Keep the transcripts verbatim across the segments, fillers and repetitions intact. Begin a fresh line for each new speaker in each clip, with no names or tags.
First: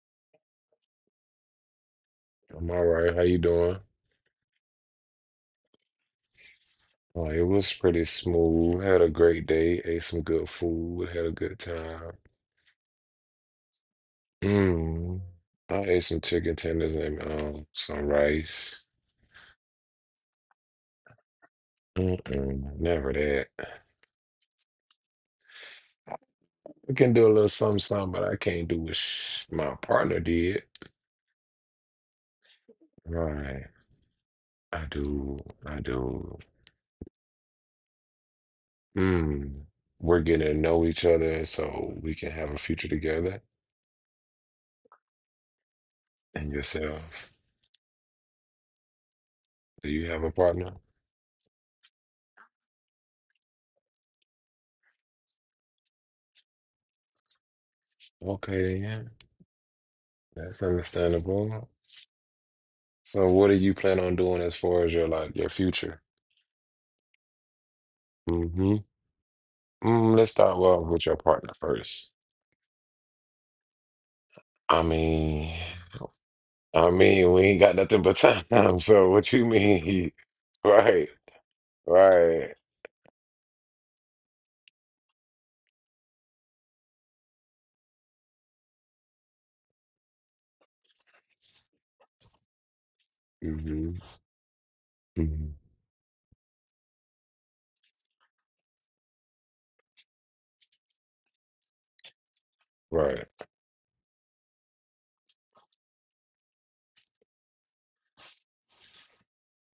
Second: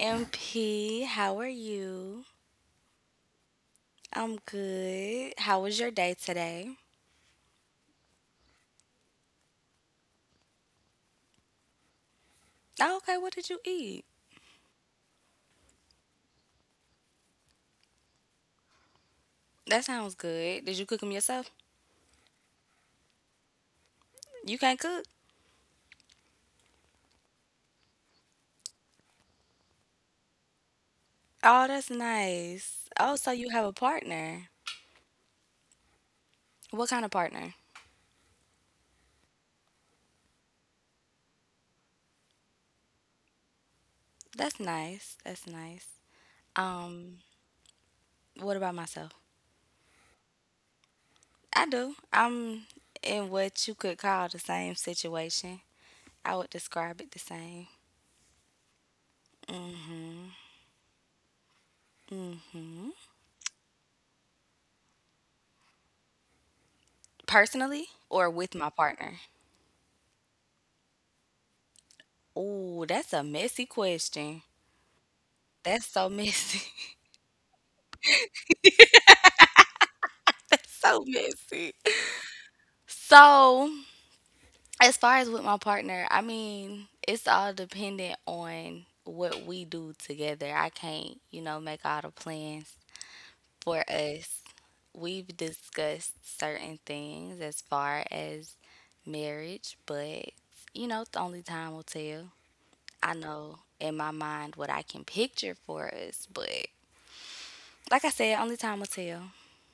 M P. How are you?
I'm all right. How you doing?
I'm good. How was your day today?
Oh, it was pretty smooth. Had a great day. Ate some good food. Had a good time.
Oh, okay, what did you eat?
Mm. I ate some chicken tenders and um, some rice.
That sounds good. Did you cook them yourself?
Mm-mm, never that. I
You can't cook?
can do a little something, something, but I can't do what sh my partner did.
Oh, that's nice. Oh, so you have
Right.
a partner.
I do. I do.
What kind of partner?
Mm. We're getting to know each other so we can have a future together.
That's nice. That's nice.
And
Um,
yourself.
what about myself?
Do you have a partner?
I do. I'm in what you could call the same situation. I would describe it the same.
Okay, yeah. That's understandable. So, what do you plan on doing as far as your like your future?
Personally or with my
Mm-hmm.
partner?
Mm, let's start well with your partner first.
Oh, that's a messy question.
I mean,
That's so messy.
I mean, we ain't got nothing but time. So, what you mean?
That's so
Right,
messy.
right.
So, as far as with my partner, I mean, it's all dependent on what we do together. I can't, you know, make all the plans for
Hmm.
us. We've
Hmm.
discussed certain things as far as marriage, but, you know, the only time will tell. I
Right,
know in my mind what I can picture for us, but like I said, only time will tell.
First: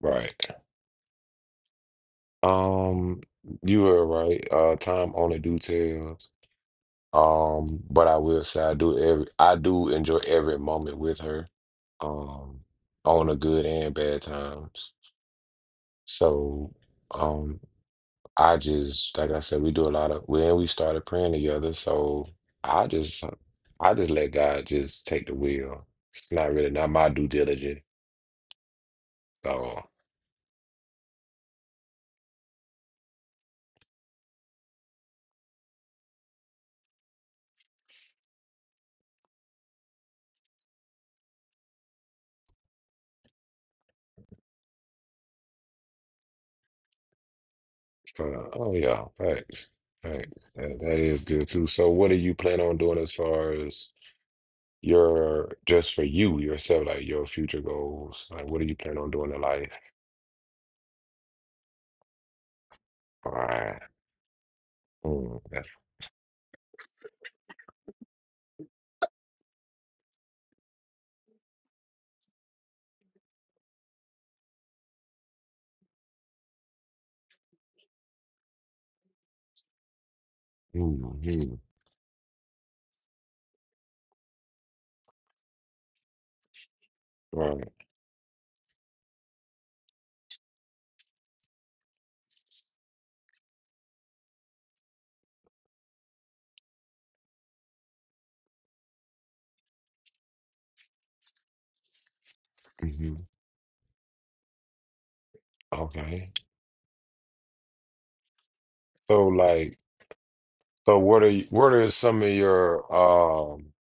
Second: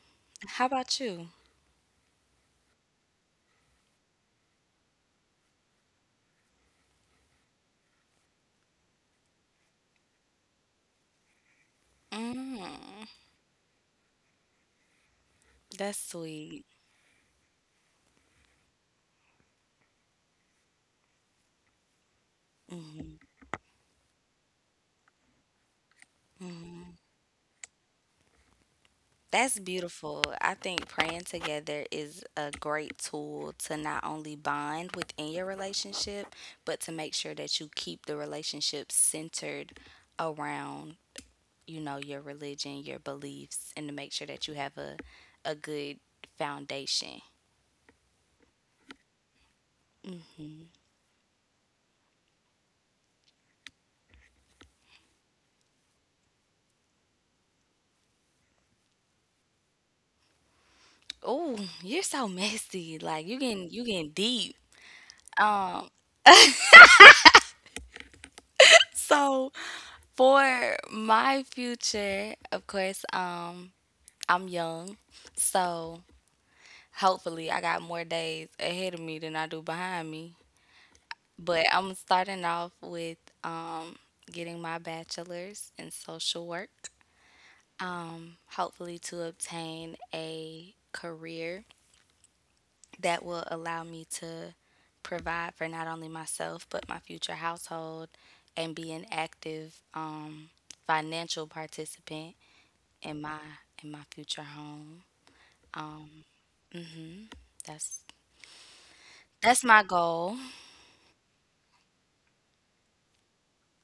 right.
How about you?
Um, you were right. Uh, time only details. Um, but I will say I do every I do enjoy every moment with her. Um,
Mm,
on the good and bad times.
that's sweet.
So um I just like I said, we do a lot of when we started praying together. So I
Mm,
just I just let God just take the wheel. It's not really not my due diligence.
that's
So
beautiful. I think praying together is a great tool to not only bond within your relationship, but to make sure that you keep the relationship centered around, you know, your religion, your beliefs, and to make sure that you have a a good foundation.
uh, oh yeah, thanks. Thanks. That, that is good too. So what do you plan on doing as far as your just for you yourself, like your future goals? Like what do you plan on doing in life?
Oh, you're so messy. Like you getting
All
you getting deep.
right.
Um, so for my future, of course, um, I'm young, so hopefully I got more days ahead of me than I do behind me.
Mm-hmm. Mm-hmm.
But I'm starting off with um, getting my bachelor's in social work.
Right.
Um, hopefully to obtain a career that will allow me to provide for not only myself but my future household and be an active um, financial participant
Hmm.
in my in my future home.
Okay.
That's
So
that's
like,
my goal.
so what are you, what are some of your um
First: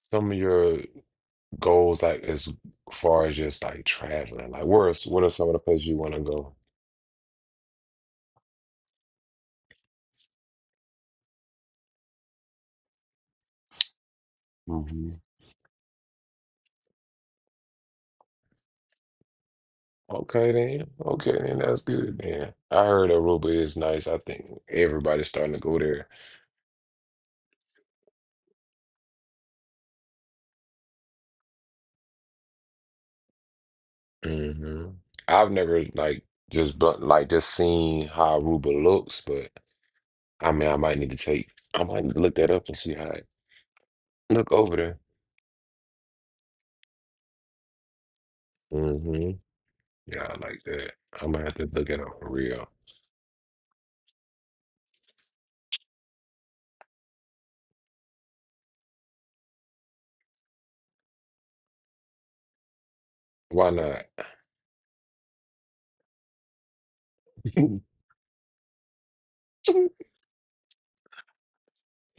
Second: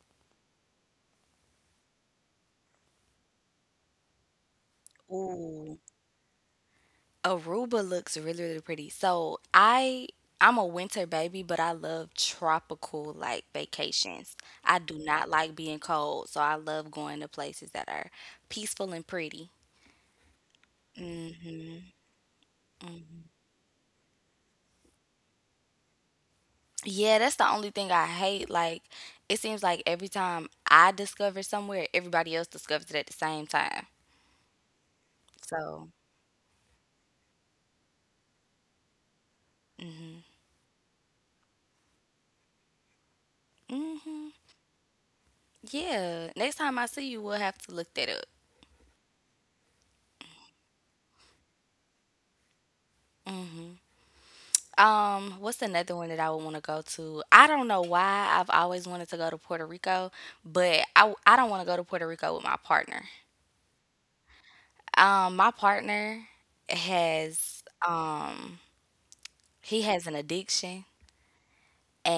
some of your goals like as far as just like traveling? Like where's what are some of the
Ooh,
places you want to go?
Aruba looks really, really pretty. So I I'm a winter baby, but I love tropical like vacations. I do
Hmm.
not like being cold, so I love going to places that are peaceful and pretty.
Okay then. Okay then.
Hmm.
That's good then. I heard Aruba is nice. I think everybody's starting to go there.
Yeah, that's the only thing I hate. Like it seems like every time I discover somewhere, everybody else discovers it at the same time.
Hmm. I've never
So,
like just but like just seen how Aruba looks, but I mean, I might need to take, I might need to look that up and see how it
hmm.
look over there.
Yeah, next time I see you, we'll have to look that up.
Hmm. Yeah, I like that. I might have to look it up for real.
Um, what's another one that I would want to go to? I don't know why I've always wanted to go to Puerto Rico, but I I don't want to go to Puerto Rico with my partner.
Why not?
Um, my partner has um he has an addiction,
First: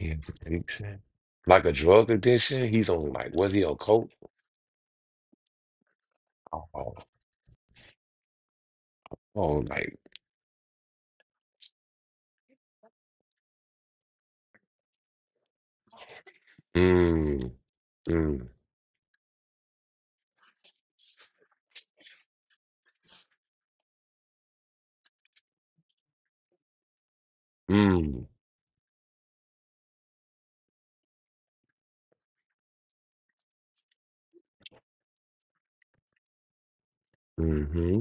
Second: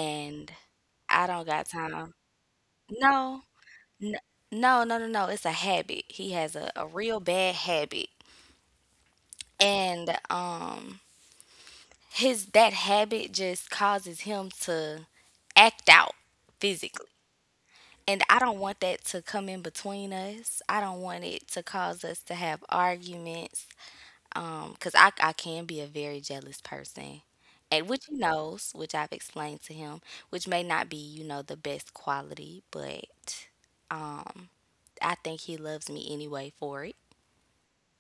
His addiction,
I don't
like
got
a drug
time.
addiction. He's on like,
No,
was he on coke?
n- no, no, no, no. It's a habit. He has
Oh,
a, a
oh,
real bad habit.
oh, like,
And um his that habit just causes him to act out physically.
mm,
And
mm,
I don't want that to come in between us. I don't want it to cause us to have arguments. Um, 'cause I, I can be a very jealous person. And which he
mm,
knows, which I've explained to him, which may not be, you know, the best quality, but um, I think he loves me anyway for it.
mm-hmm.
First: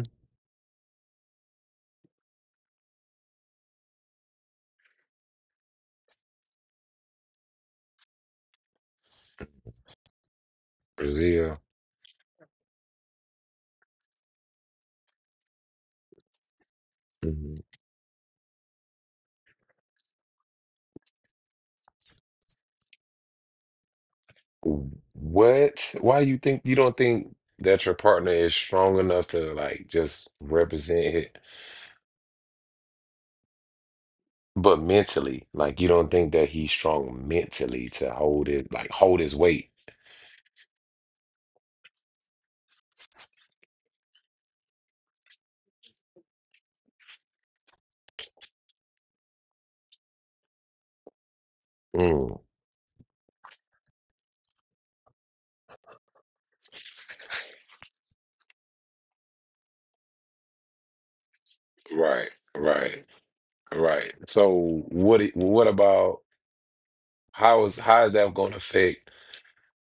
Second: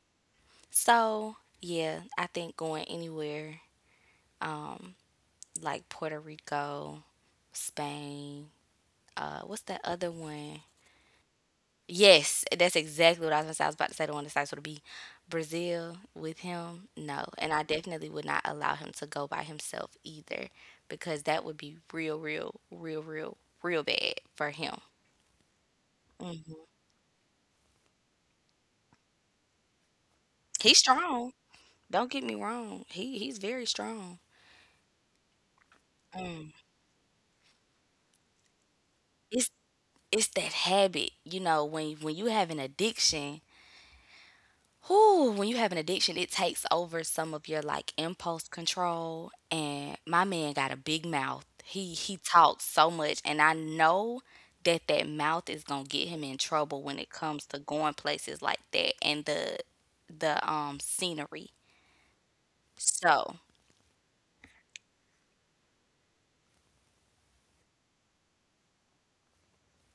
So, yeah, I think going anywhere, um, like Puerto Rico, Spain, uh, what's that other one?
Brazil.
Yes, that's exactly what I was, gonna say. I was about to say. The one that's like sort of be Brazil with him, no, and
Mm-hmm.
I definitely would not allow him to go by himself either, because that would be real, real, real, real, real bad for him.
What? Why do you think
Hmm.
you don't think that your partner is strong enough to like just
He's
represent
strong.
it,
Don't get me wrong. He he's very strong.
but mentally, like you don't think that
Mm.
he's strong mentally to hold it, like hold his
It's
weight.
it's that habit, you know, when when you have an addiction. Whew, when you have an addiction, it takes over some of your like impulse control. And my man got a big mouth. He he
Mm.
talks so much, and I know that that mouth is gonna get him in trouble when it comes to going places like that and the the um scenery.
Right, right,
So
right. So what? it- What about how is how is that going to affect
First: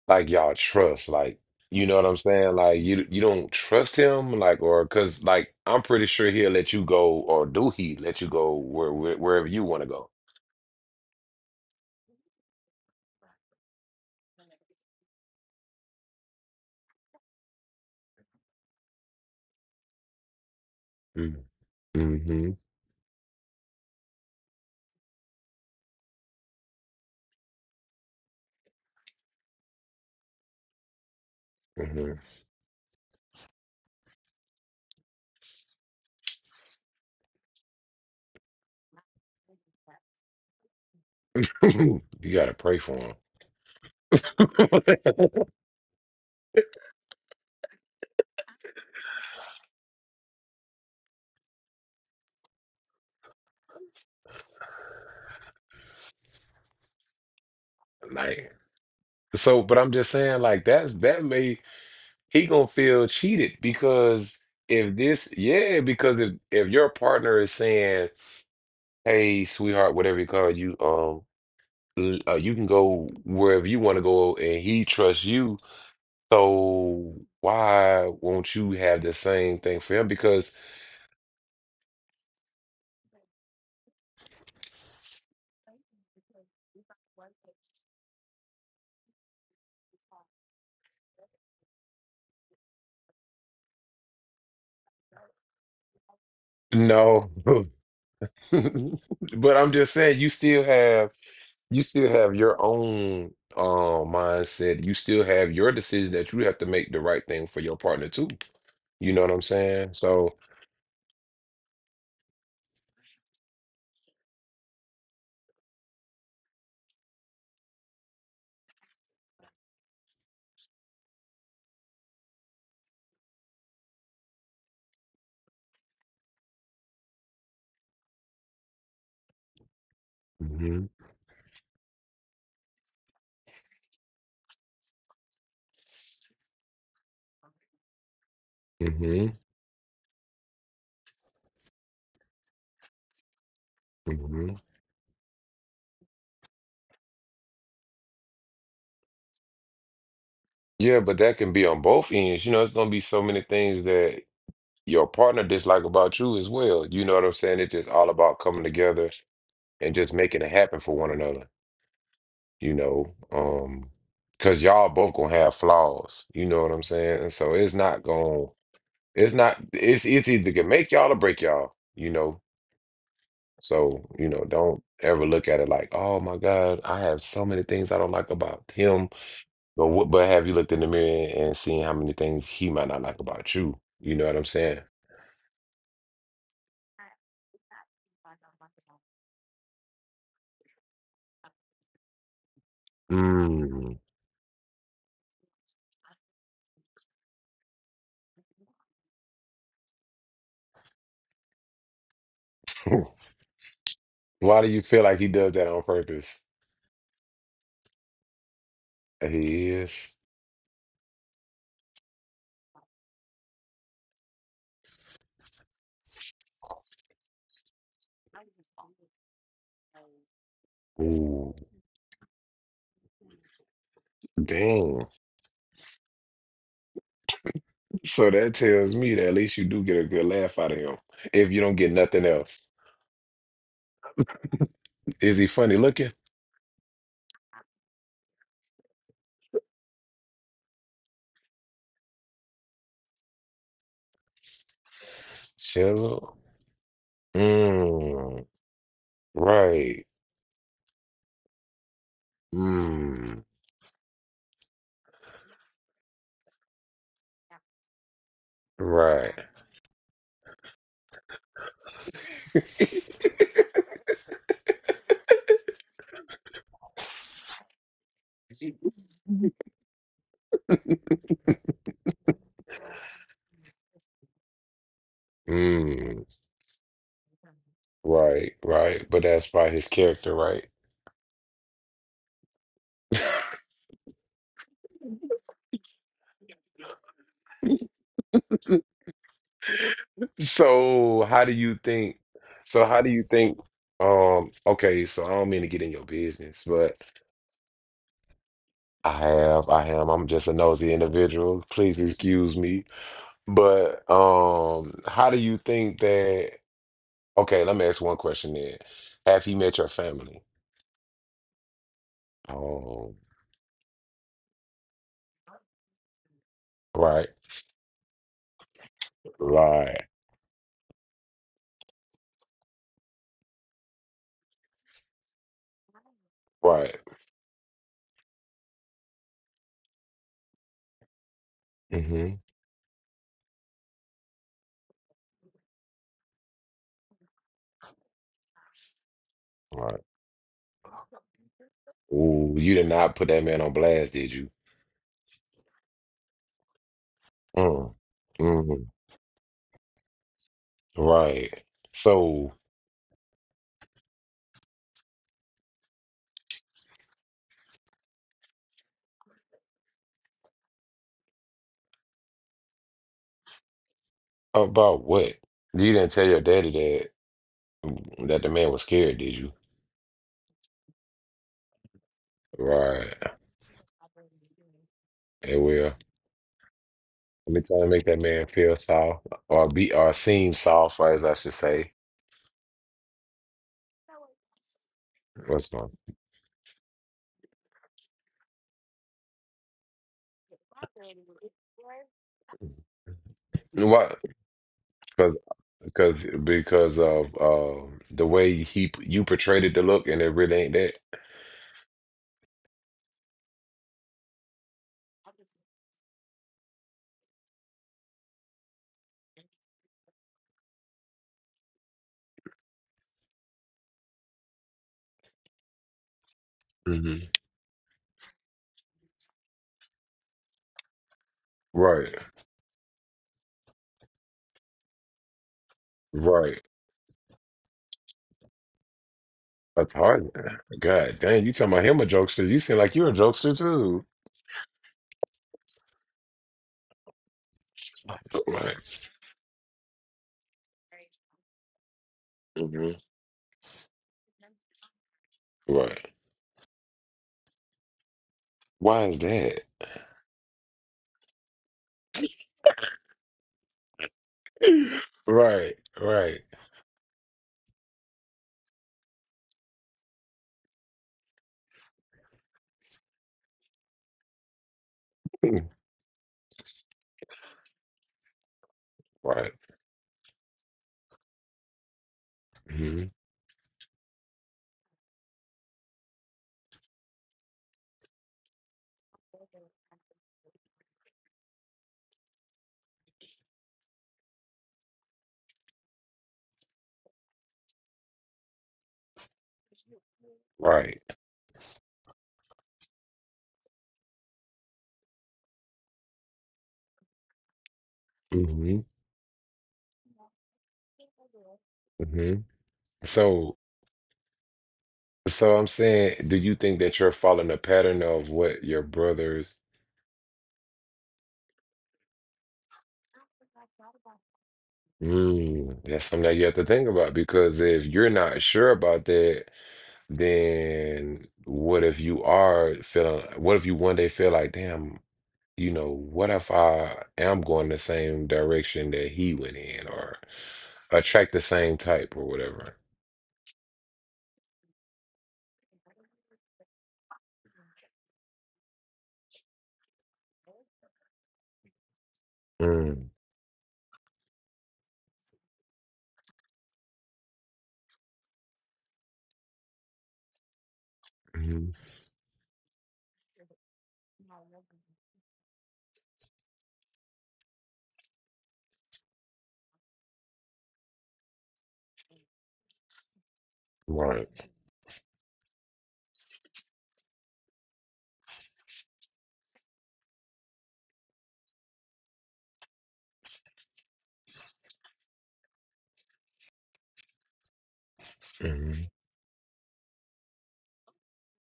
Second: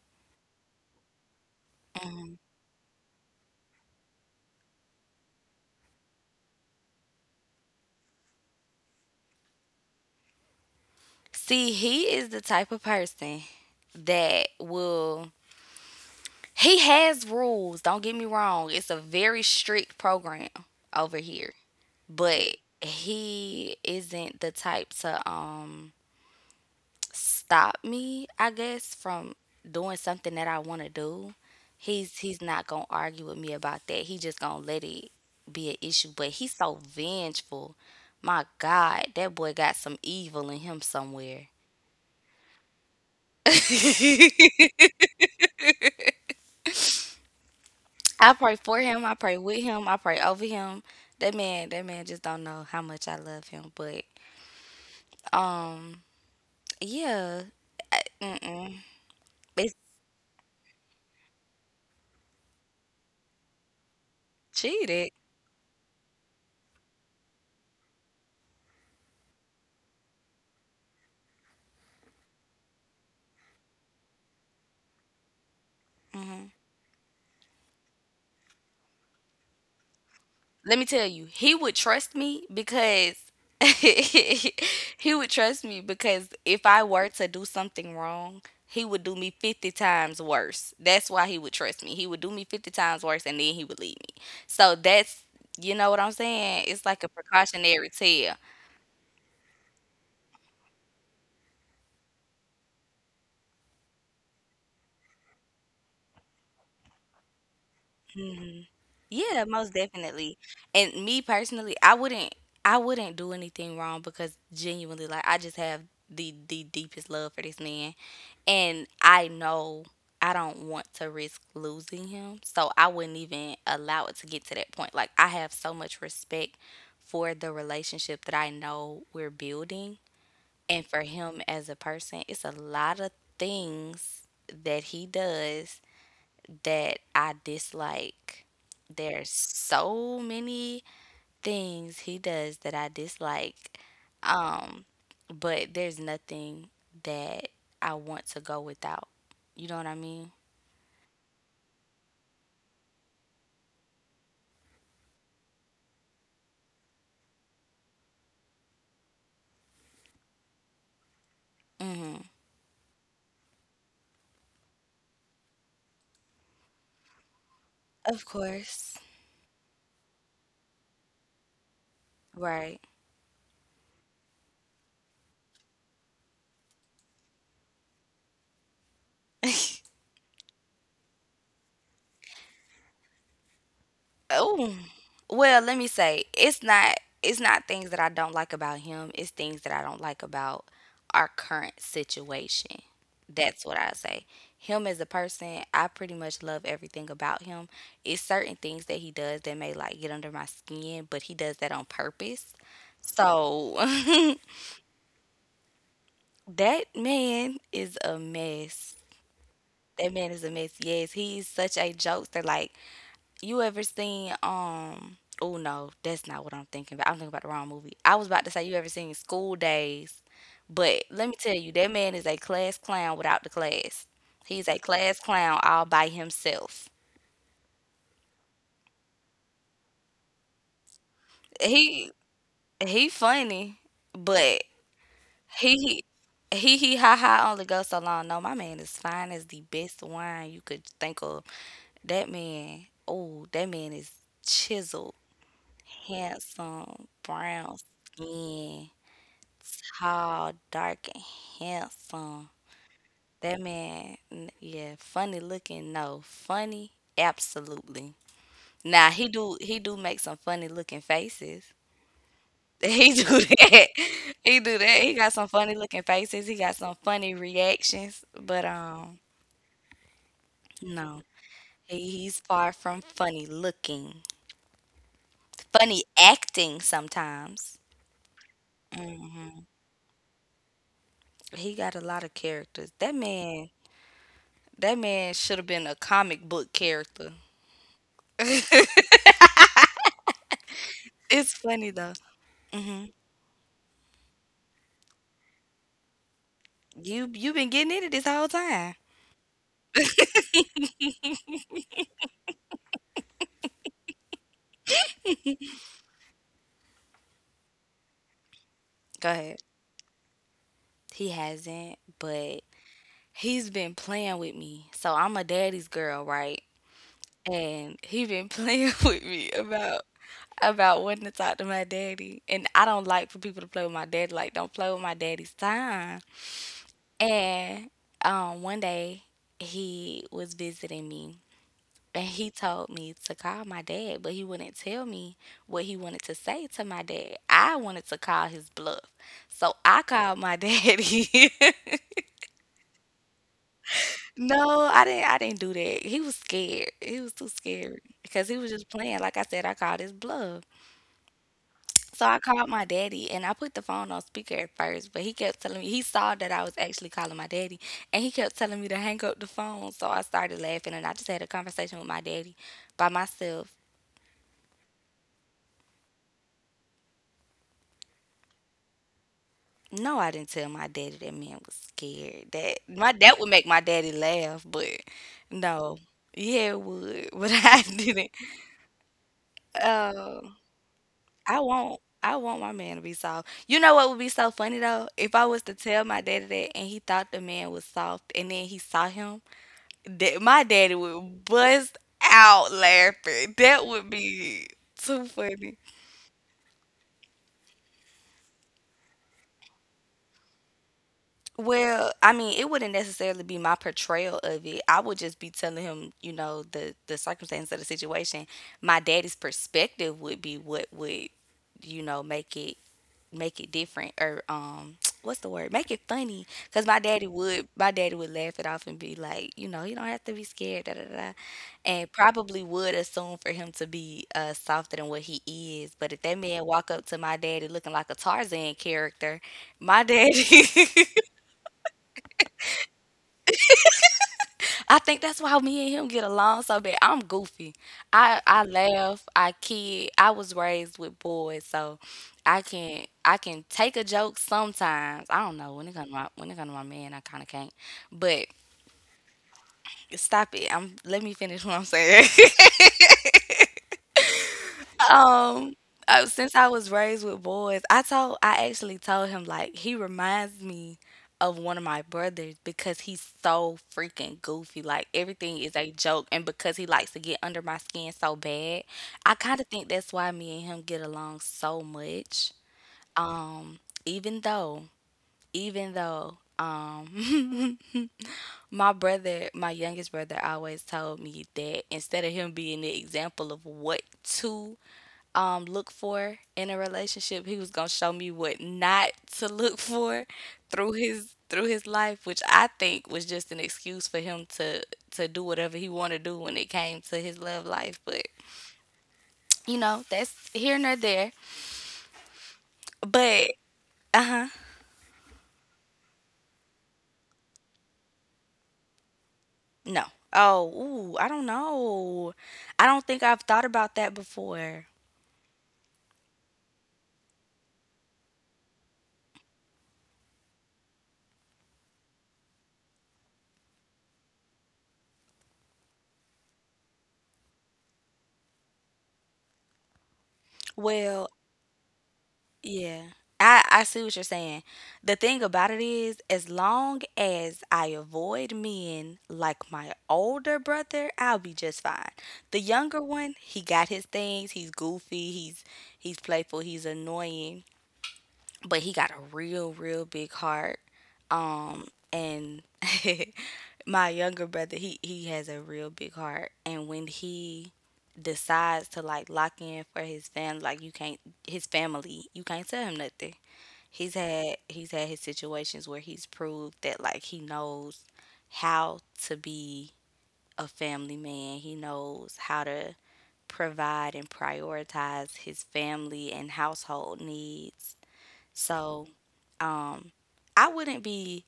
like y'all trust? Like you know what I'm saying? Like you you don't trust him, like or because like I'm pretty sure he'll let you go, or do he let you go where, where wherever you want to
see, he is the type of person that will he has rules. Don't get me wrong. It's a very strict program over
go?
here.
Hmm.
But he isn't the type to um stop me, I guess, from doing something that I want to do.
Hmm.
He's he's not gonna argue with me about that. He just gonna let it be an issue. But he's so vengeful. My God, that boy got some evil in him somewhere.
You gotta pray for him.
I pray for him. I pray with him. I pray over him. That man, that man just don't know how much I love him. But um, yeah,
Like
mm-mm.
so,
It's
but I'm just saying, like that's that may he gonna feel cheated because if
cheated.
this, yeah, because if if your partner is saying, "Hey, sweetheart, whatever you call it, you, um, l- uh, you can go wherever you want to go," and he trusts you, so why won't you have the same thing for him? Because
Let me tell you, he would trust me because he would trust me because if I were to do something wrong, he would do me fifty times worse. That's why he would trust me. He would do me fifty times worse and then he would leave me. So that's, you know what I'm saying? It's like a
no,
precautionary tale.
but I'm just saying, you still have you still have your own um mindset. You still have your decision that you have to make the right thing for your partner too. You know what I'm
Yeah, most
saying? So,
definitely. And me personally, I wouldn't I wouldn't do anything wrong because genuinely like I just have the the deepest love for this man. And I know I don't want to risk losing him. So I wouldn't even allow it to get to that point. Like, I have so much respect for the relationship that I know we're building. And
mhm,
for him as a person, it's a lot of things that he does that I dislike. There's
mhm,
so many things he does that I dislike.
mhm,
Um, but there's nothing that I want to go without. You know what I mean?
yeah, but that can be on both ends. You know, it's gonna be so many things that your partner dislike about you as well. You know what I'm saying? It's just all about coming together and just making it happen for one another.
Hmm.
You know, um, because y'all both gonna have flaws, you know what I'm saying? And so it's not
Of
gonna,
course.
it's not, it's it's either gonna make y'all or break y'all, you know.
Right.
So, you know, don't ever look at it like, oh my God, I have so many things I don't like about him. But what, but have you looked in the mirror and seen how many things he might not like about you? You know what I'm
Oh,
saying?
well, let me say it's not it's not things that I don't like about him. It's things that I don't like about our current situation. That's what I
Mm.
say. Him as a person, I pretty much love everything about him. It's certain things that he does that may like get under my skin, but he does that on purpose. So
Why do you feel like he does that on purpose?
that man is a mess.
He
That
is.
man is a mess. Yes, he's such a jokester. Like you ever seen um oh no, that's not what I'm thinking about. I'm thinking about the wrong movie. I was about to say you ever seen School Days, but let me
Ooh,
tell you, that man is a class clown without the class. He's a
dang.
class clown all by himself.
So that tells me that at least you do get a good laugh out of him if you don't get
He
nothing else.
he funny, but
Is he funny
he
looking?
he he ha ha only goes so long. No, my man is fine as the best wine you could think of. That man, oh, that man is chiseled,
Chisel.
handsome, brown
Mm,
skin.
right.
Tall, dark, and handsome.
Mm,
That man, n- yeah, funny looking. No, funny, absolutely. Now he
right.
do he do make some funny looking faces. He do that. He do that. He got some funny looking faces. He got some funny reactions. But um, no, he, he's far from funny looking. Funny
Mm,
acting sometimes.
right, right. But that's by his character, right?
He got a lot of characters. That man, that man should have been a comic book character.
So how
It's
do you
funny though.
think so how do you think um okay, so I don't mean to get in your business, but
You you've been getting into this whole time.
I have I am I'm just a nosy individual. Please excuse me. But um, how do you think that? Okay, let me ask one question then.
Go
Have
ahead.
you met your family?
He hasn't, but
Oh,
he's been playing with me. So I'm a daddy's girl, right?
right,
And he been playing with me about
right,
about wanting to talk to my daddy. And I don't like for people to play with my daddy. Like, don't play with my daddy's time.
right.
And um, one day he was visiting me. And
Mm-hmm.
he told me to call my dad, but he wouldn't tell me what he wanted to say to my dad. I wanted to call his bluff. So
Right.
I called my daddy.
Ooh, you did not put that man on blast, did you?
No, I didn't I didn't do that. He was scared. He was too
Mm,
scared because he was just
mm,
playing. Like I said, I called his bluff.
right.
So I
So
called my daddy and I put the phone on speaker at first, but he kept telling me he saw that I was actually calling my daddy, and he kept telling me to hang up the phone. So I started laughing and I just had a conversation with my daddy by myself.
about what? You didn't tell your daddy that mm, that the man was scared, did you?
No, I didn't tell my daddy that man was scared. That my
Right.
that would make my daddy laugh, but
And
no.
well,
Yeah, it would, but
let me
I
try to make that
didn't.
man feel soft or be or
Uh,
seem soft, as I should
I
say.
want I want my man to be soft. You know what would be so funny though? If I was
What's
to
going?
tell my daddy that and he thought the man was soft and then he saw him, that my daddy would bust out laughing. That would
What?
be too
because
funny.
because because of uh, the way he you portrayed it to look, and it really ain't that.
Well, I mean, it wouldn't necessarily be my portrayal of it. I would just be telling him, you know, the the circumstances of the situation. My daddy's perspective would be what would, you know, make it make it different or um what's the word? Make it funny cuz my daddy
Hmm.
would my daddy would laugh it off and be like, you know, "You don't have to be scared da da da. Da." And
Right,
probably would assume for him to be uh softer than what he is. But if that
right.
man walk up to my daddy looking like a Tarzan character,
That's
my
hard.
daddy.
God dang, you talking about him a jokester? You seem like you're a jokester too.
I think that's why me and him get along so bad. I'm goofy. I I
Right,
laugh. I kid. I was raised with boys, so I
hmm,
can I can take a joke sometimes. I don't know when it comes to
right.
my when it comes to my man. I kind of can't. But
Why is that?
stop it. I'm Let me finish what I'm saying. Um,
Right,
uh,
right,
since I was raised with boys, I told I actually told him like he reminds me of one of my brothers because he's so freaking goofy. Like everything is a joke, and because he likes to get under my skin so bad, I
right,
kind of think that's why me and him get along so much.
hmm,
Um, even though, even though, um, my brother, my youngest brother, always told me that instead of him being the example of what to um, look for in a relationship. He was gonna show me what not to look for through
right,
his through his life, which I think was just an excuse for him to to do whatever he wanted to do when it came to his love life. But
hmm,
you know, that's here nor there.
hmm,
But
so,
uh huh,
so I'm saying, do you think that you're following a pattern of what your brothers?
no. Oh, ooh, I don't know. I don't think I've thought about that before.
Mm, that's something that you have to think about because if you're not sure about that, then what if you are feeling, what if you one day feel like, damn, you know, what if I am going the same direction that he went in or
Well,
attract the same type or whatever?
yeah. I, I see what you're saying. The thing about it is, as long as I avoid men like my older brother, I'll be just fine. The younger
Mm,
one, he got his things. He's goofy. He's he's playful. He's annoying, but he got a real, real big heart.
mhm,
Um, and my younger brother, he he has a real big heart. And when he decides to like lock in for his family, like you can't his family, you can't tell him nothing. He's
right.
had he's had his situations where he's proved that like he knows how to be a family man. He knows how to provide and prioritize his family and household needs.
Mhm.
So, um I wouldn't be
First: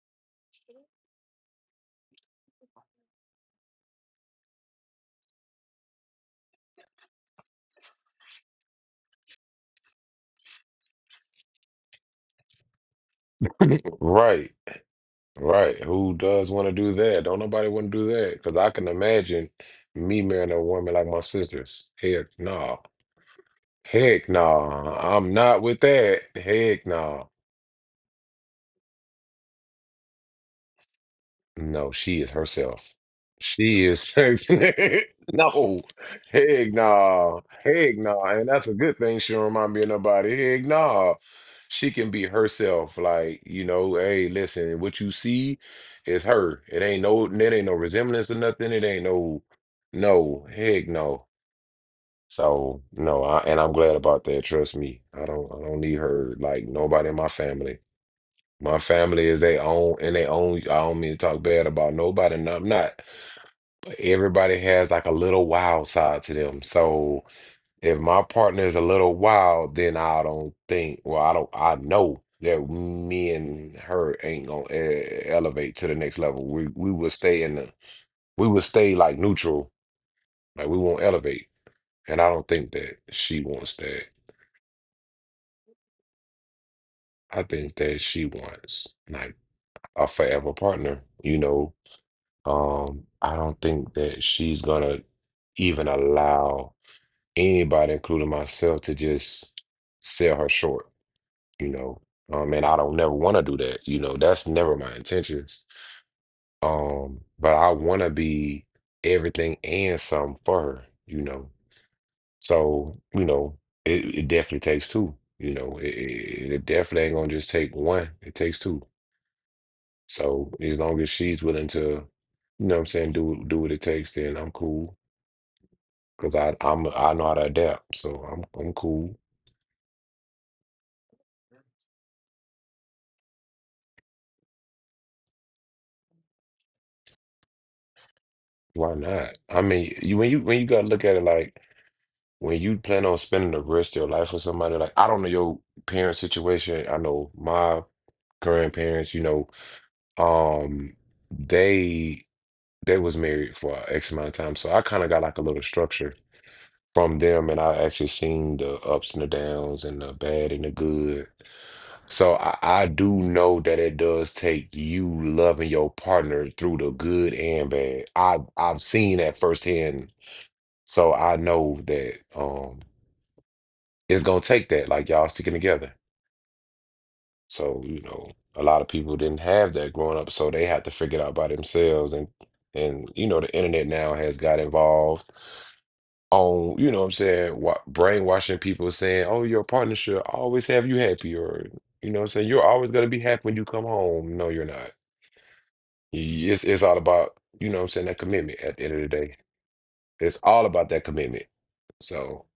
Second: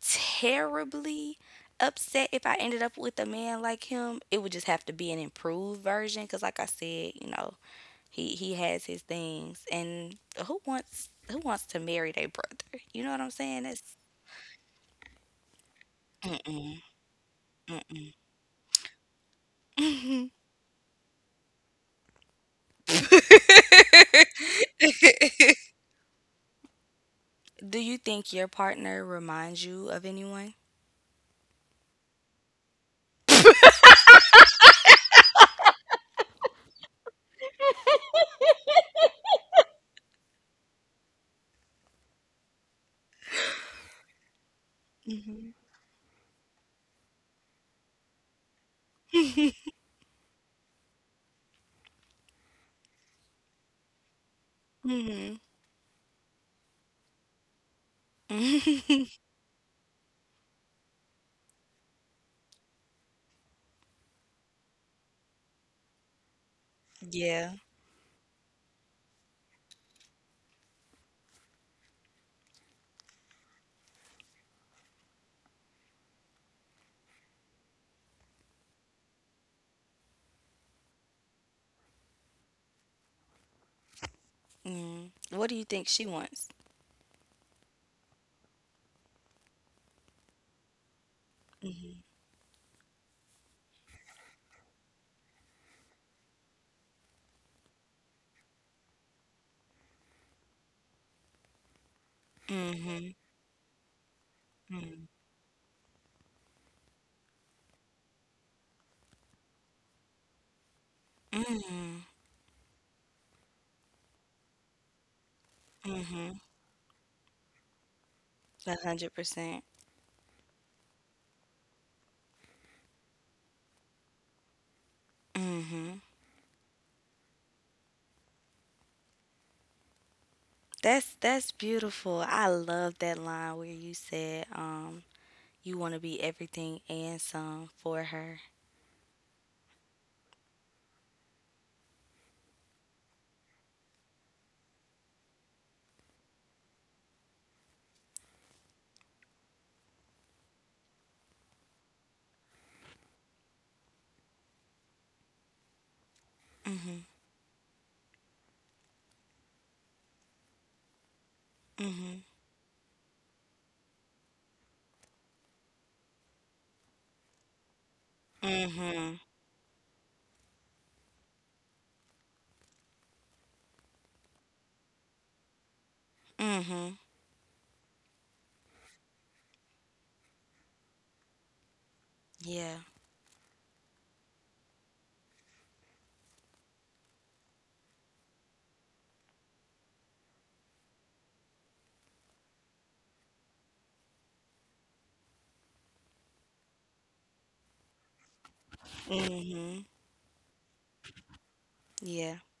terribly upset if I ended up with a man like him. It would just have to be an improved version cuz like I said, you know, he he has his things, and who wants who wants to marry their brother? You know what I'm saying? That's
Right. Right. Who does want to
mm-mm,
do that? Don't nobody want to do that. Because I can imagine me
mm-mm.
marrying a woman like my sisters. Heck no. Heck no. I'm not with that. Heck no.
Do you think your partner reminds you of anyone?
No, she is herself. She is no, heck nah, heck nah, and that's a good thing. She don't remind me of nobody. Heck nah, she can be herself. Like you know, hey, listen, what you
Mhm.
see is her. It ain't no, it ain't no resemblance or nothing. It ain't no, no, heck no. So no, I, and I'm glad about that. Trust me, I
Mhm.
don't, I don't need her like nobody in my family. My family is they own and they own. I don't mean to talk bad about nobody, and I'm not. But everybody has like a little wild side to them. So
Yeah.
if my partner is a little wild, then I don't think. Well, I don't. I know that me and her ain't gonna e- elevate to the next level. We we will stay in the. We will stay like neutral. Like we won't elevate. And I don't think that she wants that.
Mm. What do you think she wants?
I think that she wants like a forever partner. You know, um, I don't think that she's gonna even allow anybody, including myself, to just sell her short, you know. Um, and I don't
Mhm.
never want to do that, you know. That's never my
Mhm.
intentions. Um, but I want to be everything and some for her, you know. So, you know, it, it definitely takes two, you know. It, it, it definitely ain't gonna just take one. It takes
A
two.
hundred percent.
So as long as she's willing to, you know what I'm saying, do do what it takes, then I'm cool.
Mhm.
Cause I I'm I know how to adapt, so I'm I'm cool.
That's that's beautiful. I love that line where you said, um, You want to be everything and some for her.
Why not? I mean, you when you when you gotta look at it like when you plan on spending the rest of your life with somebody, like I don't know your parents' situation. I know my grandparents, you know, um, they they was married for X amount of time, so I kind of got like a little structure
Mhm.
from them, and I actually seen the ups and the downs and the bad and the good.
Mhm.
So I, I do know that it does take you loving your partner through the good and bad. I I've
Mhm.
seen that firsthand. So I know that um it's gonna take that, like y'all sticking together.
Mhm.
So, you know, a lot of people didn't have that growing up, so they had to figure it out by themselves, and
Yeah.
and you know the internet now has got involved on, you know what I'm saying, wa brainwashing people saying, oh, your partner should always have you happy, or you know what I'm saying, you're always gonna be happy when you come home, no, you're not. It's it's all about, you know what I'm saying, that commitment at the end of the day.
Mhm.
It's all about that commitment.
Yeah.
So,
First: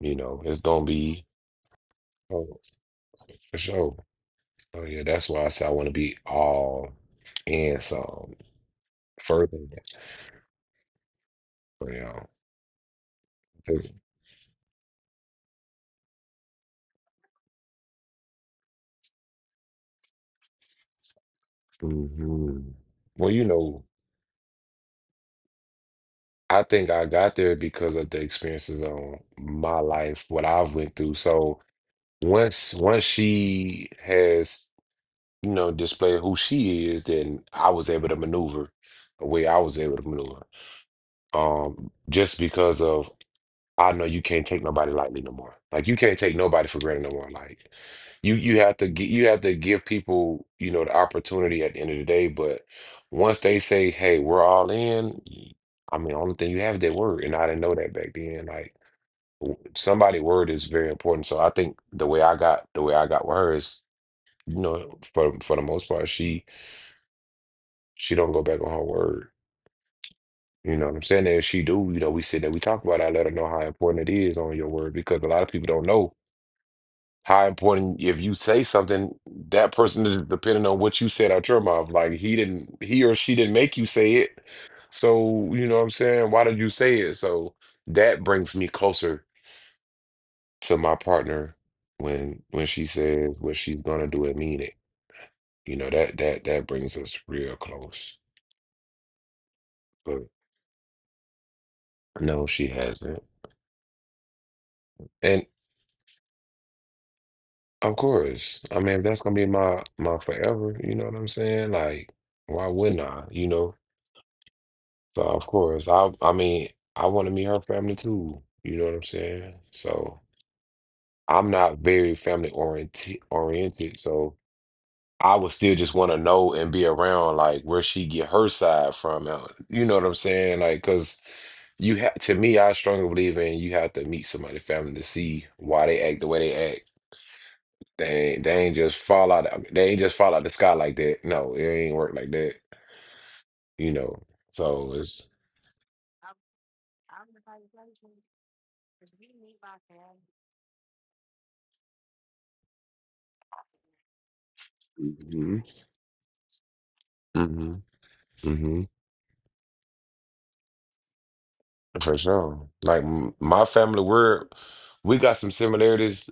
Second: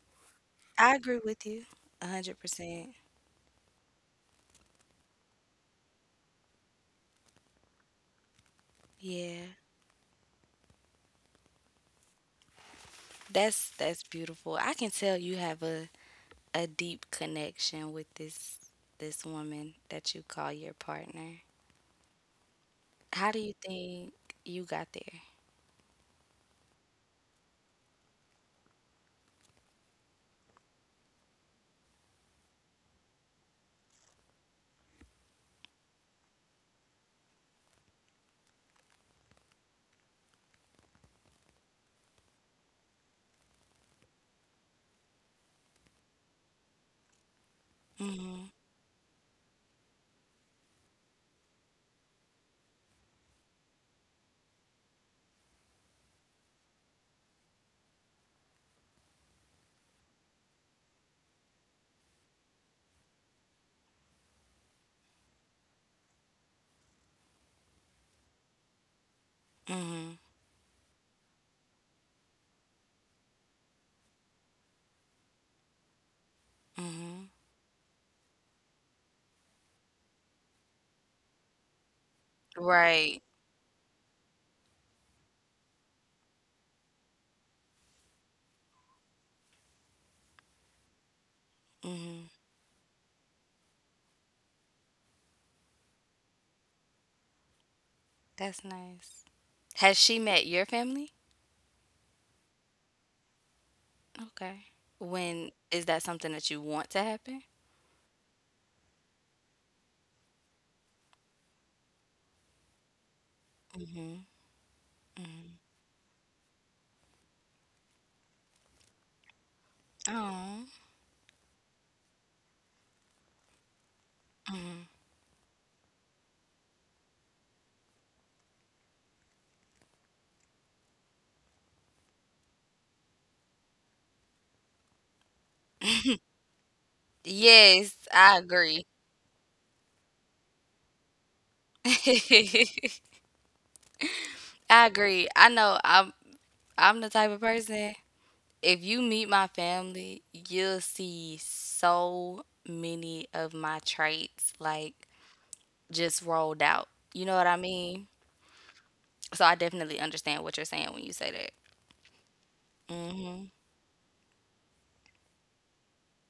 you know, it's gonna
I agree
be
with you. A
oh,
a hundred percent.
for sure. Oh yeah, that's why I say I wanna be all in some
Yeah.
further. But yeah.
That's that's beautiful. I can tell you have a a deep connection with this this woman that you call your partner.
Hmm. Well,
How do
you
you
know,
think you got there?
I think I got there because of the experiences on my life, what I've went through. So once once she has you know, display who she is, then I was able to maneuver the way I was able to maneuver. Um, just because of I know you can't take nobody lightly no more. Like you can't take nobody for granted no more. Like you
Mhm.
you have to gi- you have to give people, you know, the opportunity at the end of the day. But once they say, hey, we're all in, I mean, only thing you have is their word. And I didn't know that back then. Like somebody' word is very important. So I think the way I got the way I got with her is, you know, for for the most part, she She don't go back on her word.
Mhm.
You know what I'm saying? And if she do, you know, we sit there, we talk about it, I let her know how important it is on your word because a lot of people don't know
Mhm.
how important if you say something, that person is depending on what you said out your mouth. Like he didn't he or
Right.
she didn't make you say it. So, you know what I'm saying? Why did you say it? So that brings me closer to my partner
Mhm.
when when she says what she's gonna do and mean it. You know, that that that brings us real close.
That's nice. Has she
But
met your family?
no, she hasn't.
Okay.
And.
When is that something that you want to happen?
Of course. I mean, if that's gonna be my my forever, you know what I'm saying? Like, why wouldn't I? You know?
Mhm.
So of course, I I mean, I want to meet her family too. You know what I'm saying? So
Oh.
I'm not very family oriented oriented, so I would still just want to know and be around like where she get her side from. uh, You know what I'm saying? Like, cause you have to me, I strongly believe in you have to meet somebody's family to see why they act the way they act.
Yes,
They
I
ain't, they ain't
agree.
just fall out. They ain't just fall out the sky like that. No, it ain't work like that. You know.
I
So it's
agree. I know I'm I'm the type of person, if you meet my family, you'll see so many of my traits like
Hmm.
just rolled out. You know what I
Hmm.
mean?
Hmm.
So I definitely understand what you're saying when you say that.
For sure. Like m-
Mhm.
my family, we're we got some similarities.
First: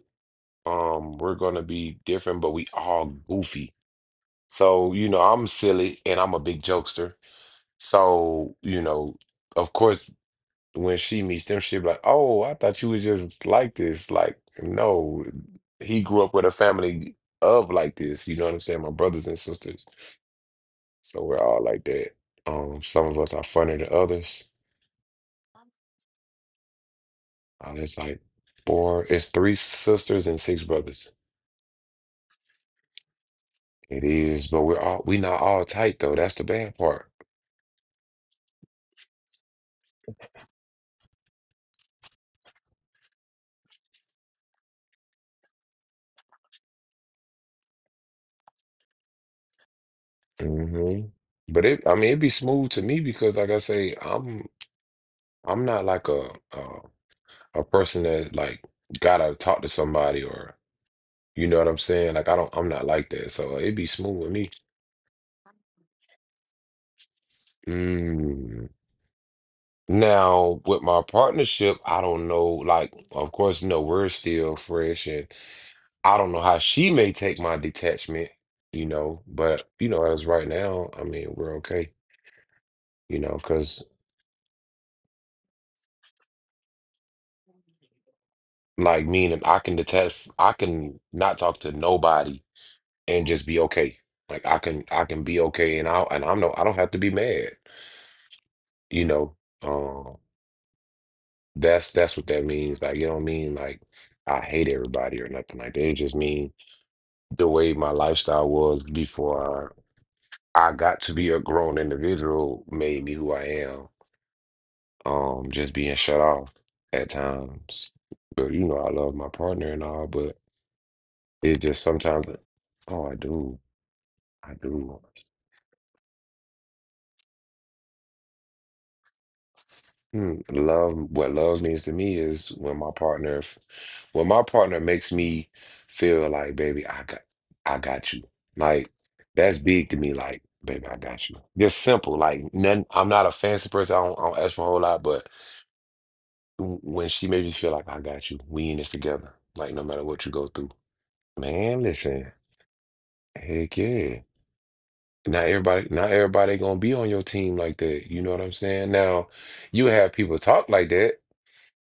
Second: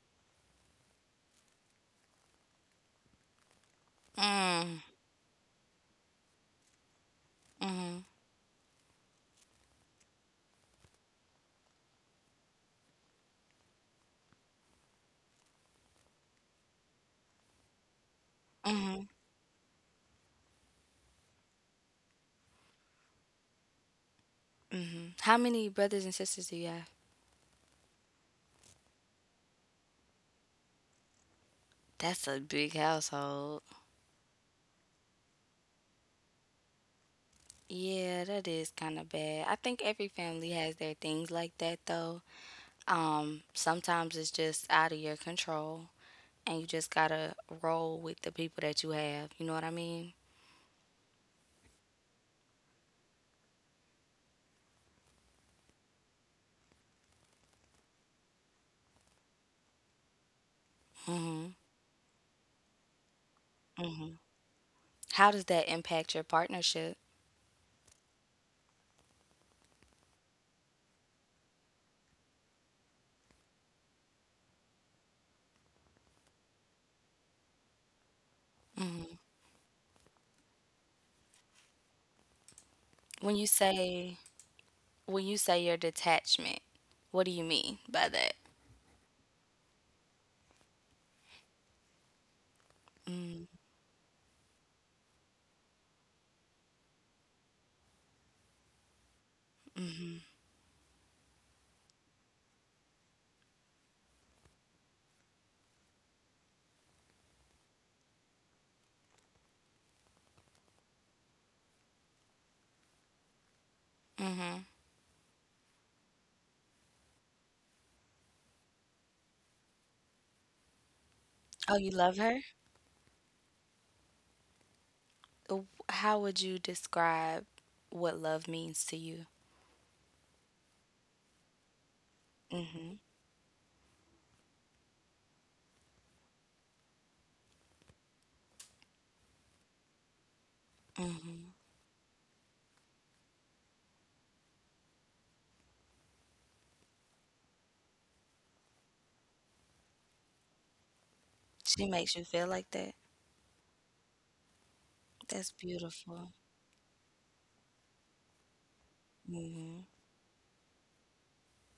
Um, we're gonna be different, but we all goofy.
Mm,
So you know, I'm silly and I'm a big jokester.
mhm.
So you know, of course. When she meets them, she'll be like, "Oh, I thought you was just like this." Like, no, he grew up with a family of like this. You know what I'm saying? My brothers and sisters, so we're all like that. Um, some of us are funnier than others.
Mhm. How many brothers and sisters do you have?
Uh, it's like four, it's three sisters and six brothers.
That's a big household.
It is, but we're all we not all tight though. That's the bad part.
Yeah, that is kind of bad. I think every family has their things like that though. Um, sometimes it's just out of your control and you just gotta roll with the people that you have. You know what I mean?
Hmm. But it, I mean, it'd be smooth to me because, like I say, I'm I'm not like a a, a person that like gotta talk to somebody or You know what I'm saying? Like I don't, I'm not like that. So it be smooth with me.
How does that impact your partnership?
Mm. Now with my partnership, I don't know. Like, of course, you know, we're still fresh, and I don't know how she may take my detachment. You know, but you know, as right now, I mean, we're okay. You know,
When you
because
say when you say your detachment, what do you mean by that?
like meaning I can detach, I can not talk to nobody and just be okay. Like I can, I can be okay, and I and I'm no, I don't have to be mad. You know. um. That's that's what that means. Like, you don't mean like I hate everybody or nothing like that. It just mean the way my lifestyle was before I got to be a grown individual made me who I am. Um, just being shut off at times. But you know, I love my partner and all, but it's
Oh,
just
you love
sometimes,
her?
oh, I do, I do.
Uh, How would you describe what love means to you?
Mm. Love, what love means to me is when my
Hmm.
partner, f- when my partner makes me feel like, baby, I got, I got you. Like that's big to me. Like, baby, I got you. Just simple. Like, none. I'm not a fancy person. I don't, I don't ask for a whole lot. But w- when she made me feel like I got you, we in this together. Like, no matter what you go through, man.
She makes you
Listen,
feel like that.
heck yeah. Not
That's
everybody, not
beautiful.
everybody gonna be on your team like that. You know what I'm saying? Now, you
Hmm.
have people talk like that.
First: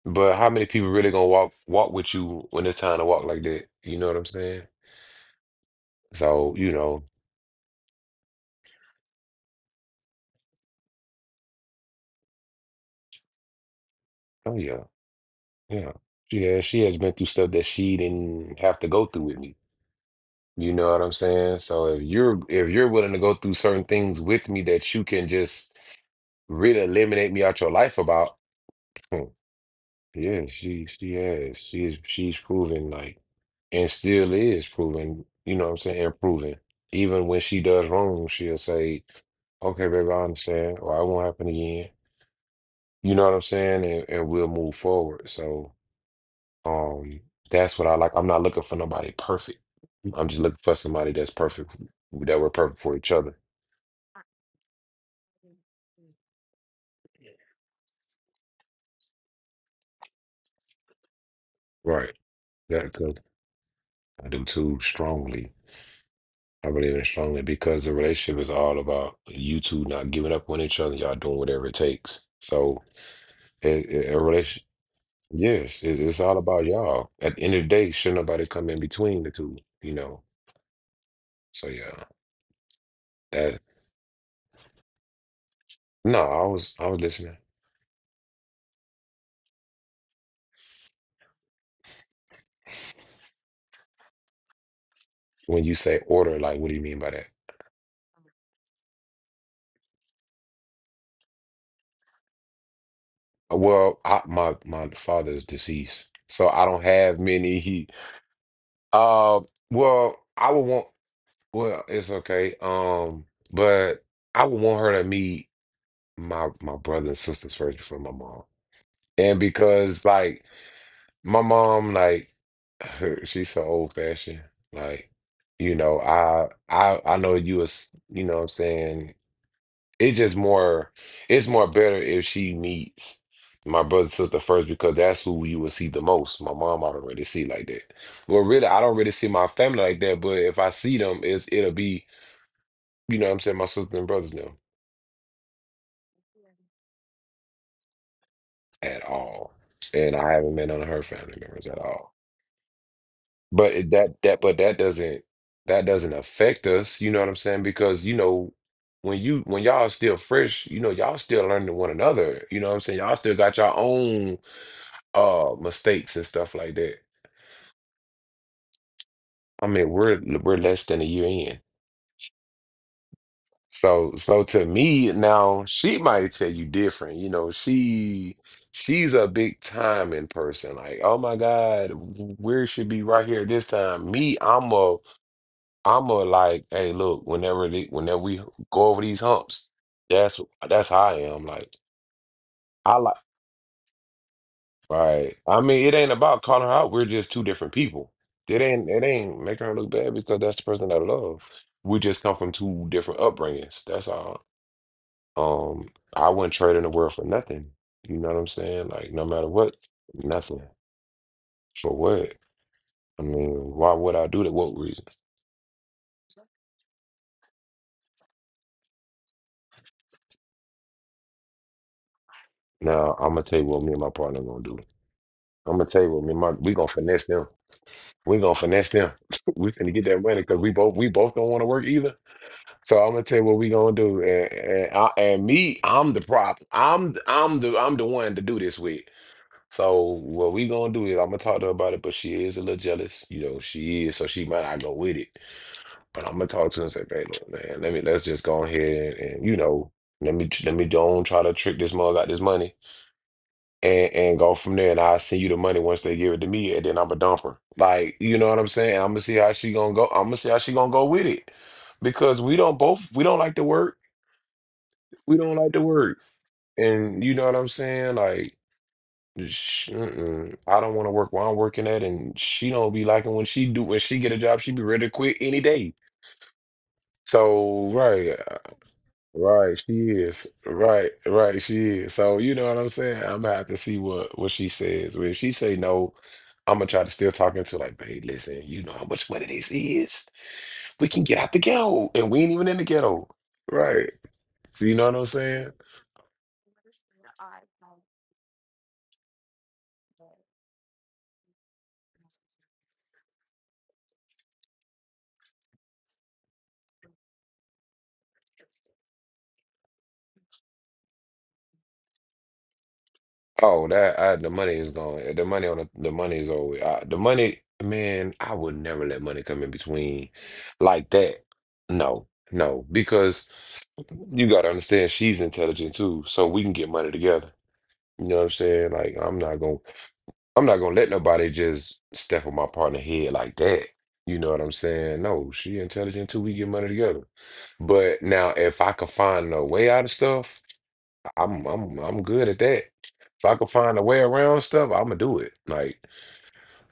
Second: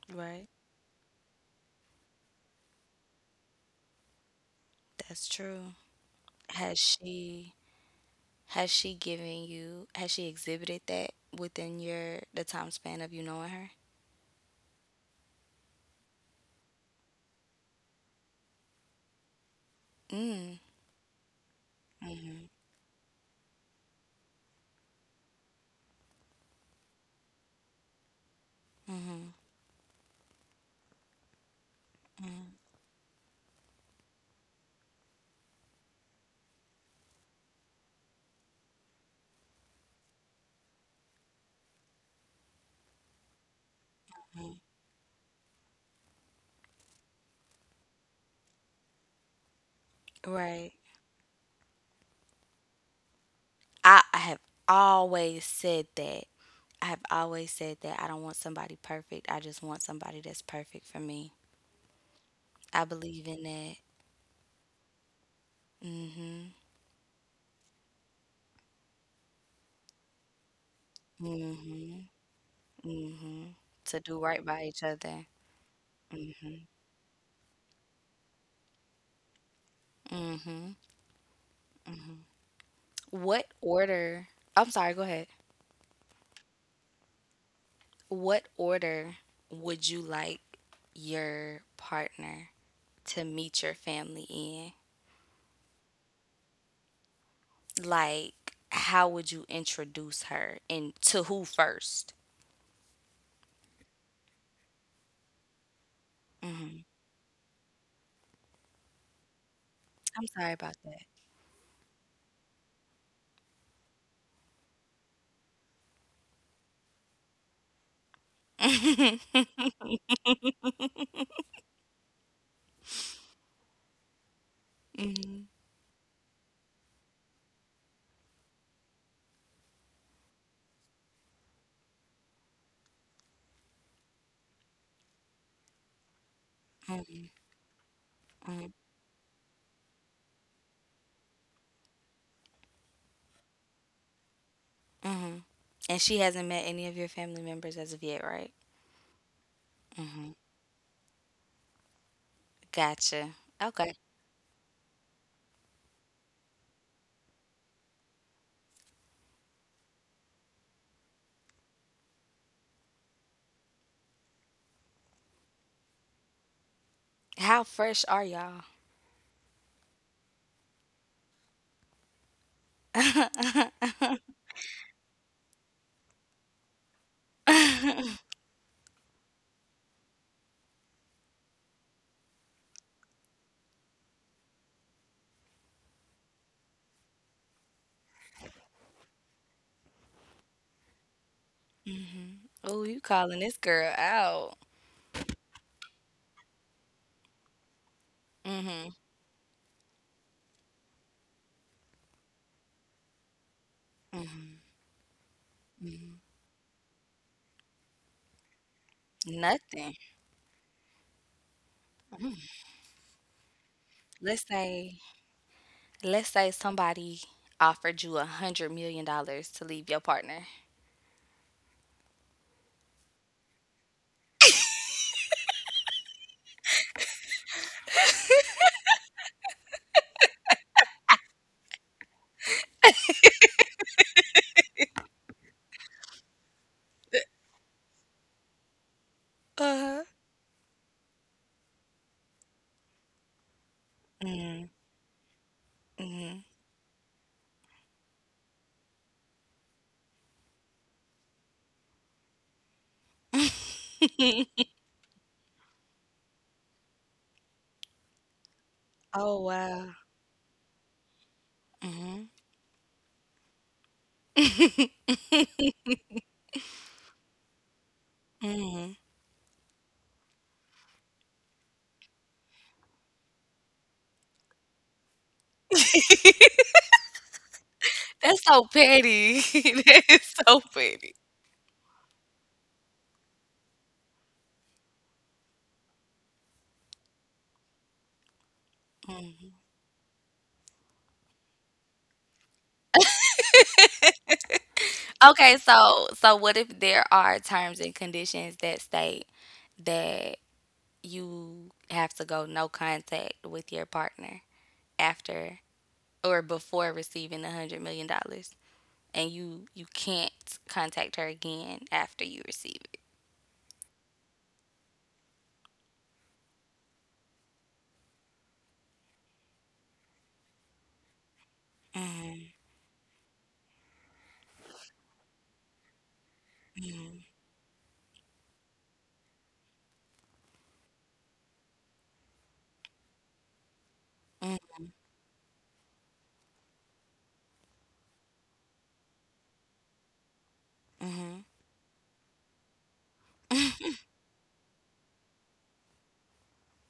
But
Right.
how many people really gonna walk walk with you when it's time to walk like that? You know what I'm saying?
That's true.
So, you
Has
know,
she has she given you has she exhibited that within your the time span of you knowing her?
oh yeah, yeah. She has she has been through stuff that she didn't have to go through with me.
Mm,
You know what I'm saying? So if you're if you're willing to go through certain things with me that you can just really eliminate me out your life about, hmm, yeah, she she has. She's she's proven like and still is proving, you know what I'm saying, improving. Even when she does wrong, she'll say, okay, baby, I understand, or I won't happen again. You know what I'm saying? And, and we'll move forward. So um, that's what I like. I'm not looking for nobody perfect. I'm just looking
right.
for somebody that's perfect, that we're perfect for each other.
I, I have always said that. I have always said that I don't want somebody perfect. I just want somebody that's perfect for me.
Right.
I
That, 'cause
believe in that.
I do too strongly. I believe in it strongly because the relationship is all about you two not giving up on each other. Y'all doing whatever it
Hmm.
takes. So
Hmm. To
a,
do right
a
by each other.
yes, it, it's all about y'all. At the end of the day, should nobody come in between the two, you know.
Hmm.
So yeah,
What
that
order? I'm sorry, go ahead.
no, I was I was listening.
What order would you like your partner to meet your family in?
When you say order, like what do you mean by that?
Like, how would you introduce her and to who first?
Uh, Well, I, my my father's deceased, so I don't have many. He, uh, well,
I'm sorry
I would
about
want.
that.
Well, it's okay. Um, but I would want her to meet my my brother and sisters first before my mom, and because like. My mom like her, she's so old fashioned. Like,
Hmm.
you know, I I I know you was, you know what I'm saying? It's just more it's more better if she meets my brother and sister first because that's who you will see the most. My mom I don't really see like that. Well
Hmm.
really I don't really see my family like that, but if I see them it's it'll be, you know what I'm saying, my sister and brothers now
And she hasn't met any of your family members as of yet, right?
at all. And I haven't met none of her family members at all.
Gotcha.
But it-
Okay.
that that but that doesn't that doesn't affect us, you know what I'm saying? Because you know when you when y'all still fresh, you know y'all still learning one another, you know what I'm saying? Y'all still got your own uh mistakes and stuff like that.
How fresh are y'all?
I mean, we're we're less than a year in. So so to me now she might tell you different, you know, she she's a big time in person. Like, oh my God, we should be right here this time. Me, I'm a I'ma like, hey, look, whenever they, whenever we go over these humps, that's that's how I am. Like,
Oh,
I
you
like,
calling this girl out?
right? I mean, it ain't about calling her out. We're just two different people. It
Hmm.
ain't, it ain't making her look bad because that's the person that I love. We just come from two different upbringings. That's all. Um, I wouldn't trade in the world for nothing. You know what I'm saying? Like, no matter what,
Nothing.
nothing for what. I mean, why would I do
Let's
that? What
say,
reason?
let's say somebody offered you a hundred million dollars to leave your partner.
Now, I'm gonna tell you what me and my partner gonna do. I'm gonna tell you what me and my we gonna finesse them. We're gonna finesse them. We gonna get that money because we both we both don't want to work either. So I'm gonna tell you what we gonna do. And and, I, and me, I'm the prop. I'm I'm the I'm the one to do this with.
Uh huh.
So what we gonna do is I'm gonna talk to her about it, but she is a little jealous. You know, she is, so she might not go with it. But I'm
Mm-hmm.
gonna talk to her and say, babe, look, man, let me let's just go ahead and, and you know, let me let me don't try to trick this mug out this money and and go from there. And I'll send you the money once they give it to me, and then I'm a dumper. Like, you know what I'm saying? I'm gonna see
Oh
how she
wow.
gonna go. I'm gonna see how she gonna go with it,
Mm-hmm.
because we don't both we don't like to work. We don't like to work, and you know what I'm saying? Like, sh- mm-mm. I don't want to work where I'm working at, and she don't be liking when she do when she get a job. She be ready to quit any day. So right.
That's so petty.
Right,
That
she
is
is.
so petty.
Right, right, she is. So you know what I'm saying? I'm gonna have to see what what she says. Well, if she say no, I'm gonna try to still talk into like, babe, listen, you know how much money
Mm.
this is. We can get out the ghetto, and we ain't even in the ghetto. Right. You know what I'm
Okay,
saying?
so so what if there are terms and conditions that state that you have to go no contact with your partner after or before receiving a hundred million dollars, and you you can't contact her again after you receive it?
Oh, that I, the money is going. The money on the, the money is always uh, the money. Man, I would never let money come in between like that. No, no, because you gotta understand she's intelligent too, so we can get money together. You know what I'm saying? Like I'm not gonna, I'm not gonna let nobody just step on my partner head like that. You know
Mm,
what I'm saying? No, she intelligent too. We get money together. But now, if I could find a way out of stuff.
mhm.
I'm I'm I'm good at that. If I could find a way around stuff, I'm gonna do it. Like,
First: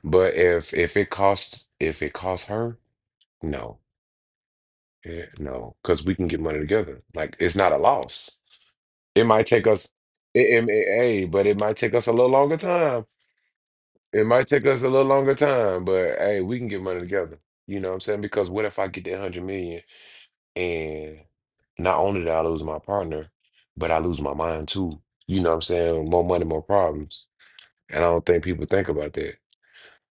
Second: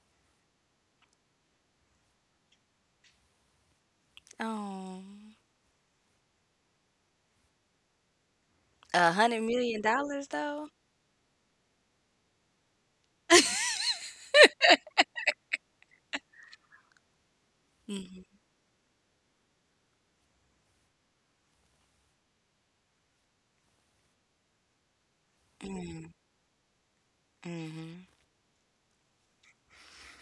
but if if it costs if it costs her, no.
Oh,
Eh, no, because we can get money together. Like, it's not a loss.
a
It
hundred
might take
million
us,
dollars
it,
though.
it, it- Hey, but it might take us a little longer time. It might take us a little longer time, but hey, we can get money together. You know what I'm saying?
Hmm.
Because what if I get that hundred million and not only did I lose my partner, but I lose my mind too. You know what I'm
Mm,
saying? More money, more problems.
mhm.
And I don't think people think about that.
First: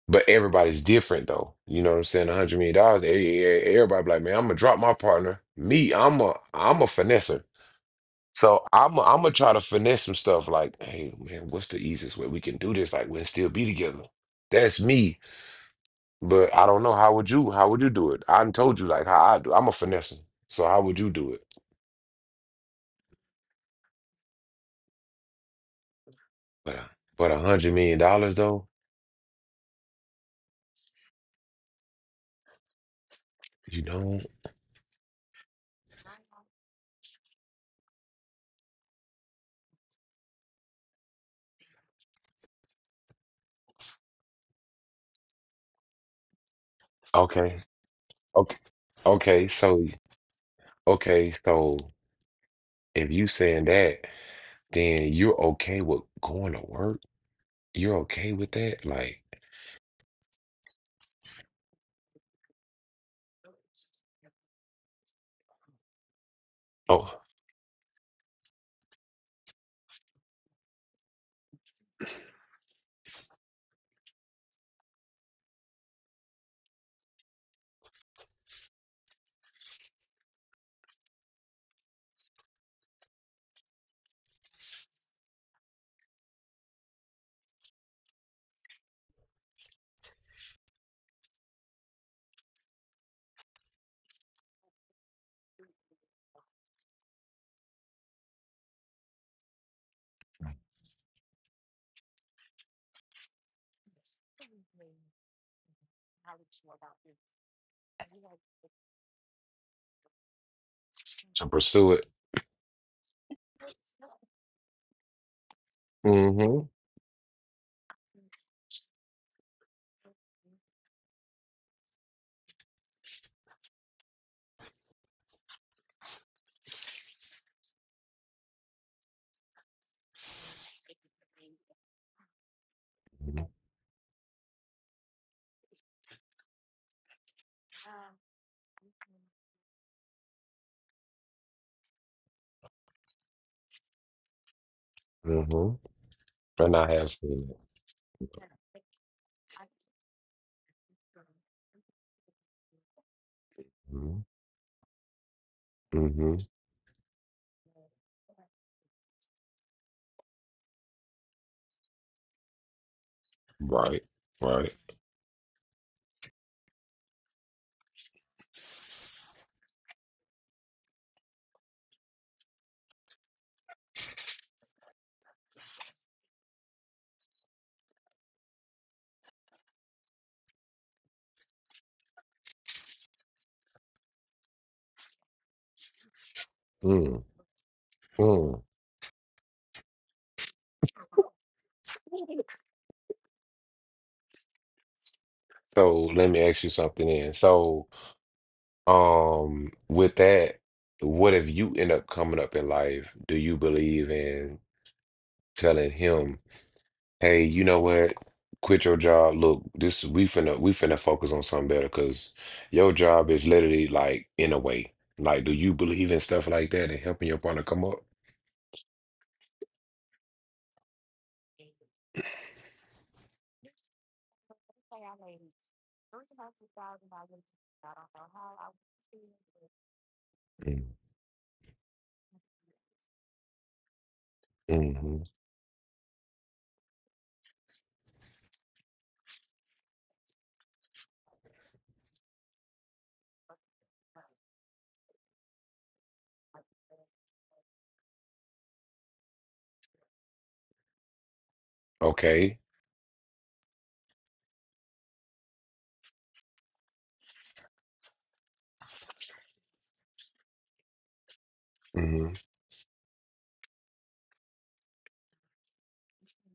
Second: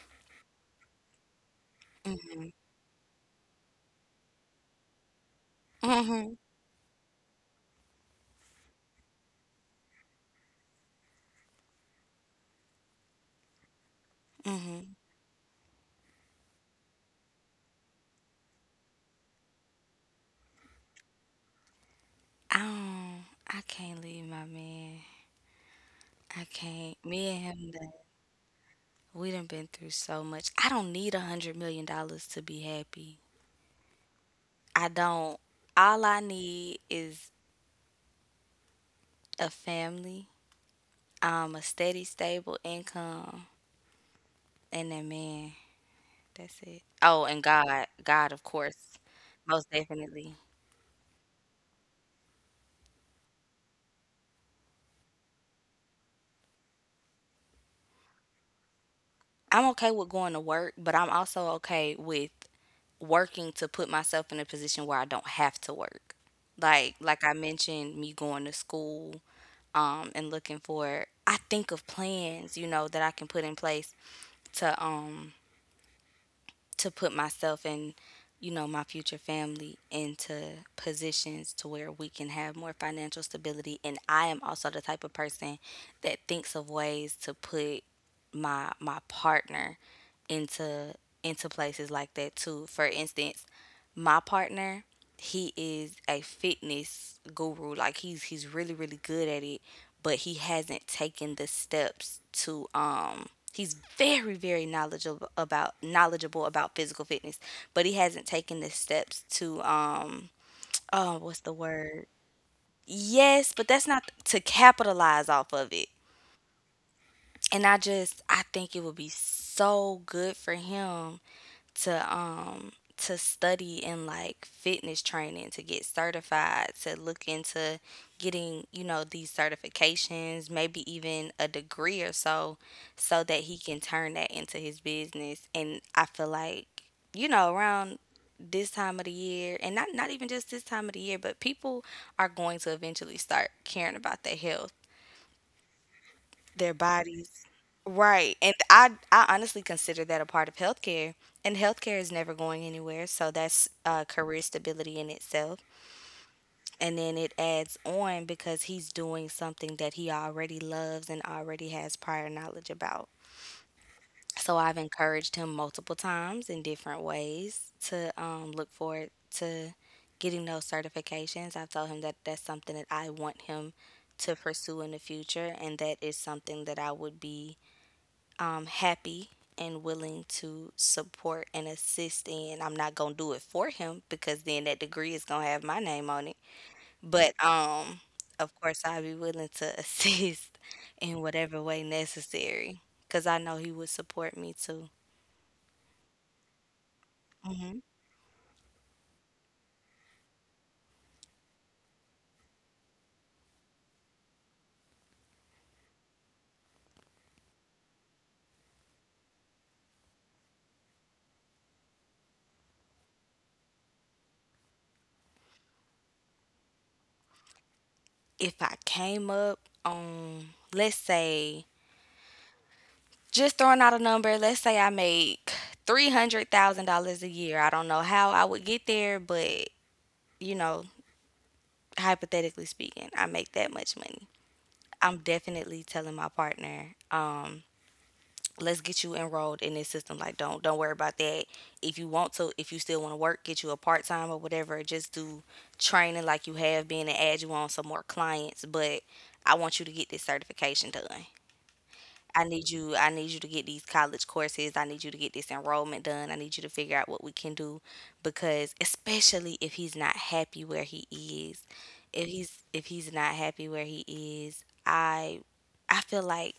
But everybody's different though. You know what I'm saying? A
Mhm.
hundred million dollars, e- e- e, everybody be like, man, I'm gonna drop my partner. Me, I'm a I'm a finesser. So I'm a, I'm gonna try to finesse some stuff like, hey man, what's the easiest way we can do this? Like we'll still be together. That's
Mhm.
me. But I don't know. How would you how would you do it? I done told you like how I do. I'm a finesser. So how would you do it?
Um, I can't leave my man. I
But a-
can't. Me
but a
and him,
hundred
done-
million dollars though,
we done been through so much. I don't need a hundred million dollars to be happy.
you know?
I don't. All I need is a family, um, a steady, stable income, and that man. That's it. Oh, and
Okay.
God, God, of
Okay.
course,
Okay.
most
So
definitely.
okay, so if you saying that, then you're okay with going to work. You're okay with that, like
I'm okay with going to work, but I'm also okay with working to put myself in a position where I don't have to work. Like like
oh,
I mentioned, me going to school um and looking for I think of plans, you know, that I can put in place to um to put myself and you know my future family into positions to where we can have more financial stability, and I am also the type of person that thinks of ways to put my my partner into into places like that too. For instance, my partner, he is a fitness guru. Like he's he's really really good at it, but he hasn't taken the steps to um he's very very knowledgeable about knowledgeable about physical fitness, but he hasn't taken the steps to. Um oh what's
to
the
pursue
word?
it.
Yes, but that's not to capitalize off of it.
Mm-hmm.
And I just I think it would be so good for him to um to study in like fitness training, to get certified, to look into getting you know these certifications, maybe even a degree or so, so that he can turn that into his business. And I feel like you know around this time of the year, and not not even just this time of the year, but people are going to eventually start caring about their health,
Mm-hmm.
their
And I have
bodies.
seen
Right. And I I honestly consider that a part of healthcare. And healthcare is never going anywhere, so
it.
that's uh,
Mm-hmm.
career stability in itself.
Mm-hmm.
And then it adds on because he's doing something that he already loves and already has prior knowledge about.
Right.
So
Right.
I've encouraged him multiple times in different ways to um, look forward to getting those certifications. I've told him that that's something that I want him to pursue in the future, and that is something that I would be um, happy and willing to support and assist in. I'm not gonna do it for him because then that degree is gonna have my name on it.
Mm,
But um, of
mm.
course, I'll be willing to assist in whatever way necessary because I know he would support me too.
So let me ask you something then.
Hmm.
So, um, with that, what if you end up coming up in life? Do you believe in telling him? Hey, you know what? Quit your job. Look, this we finna we finna focus on something better because your job is literally like in a way. Like, do you believe in stuff like that and helping your partner come up?
If I came up on, let's say, just throwing out a number, let's say I make three hundred thousand dollars a year. I don't know how I would get there, but you know, hypothetically speaking, I make that much money. I'm
Mm-hmm.
definitely telling my partner, um, let's get you enrolled in this system. Like don't don't worry about that. If you want to, if you still want to work, get you a part time or whatever. Just do training like you have been and add you on some more clients. But I want you to get this certification done. I
Okay.
need you I need you to get these college courses. I need you to get this enrollment done. I need you to figure out what we can do, because especially if he's not happy where he is. If
Hmm.
he's if he's not happy where he is, I I feel like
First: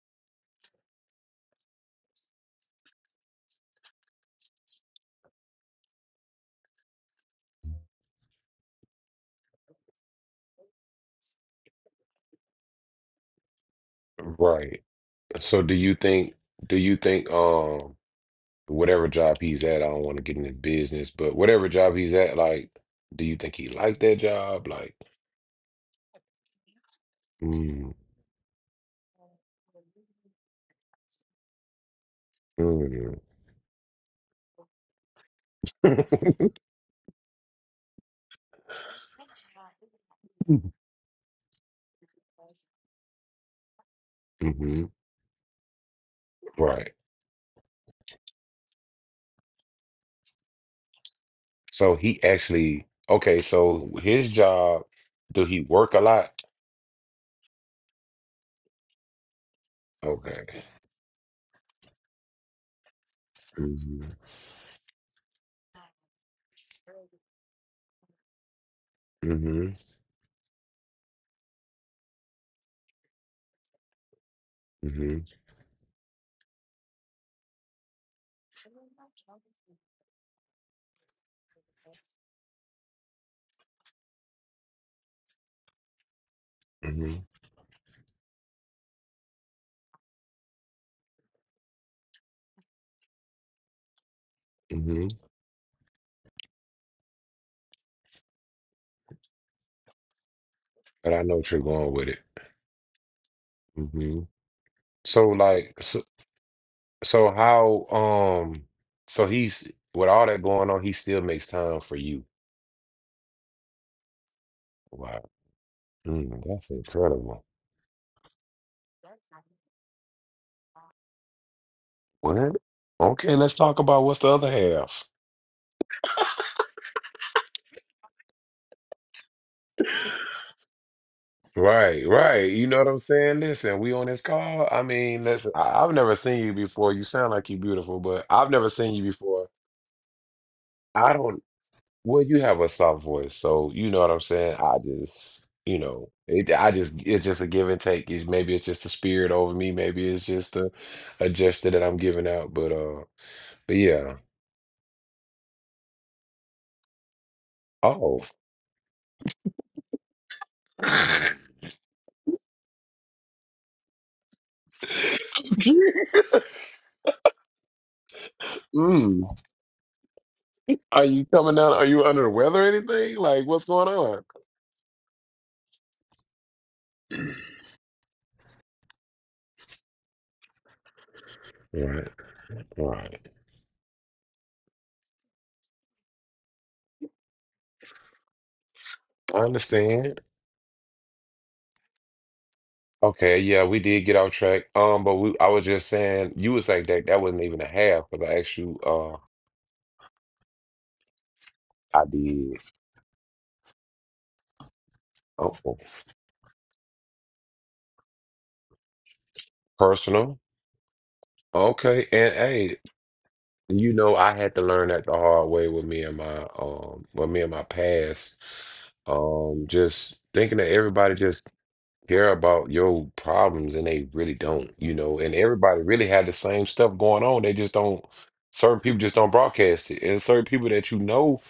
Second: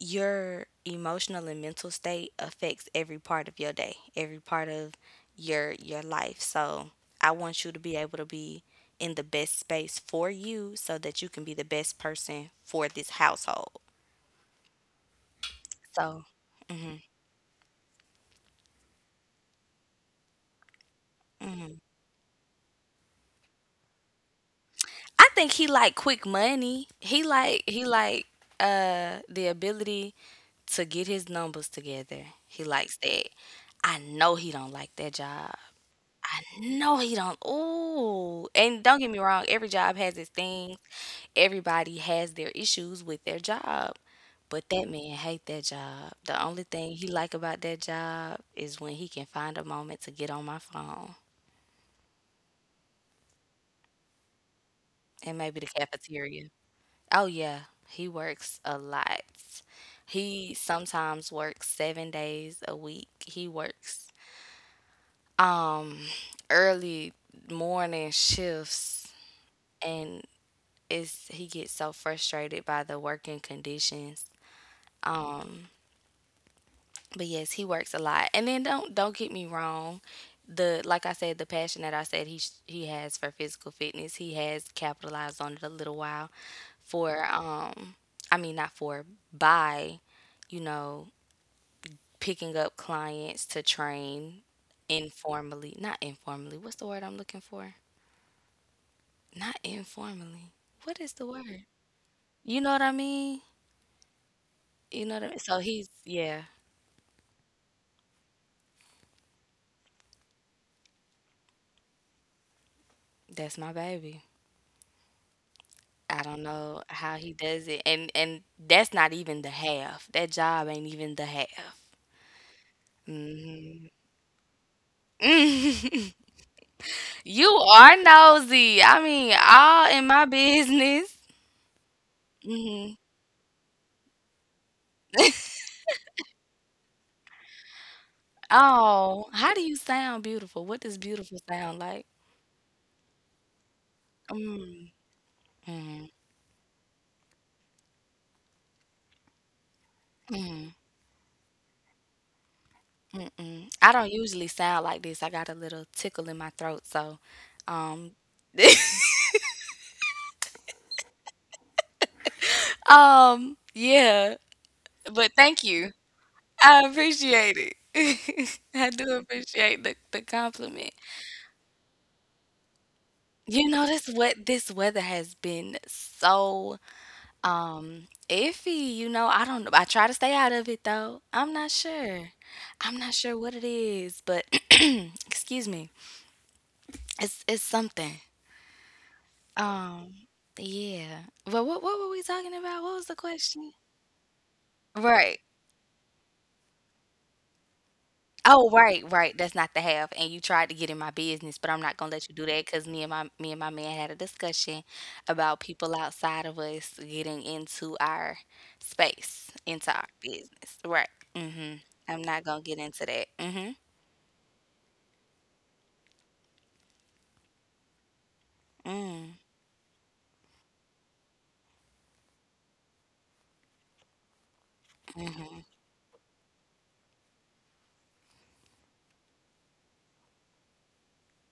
your emotional and mental state affects every part of your day, every part of your your life. So, I want you to be able to be in the best space for you so that you can be the best person for this household.
Right. So do you
So,
think do you think um whatever job he's at, I don't want to get into business, but whatever job he's at, like, do you think he liked that job? Like,
I think he like quick money. He like he
mm,
like uh the ability to get his numbers together. He likes
mm.
that. I know he don't like that job. I know he don't. Ooh, and don't get me wrong. Every job has its things. Everybody has their issues with their job. But
Hmm.
that man hate that job. The only
Right.
thing he like about that job is when he can find a moment to get on my phone
So he actually, okay, so his job,
and
do he
maybe the
work a lot?
cafeteria. Oh yeah, he works a lot. He
Okay.
sometimes works seven days a week. He
Mm-hmm.
works um early morning shifts
Mm-hmm.
and it's he gets so frustrated by the working conditions.
Mm-hmm.
Um but yes, he works a lot. And then don't don't get me wrong, the like I said, the passion that I said he sh- he has for physical fitness, he has capitalized on it a little while
Mm-hmm.
for um I mean not for by, you know, picking up clients to train
Mm-hmm.
informally. Not informally. What's the word I'm looking for? Not informally. What
But
is
I
the
know what you're
word?
going with it.
You know what I mean?
Mm-hmm.
You know what
So
I mean? So
like
he's
so,
yeah,
so how um so he's with all that going on, he still makes time for you.
that's my baby.
Wow.
I don't
Mm, that's
know how he
incredible.
does it. And and that's not even the half. That job ain't even the half.
What? Okay, let's talk
Mhm.
about what's the other half.
You are nosy. I mean, all in my business.
Right, right. You know what
Mhm.
I'm saying? Listen, we on this call. I mean, listen, I, I've never seen you before. You sound like you're beautiful, but I've never seen you
Oh,
before.
how do you sound beautiful? What does
I
beautiful
don't,
sound like?
well, you have a soft voice, so you know what I'm saying? I
Mm,
just, you
mm,
know, it, I just, it's just a give and take. It's, maybe it's just the spirit over me. Maybe it's just a, a gesture that I'm giving out, but, uh,
mm-mm.
but
I don't
yeah.
usually sound like this. I got a little tickle in my throat, so um
Oh.
um yeah, but thank you. I appreciate it. I do
Mm.
appreciate the the compliment.
Are you coming down? Are you under the weather or anything? Like, what's
You know,
going
this
on?
what this weather has been so Um, iffy, you know, I don't know. I try to stay out of it though. I'm not
Right,
sure. I'm not
right.
sure what it is, but excuse me. It's it's something.
I
Um,
understand.
yeah. But what what were we talking about? What was the
Okay, yeah,
question?
we did get off track. Um, but we,
Right.
I was just saying, you was like that. That wasn't even a half, but I asked
Oh,
you.
right,
Uh,
right, that's not the half. And you tried to get in my business, but I'm not
I
gonna let you do
did.
that. Cause me and my me and my man had a discussion
Oh,
about
oh,
people outside of us getting into our space, into our
personal.
business. Right. Mhm.
Okay,
I'm
and
not gonna get
hey,
into that. Mhm.
you know, I had to learn that the hard way with me and my um, with me and my past.
Mm.
Um, just thinking that everybody just care about your problems and they really don't. You know, and everybody really had the same stuff going on. They just don't. Certain people just don't broadcast it, and certain people that you know,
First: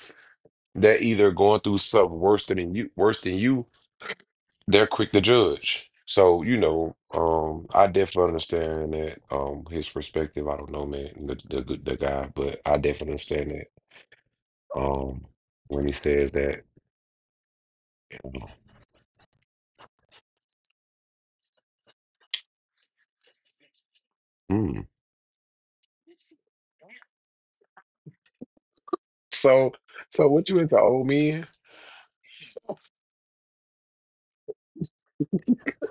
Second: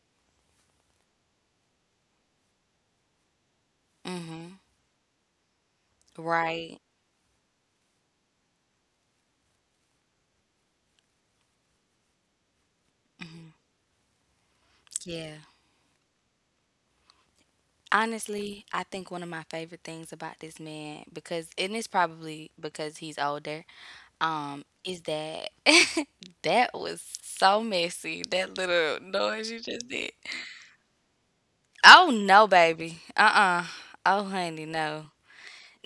they're either going through something worse than you worse than you,
Mhm.
they're quick to judge. So you
Right.
know, um, I definitely understand that, um, his perspective. I don't know man, the the, good- the guy, but I definitely understand that um
Yeah.
when he says that
Honestly, I think one of my favorite things about this man, because and it's probably because he's older, um
mm.
is that that was so messy, that little noise you
So,
just did.
so what you into old men?
Oh no, baby, uh-uh. Oh honey, no.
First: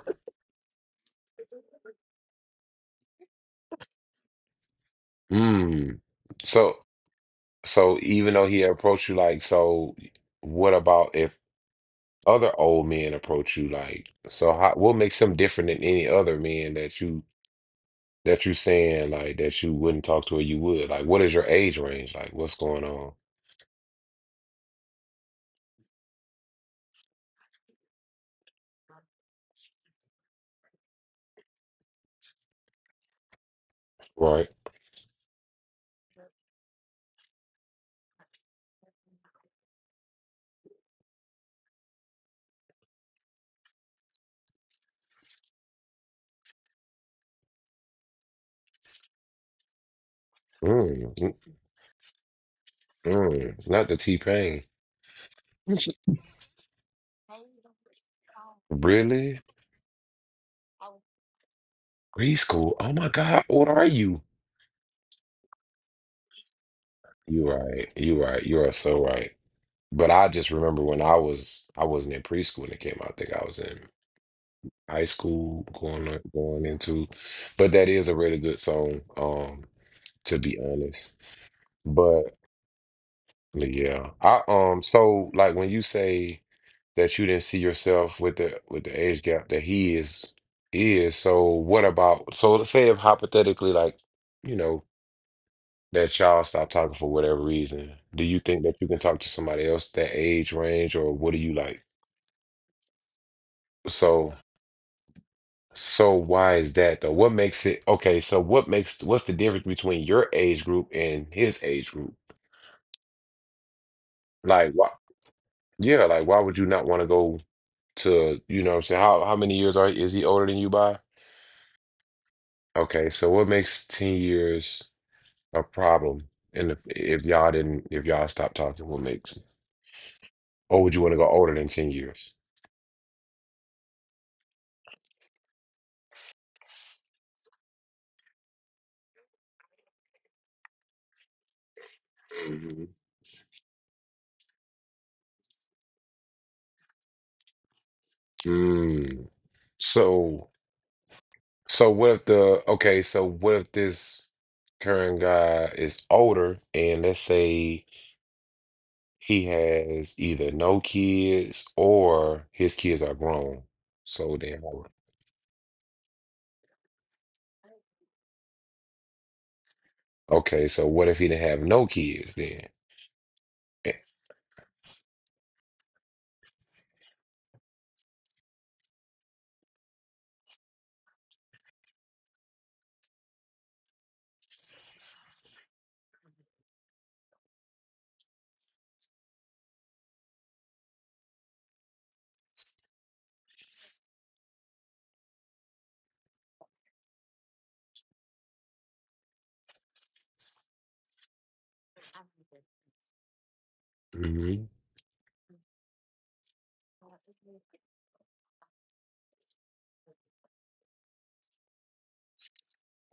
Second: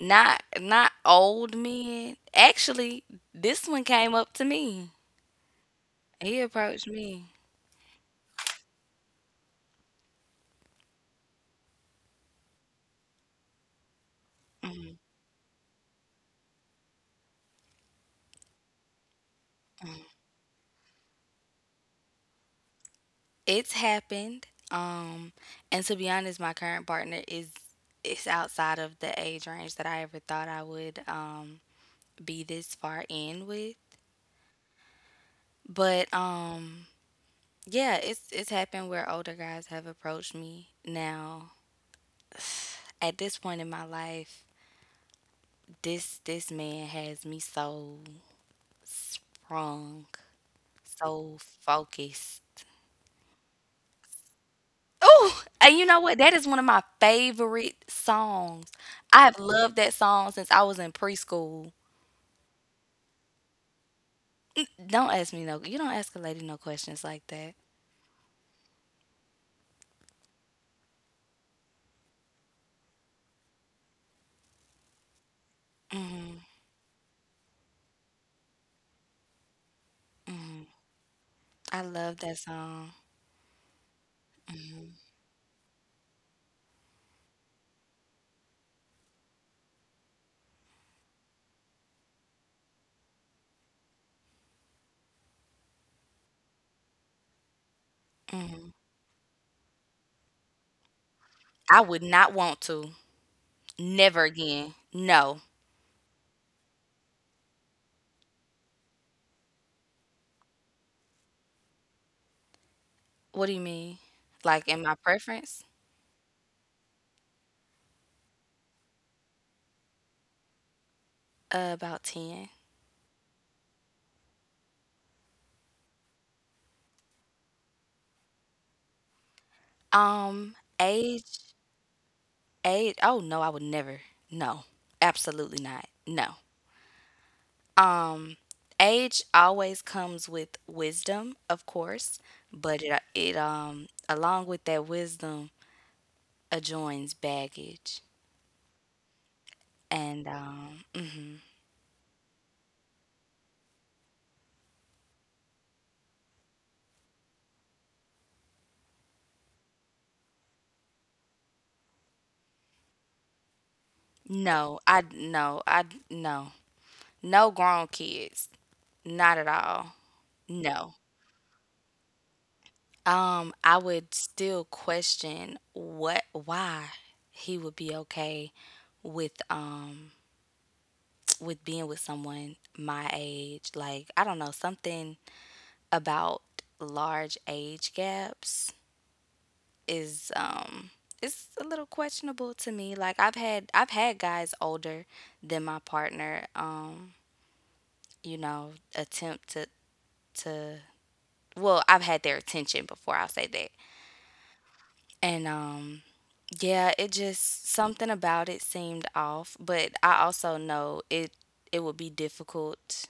Not not old men, actually. This one came up to me.
Hmm.
He approached
So
me.
so even though he approached you, like, so what about if other old men approach you, like, so how, what makes him different than any other men that you that you saying like that you wouldn't talk to or you would? Like, what is your age range? Like, what's going on?
It's happened, um and to be honest, my current partner is is outside of the age range that I ever thought I would, um be this far in with,
Right?
but um yeah, it's it's happened where older guys have approached me. Now, at this point in my life, this this man has me so sprung,
Mm, mm,
so focused.
mm. Not the T-Pain.
Oh, and you know what? That is one of my favorite songs. I have
Really?
loved that song since I was in preschool.
Preschool? Oh my God, what are you?
Don't ask me no. You don't ask a lady no questions like
You
that.
right. You right. You are so right. But I just remember when I was I wasn't in preschool when it came out. I think I was in high school going on, going into. But that is a really good song, um, to be
Mm,
honest.
I love that
But
song.
yeah. I um so like when you say that you didn't see yourself with the with the age gap that he is is. So what about so let's say if hypothetically like, you know, that child stopped talking for whatever reason, do you think
Hmm.
that you can talk to somebody else that age range or what do you
I
like?
would not want to. Never
So
again. No.
so why is that though? What makes it Okay, so what makes what's the difference between your age group and his age group?
What do you mean? Like
Like
in
why
my preference?
Yeah, like why would you not want to go to, you know what I'm saying? How how many years are is he older than you by?
Uh, about ten.
Okay, so what makes ten years a problem? And if, if y'all didn't, if y'all stopped talking, what makes,
Um,
or would you want to go
age,
older than ten years?
age, oh no, I would never. No, absolutely not. No. Um, age always comes with wisdom, of course, but
Mhm.
it, it um along with that wisdom adjoins baggage.
Mm.
And
So,
um, mhm.
so what if the, okay, so what if this current guy is older and let's say he has either no kids or his kids are grown. So then,
no, I no, I no. No grown kids. Not at all.
okay, so
No.
what if he didn't have no kids then?
Um, I would still question what why he would be okay with um with being with someone my age. Like, I don't know, something about large age gaps is um it's a little questionable to me. Like I've had I've had guys older than my partner, um, you know, attempt to to well, I've had their attention before, I'll say that. And um yeah, it just something about it seemed off, but I also know it it would be difficult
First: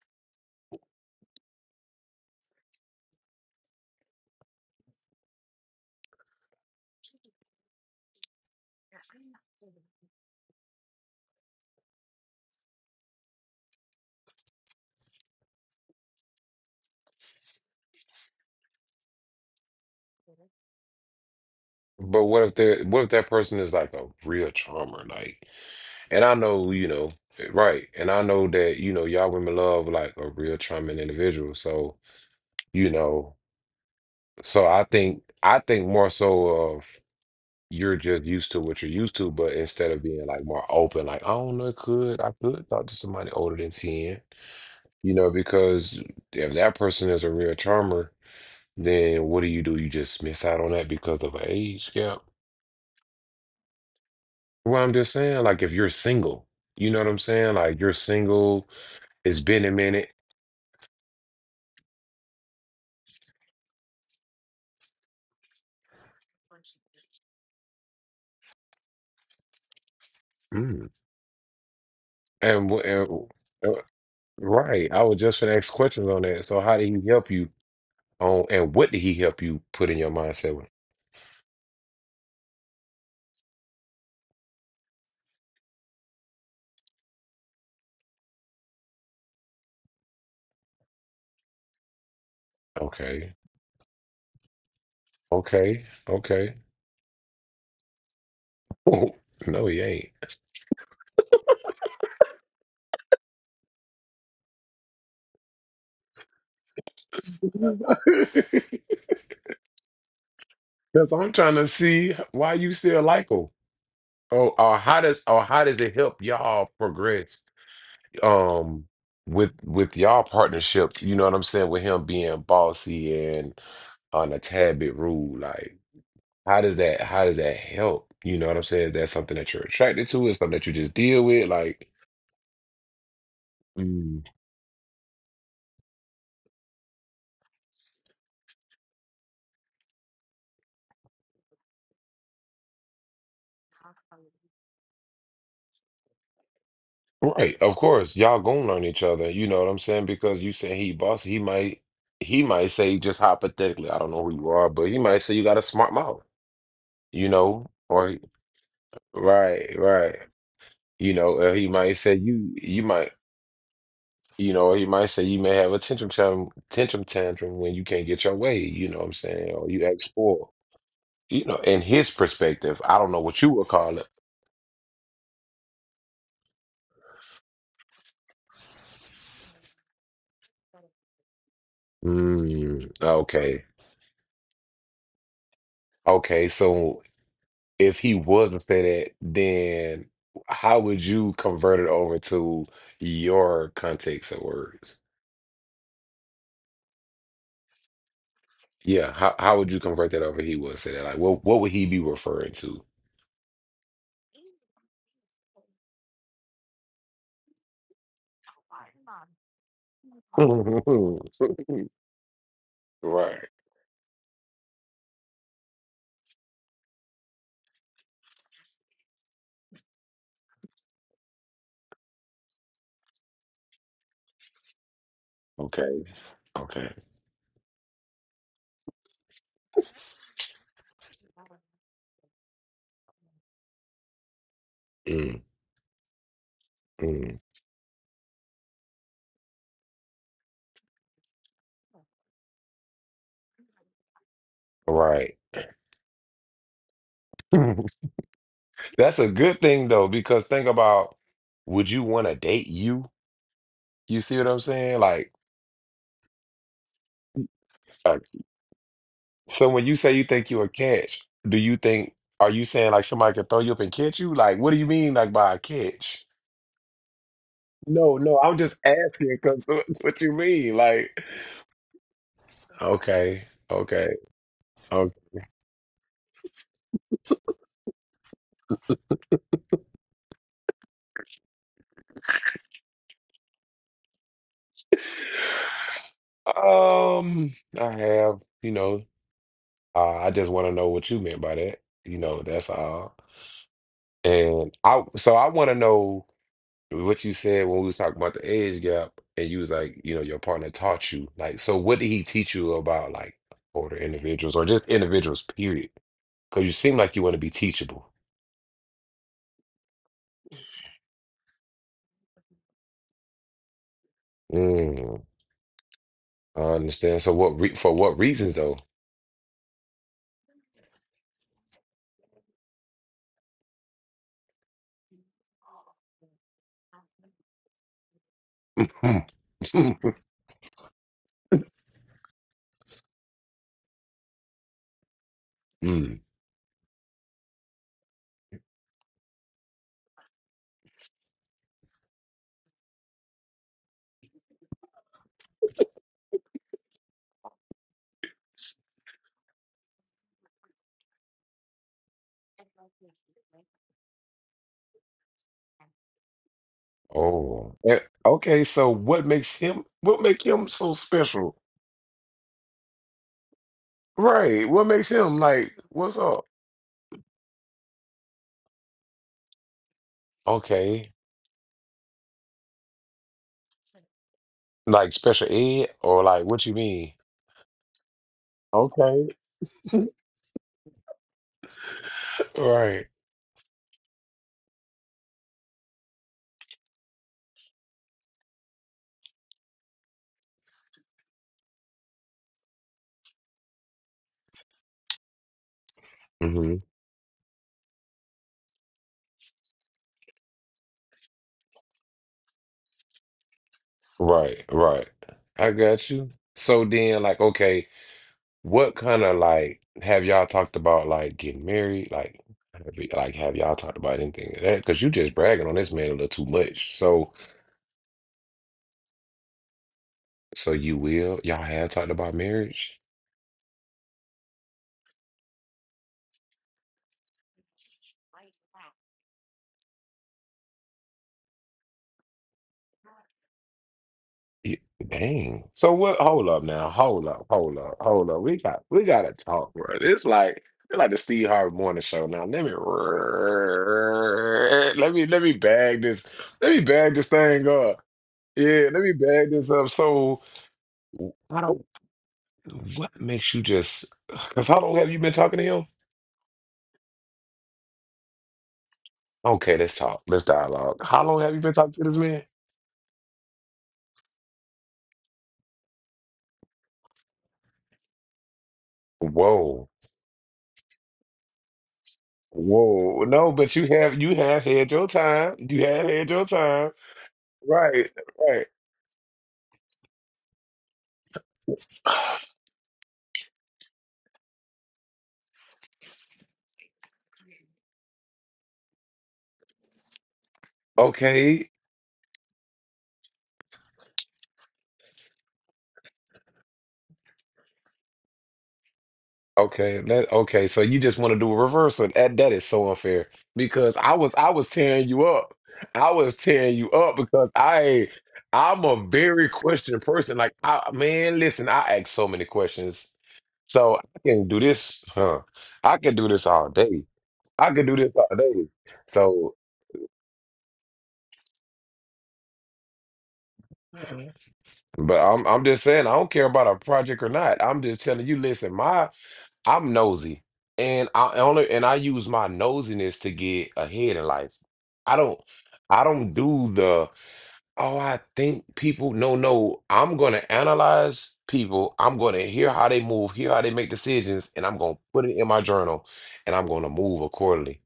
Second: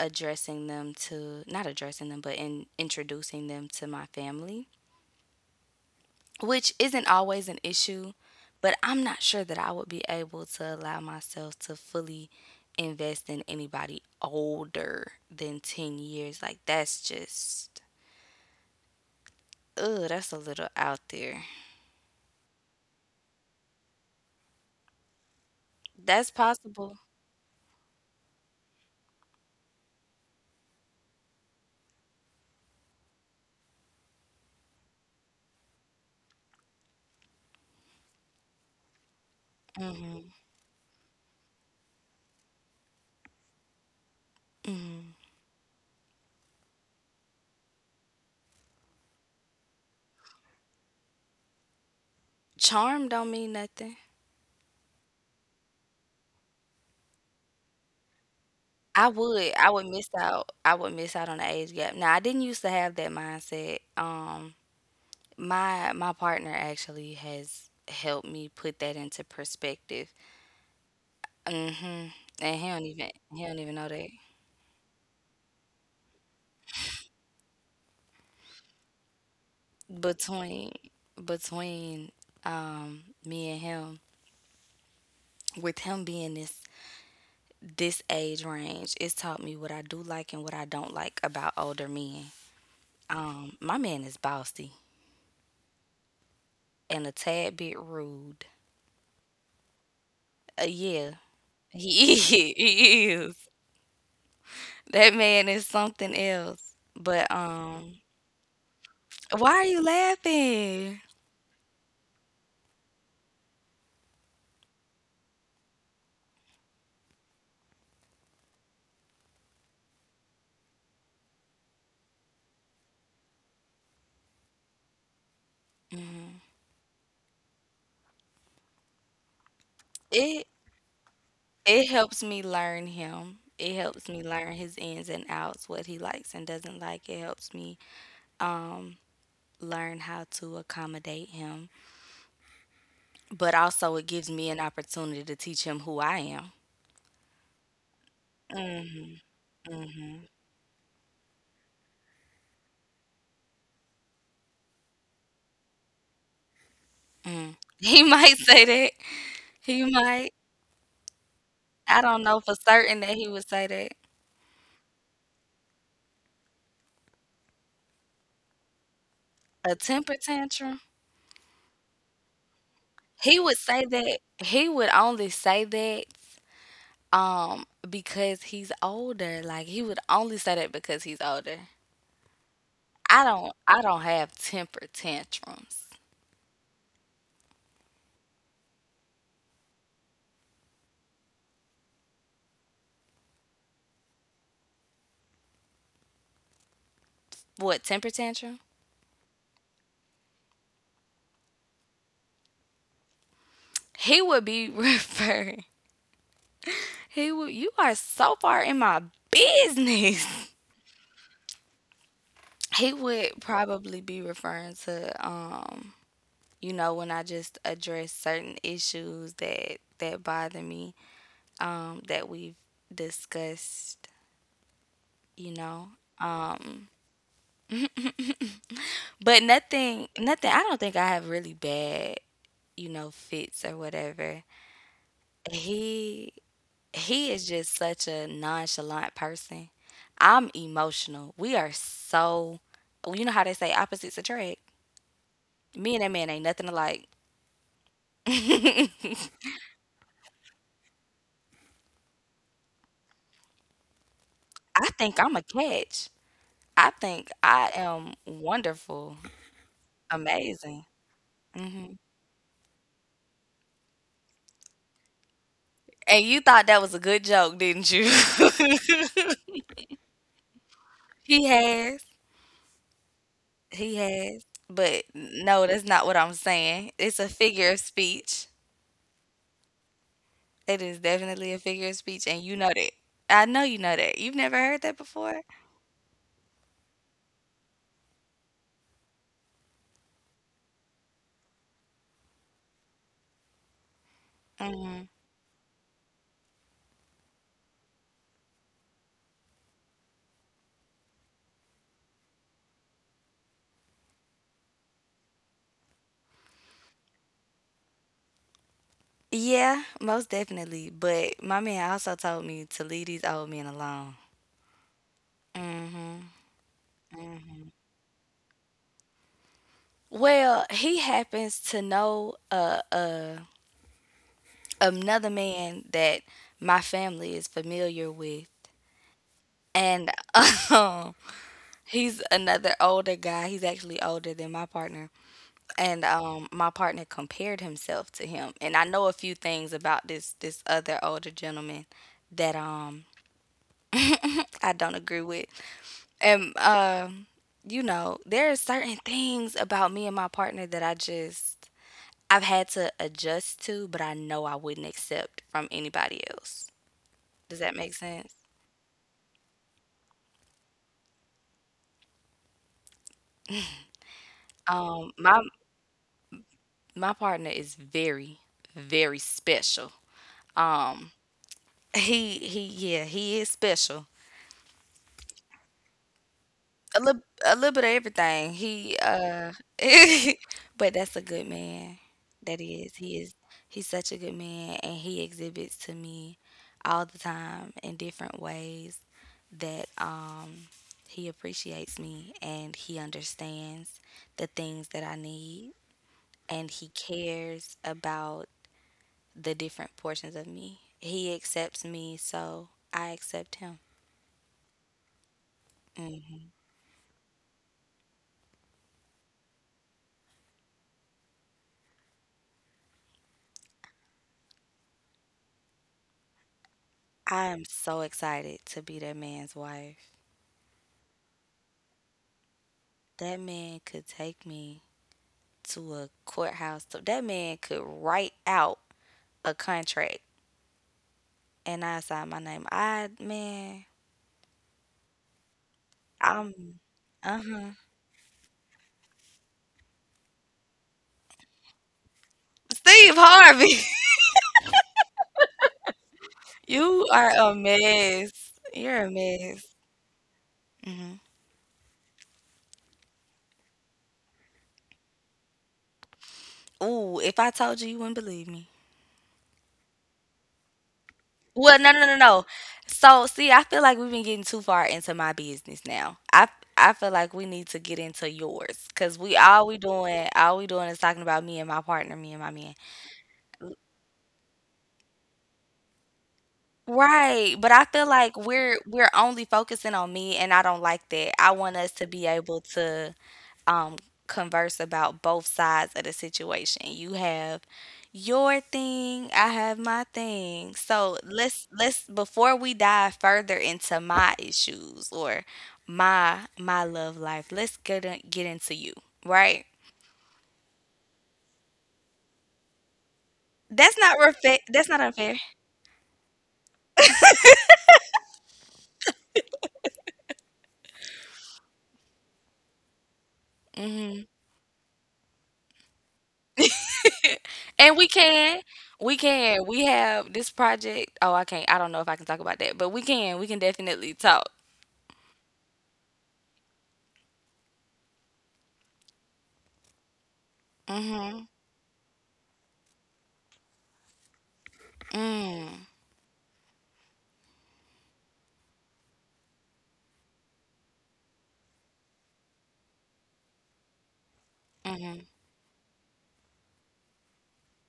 addressing them to not addressing them, but in introducing them to my family, which isn't always an issue, but I'm not sure that I would be able to allow myself to fully invest in anybody older than ten years. Like that's just ugh, that's a little out there.
But what if they what if that person is like a real charmer? Like, and
That's
I know, you
possible.
know, eh, right. And I know that, you know, y'all women love like a real charming individual. So, you know, so I think I think more so of you're just used to what you're used to, but instead of being like more open, like, I don't know, could I could talk to somebody older than ten, you know, because if that person is a real charmer, then what do you do? You just miss out on that because of an age gap.
Charm don't mean nothing.
Well, I'm just saying, like, if you're single, you know what I'm saying? Like, you're single,
I
it's
would.
been
I
a
would miss
minute.
out. I would miss out on the age gap. Now, I didn't used to have that mindset. Um, my my partner actually has helped me put that into perspective.
Mm.
Mm. Mhm. And he
And, wh-
don't
and
even he don't even
uh,
know that.
right, I was just gonna ask questions on that. So, how did he help you on, and what did he help you put in your mindset with?
Between between um me and him, with him being this this age range, it's taught me what I do like and what I don't like about older men.
Okay,
Um, my man is bossy
okay, okay.
and a tad bit rude.
Oh, no, he ain't.
Uh, yeah, he is. He is. That man is something else. But um, why are you laughing?
Because I'm trying to see why you still like him. Oh, or how does or how does it help y'all progress? Um, with with y'all partnership, you know what I'm saying, with him being bossy and on a tad bit rude, like how does that how does that help? You know what I'm saying? Is that something that you're attracted to? Is
It
something that you just deal with?
it
Like
helps me learn him. It helps me
mm,
learn his ins and outs, what he likes and doesn't like. It helps me um learn how to accommodate him. But also it gives me an opportunity to teach him who I am.
right, of course, y'all gonna learn each other, you know what I'm saying? Because you saying he bossy, he might he might say just hypothetically, I don't know who you are, but he might say you got a smart mouth, you
Mm.
know,
He
or
might say that. He
right, right.
might.
You know, uh, he
I
might
don't
say
know for
you you
certain that
might.
he would say that.
You know, he might say you may have a tantrum tantrum, tantrum tantrum when you can't get your way, you know what I'm saying?
A
Or you act
temper
spoiled.
tantrum?
You know, in his perspective, I don't know
He
what you
would
would
say
call it.
that he would only say that um because he's older. Like he would only say that because he's older.
Mm,
I don't
okay.
I don't have temper tantrums.
Okay, so if he wasn't say that, then how would you convert it over to your context of words?
What temper tantrum?
Yeah, how how would you convert that over? He would say that. Like, what what would he be referring to?
He would be referring. He would, you are so far in my business. He would
Right.
probably be referring to um you know when I just address certain issues that that bother me um that we've discussed, you know,
Okay. Okay.
um but nothing, nothing. I don't think I have really bad, you know, fits or whatever.
Mm,
He he
mm.
is just such a nonchalant person. I'm emotional. We are so, you know how they say opposites attract.
Right.
Me and that man ain't nothing alike. I
That's a good thing though, because think about would you want to date you? You see what I'm saying?
think
Like,
I'm a catch. I think I am
like,
wonderful,
so when you say you think you're a
amazing.
catch, do you
Hmm.
think are you saying like somebody could throw you up and catch you? Like, what do you mean like by a catch?
And you thought that was a good joke, didn't you?
No, no, I'm just asking because what you mean? Like,
He has.
okay,
He
okay,
has, but
okay.
no, that's not what I'm saying. It's a figure of speech. It is definitely a figure of speech, and you know that. I know you know that. You've never heard that before?
Um, I have, you know, uh, I just want to know what you meant by that. You know, that's all. And
Mm.
I, so I want to know what you said when we was talking about the age gap, and you was like, you know, your partner taught you. Like, so what did he teach you about like older individuals or just individuals, period? Because you seem like you want to be teachable.
Yeah, most definitely. But my man also told me to leave these old men alone.
Mm,
Hmm.
I understand. So what re for what reasons though?
Well, he happens to know uh, uh, another man that my family is familiar with. And
Mm,
um, he's another older guy. He's actually older than my partner. And
mm, mm.
um, my partner compared himself to him, and I know a few things about this, this other older gentleman that um I don't agree with. And um you know, there are certain things about me and my partner that I just, I've had to adjust to, but I know I wouldn't accept from anybody else. Does that
Oh,
make
eh,
sense?
okay. So what makes him? What make him so special? Right. What
um
makes
my
him like? What's up?
my partner is very, very special. um
Okay.
he he yeah, he is special.
Like special ed or like what you
A little,
mean?
a little bit of everything. He,
Okay.
uh, but that's a good man. That is. He
Right.
is. He's such a good man, and he exhibits to me all the time in different ways that um he appreciates me and he understands the things that I need, and he cares about the different portions of me. He accepts me, so I accept him.
Right, right. I got you. So then, like, okay, what kind of like have y'all talked about like getting married? Like, have y- like have y'all talked about anything of that? Because you just bragging on this man a little too much.
I
So,
am so excited to be that man's wife.
so you will y'all have talked about marriage?
That man could take me to a courthouse. So that man could write out a contract and I signed my name. I, man,
Y- Dang. So what?
I'm,
Hold up now. Hold up.
uh-huh.
Hold up. Hold up. We got we gotta talk, bro. It's like it's like the Steve Harvey Morning Show. Now let me
Steve Harvey,
let me let me bag this let me
you
bag
are
this
a
thing up.
mess.
Yeah,
You're
let
a
me bag
mess.
this up. So,
Hmm.
I don't. What makes you just? Because how long have you been talking to him?
Ooh, if I told you, you wouldn't believe me.
Okay, let's talk. Let's dialogue. How long have you
Well,
been
no,
talking
no,
to
no,
this
no.
man?
So, see, I feel like we've been getting too far into my business now. I I feel like we need to get into yours because we all we
Whoa,
doing, all we doing is talking about me and my partner, me and my man.
whoa. No, but you have you have had your time. You have had your time.
Right, but I feel
Right,
like
right.
we're we're only focusing on me and I don't like that. I want us to be able to um converse about both sides of the situation. You have your thing, I have my thing. So let's
Okay,
let's before we dive further into my issues or my my love life, let's get in, get into you, right?
Okay, that okay. So you just want to do a reversal. That that is so unfair
That's
because I
not
was I
refa-
was
that's not
tearing you
unfair.
up. I was tearing you up because I I'm a very question person. Like I man, listen, I ask so many questions. So I
Mm-hmm.
can do this, huh? I can do this all day. I can
And
do
we
this all
can.
day.
We
So
can. We have this project. Oh, I can't. I don't know if I can talk about that, but we can. We can definitely talk.
but I'm I'm just saying I don't care about a project or not. I'm just telling you, listen, my I'm nosy. And I
Hmm.
only and I use my nosiness to get ahead in life. I don't
Mm.
I don't do the oh I think people no no. I'm gonna analyze people. I'm gonna hear how they move, hear how they make decisions, and I'm gonna put it in my journal and I'm gonna move accordingly.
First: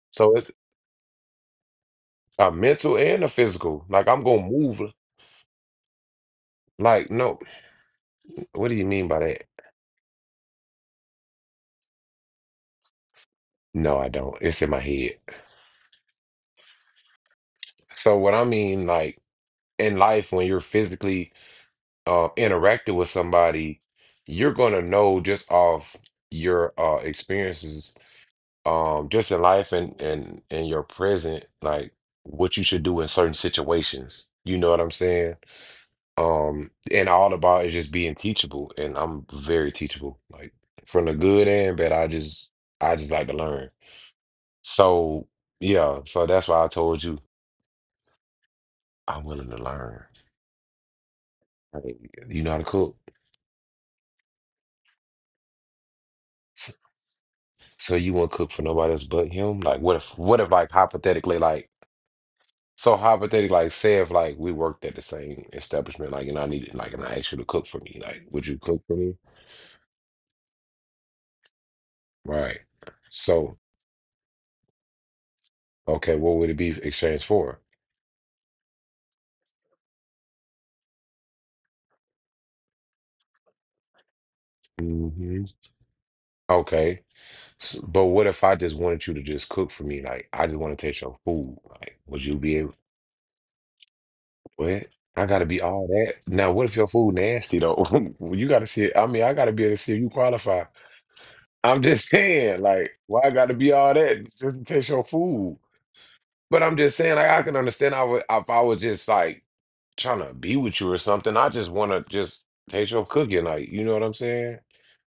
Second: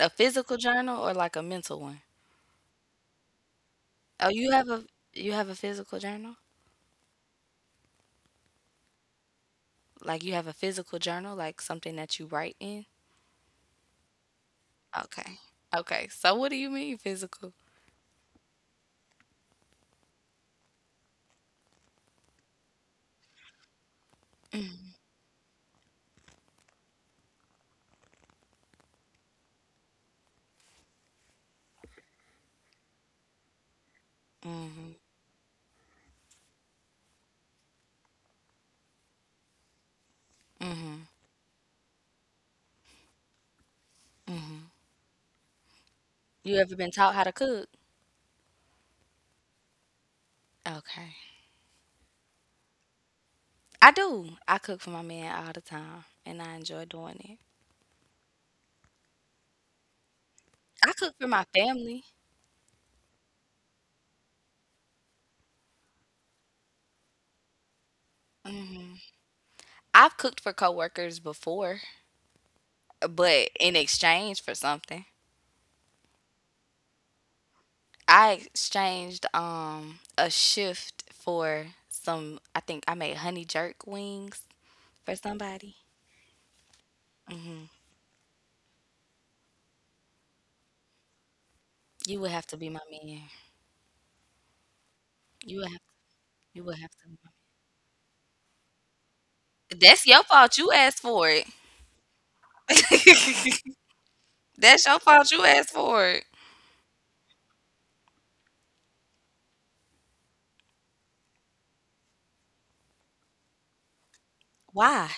A
So it's
physical journal or like a mental one?
a mental and a physical. Like I'm
Oh,
gonna
you have
move
a, you have a physical journal?
like no, what do you mean by that?
Like you have a physical journal, like something that you write in?
No, I don't. It's in my head.
Okay. Okay. So what do you mean physical?
So what I mean, like in life, when you're physically uh, interacting with somebody, you're gonna know just off your uh, experiences, um, just in life and and and your present, like what you should do in certain situations. You know what I'm
Hmm.
saying? Um, and all about is just being teachable, and I'm very teachable, like from
Hmm.
the good and bad. I just I just like to learn. So yeah, so that's
You
why I
ever been
told
taught
you
how to cook?
I'm willing to learn.
Okay.
Like, you know how to cook.
I do. I cook for my man all the time, and I
So,
enjoy doing it.
so you won't cook for nobody else but him? Like, what if, what if, like,
I cook for
hypothetically,
my
like,
family.
so hypothetically, like, say if, like, we worked at the same establishment, like, and I needed, like, and I asked you to cook for me, like, would you cook for me?
I've cooked for coworkers before,
Right.
but
So,
in exchange for something,
okay, what would it be exchanged for?
I exchanged um a shift for some. I think I made honey jerk wings for
Hmm.
somebody.
Okay. S- but what if I just wanted you to just cook for me? Like, I just want to taste your food. Like,
You
would
would
you
have to
be
be
able,
my man.
what? I gotta
You
be
would have.
all that. Now,
You
what if
would
your
have to.
food
Be my
nasty though? You gotta see it. I mean, I gotta be able to
man.
see if
That's
you
your fault.
qualify.
You asked for it.
I'm just saying, like, why I got to be all that just to
That's
taste
your
your
fault. You
food?
asked for it.
But I'm just saying, like, I can understand I would, if I was just like trying to be with you or something. I just want to just taste your cooking, like, you know what I'm saying?
Why?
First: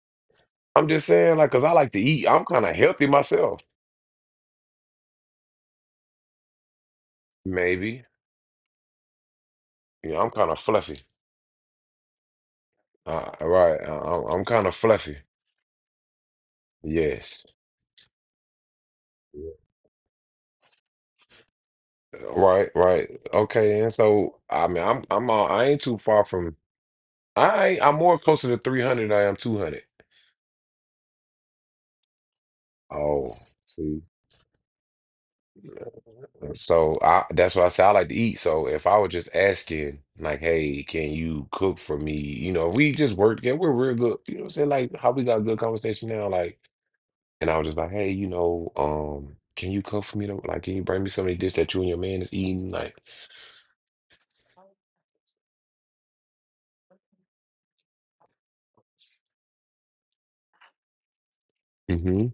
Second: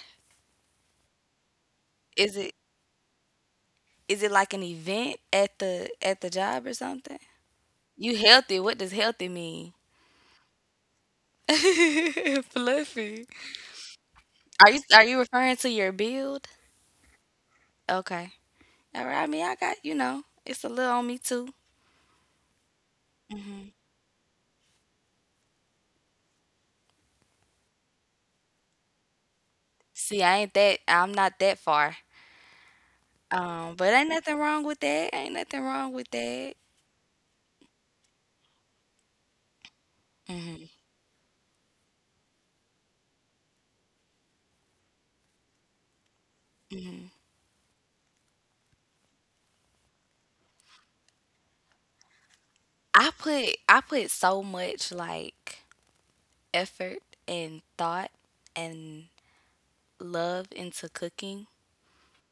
I'm just saying, like, cause I like to eat.
Is
I'm
it?
kind of healthy myself,
Is it like an event at the at the job or something?
maybe.
You healthy. What does healthy mean?
You know, I'm kind of fluffy.
Fluffy.
Uh, right, I, I- I'm kind
Are
of
you are
fluffy.
you referring to your build?
Yes.
Okay. All right. I mean,
Yeah.
I got you know, it's a little on me too.
Right, right. Okay, and so I mean, I'm I'm uh, I ain't too far from I ain't- I'm more closer to three hundred than I am two hundred.
See, I ain't that. I'm not that far.
Oh,
Um, but
see,
ain't nothing wrong with that. Ain't nothing wrong
yeah.
with that.
So I that's why I say I like to eat. So if I were just asking, like, hey, can you cook for me? You know, if we just work, together, we're real good. You know what I'm saying? Like how we got a good conversation now, like, and I was just like, hey, you know, um, can you cook for me though? Like, can you bring me some of the dish that you and your man is eating? Like,
I put I put so much like effort and thought and love into cooking.
mm-hmm.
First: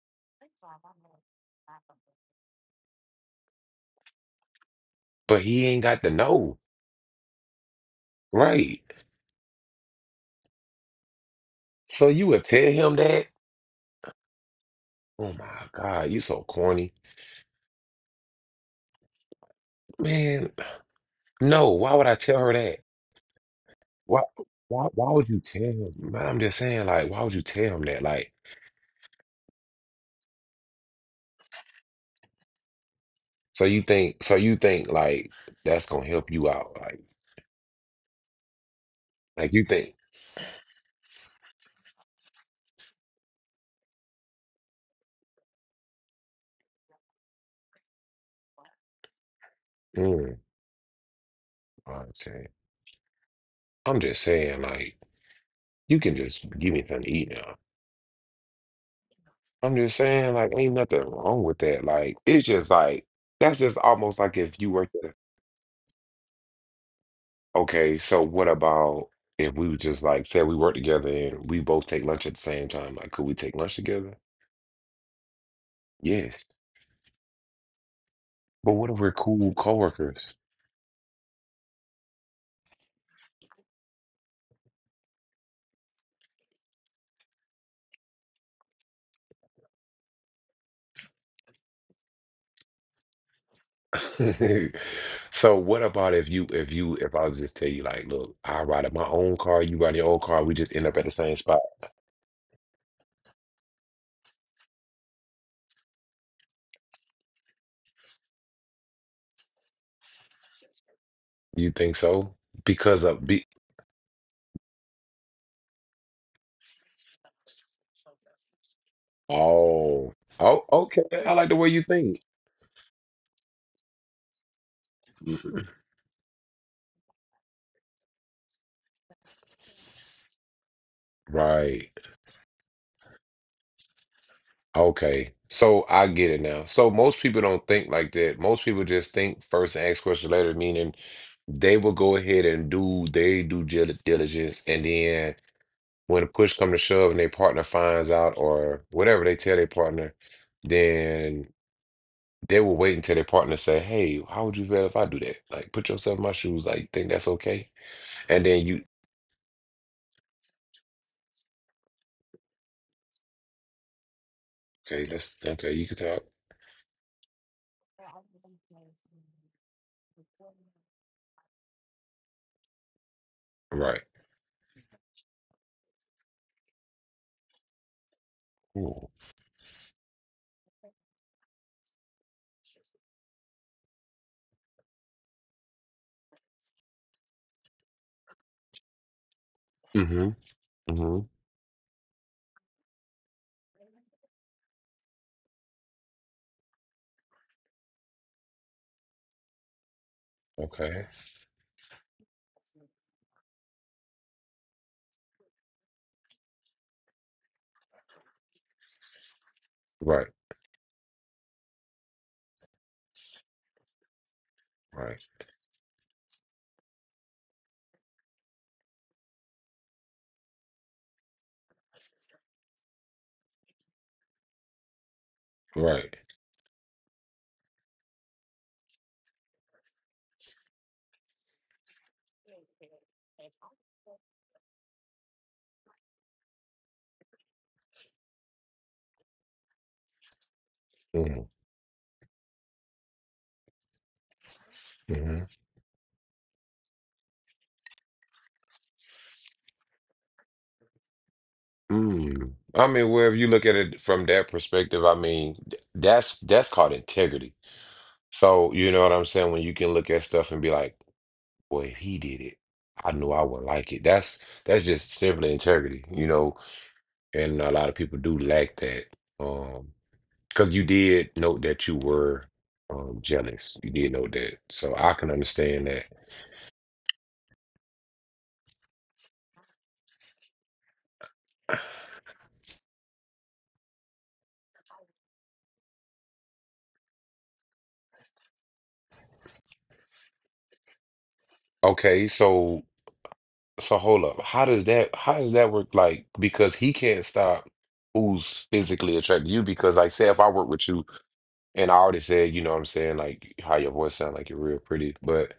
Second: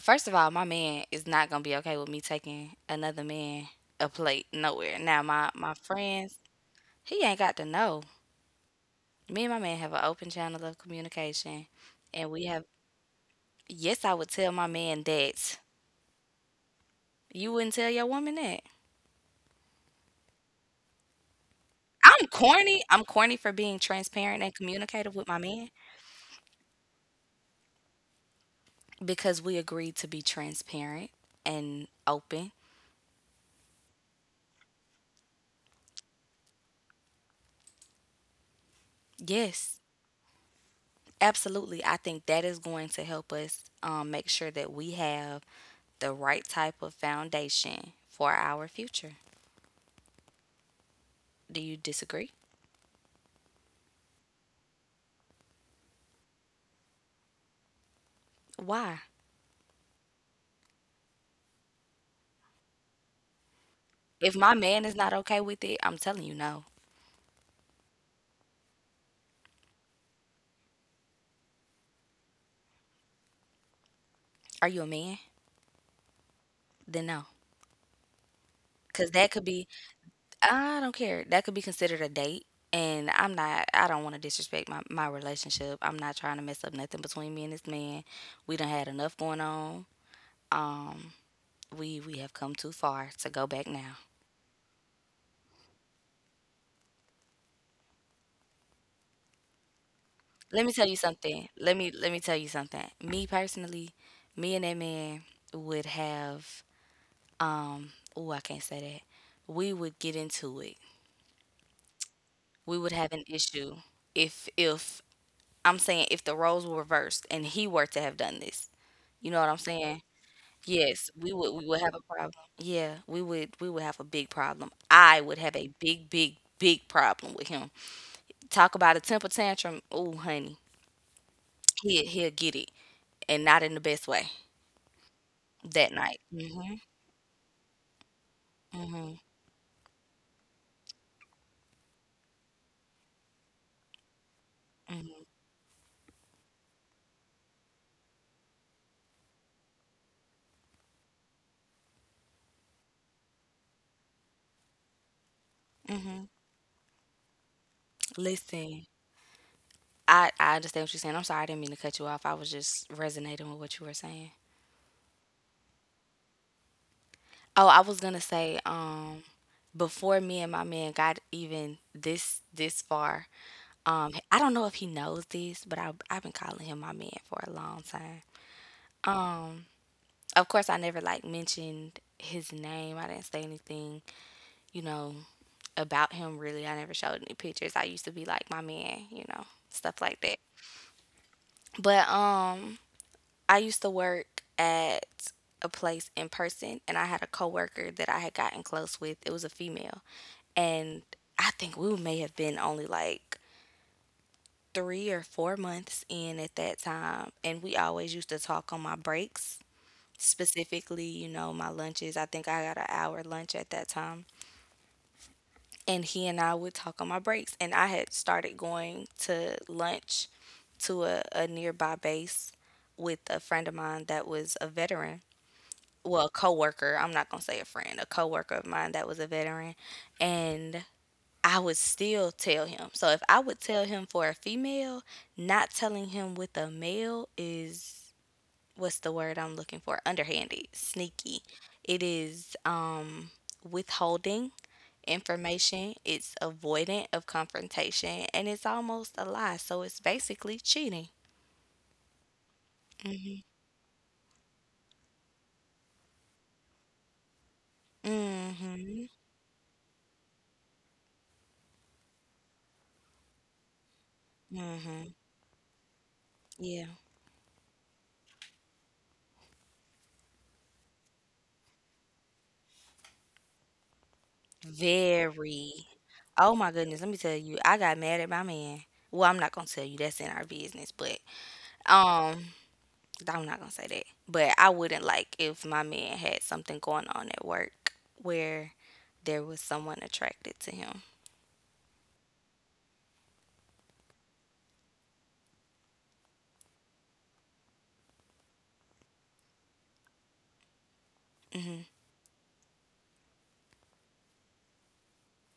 First of all, my man is not gonna be okay with me taking another man a plate nowhere. Now
But
my
he
my
ain't got to
friends,
know,
he ain't got to know.
right?
Me and my man have an open channel of communication,
So you
and
would
we have.
tell him that?
Yes, I would tell my man
Oh
that.
my God, you so corny.
You wouldn't tell your woman that.
Man, no, why would I
I'm
tell her that?
corny. I'm corny for being
Why,
transparent and
why, why
communicative with
would
my
you tell
man
him? Man, I'm just saying, like, why would you tell him that? Like,
because we agreed to be transparent and open.
so you think, so you think, like, that's gonna help you out? Like, like you
Yes,
think?
absolutely. I think that is going to help us um, make sure that we have the right type of foundation for our future.
Mm,
Do you
I'm
disagree?
saying, I'm just saying, like, you can just give me something to eat now.
Why?
I'm just saying, like, ain't nothing wrong with that. Like, it's just like that's just almost
If
like
my
if you
man
were
is
to,
not okay with it, I'm telling you no.
okay, so what about if we would just like say we work together and we both take lunch at the same time? Like, could we take lunch together?
Are you a man?
Yes.
Then no.
But what if
Because
we're
that could
cool
be,
coworkers?
I don't care. That could be considered a date. And I'm not, I don't want to disrespect my, my relationship. I'm not trying to mess up nothing between me and this man. We done had enough going on. Um, we, we have come too far to go back now.
So what about if you if you if I was just tell you like, look, I ride in my own car, you ride in your own car, we
Let me
just
tell
end
you
up at the same
something.
spot.
Let me, let me tell you something. Me personally, me and that man would have, um, oh, I can't say that. We would get into it.
You think so?
We would
Because
have an
of be
issue if, if, I'm saying if the roles were reversed and he were to have done this. You know what I'm saying?
oh oh okay.
Yes, we
I like
would
the
we
way
would
you
have a
think.
problem. Yeah, we would we would have a big problem. I would have
Mhm.
a big, big, big problem with him. Talk about a temper tantrum. Oh, honey,
Right.
he he'll get it, and not in the best way
Okay. So
that
I
night.
get it now.
Mhm,
So most people don't think like that. Most people just
mhm,
think first and ask questions later, meaning they will go ahead and do they do diligence and then when the push come to shove and their partner finds out or whatever they tell their partner, then they will wait until their partner say, "Hey, how would you feel if I do that? Like, put yourself in
mhm.
my shoes. Like, think that's okay?" And then
Listen,
you,
I I understand what you're saying. I'm sorry, I didn't mean to cut you off. I was just resonating with what you were saying.
okay, let's okay, you can talk,
Oh, I was gonna say, um, before me and my man got even this this far.
right?
Um, I don't know if he knows this, but I, I've been calling him my man for a long time.
Ooh.
Um, of course, I never like mentioned his name. I didn't say anything, you know, about him really. I never showed any pictures. I used to be like my man, you know, stuff like
Mm-hmm.
that.
Mm-hmm.
But um, I used to work at a place in person, and I had a coworker that I had gotten close with. It was a female, and
Okay.
I think we may have been only like three or four months in at that time, and we always used to talk on my breaks,
Right.
specifically, you know, my lunches. I think I got an hour lunch at that time,
Right.
and he and I would talk on my breaks. And I had started going to lunch to a, a nearby base with a friend of mine that was a veteran.
Right.
Well, a coworker. I'm not gonna say a friend, a coworker of mine that was a veteran, and I would still tell him. So if I would tell him for a female, not telling him with a male is what's the word I'm looking for? Underhanded,
Mm-hmm.
sneaky. It is um withholding
Mm-hmm.
information, it's avoidant of confrontation, and it's almost a lie. So it's basically cheating.
Mm. I mean, wherever you look at it from that perspective, I mean, th- that's that's called integrity. So you know
Mm-hmm.
what I'm saying? When you can look at stuff and be like, boy, if he did it, I knew I would like it. That's that's just
Mm-hmm.
simply integrity, you know.
Yeah.
And a lot of people do lack that. Um, because you did note that you were um jealous. You did note that. So I can
Very.
understand that.
Oh my goodness, let me tell you, I got mad at my man. Well, I'm not gonna tell you, that's in our business, but um I'm not gonna say that, but I wouldn't like if my man had something going on at work where there was someone attracted to him.
Okay, so so hold up. How does that how does that work like because he can't stop who's physically attracted to you because like say if I work with you
Hmm.
and I already said, you know what I'm saying, like how your voice sound like you're real pretty, but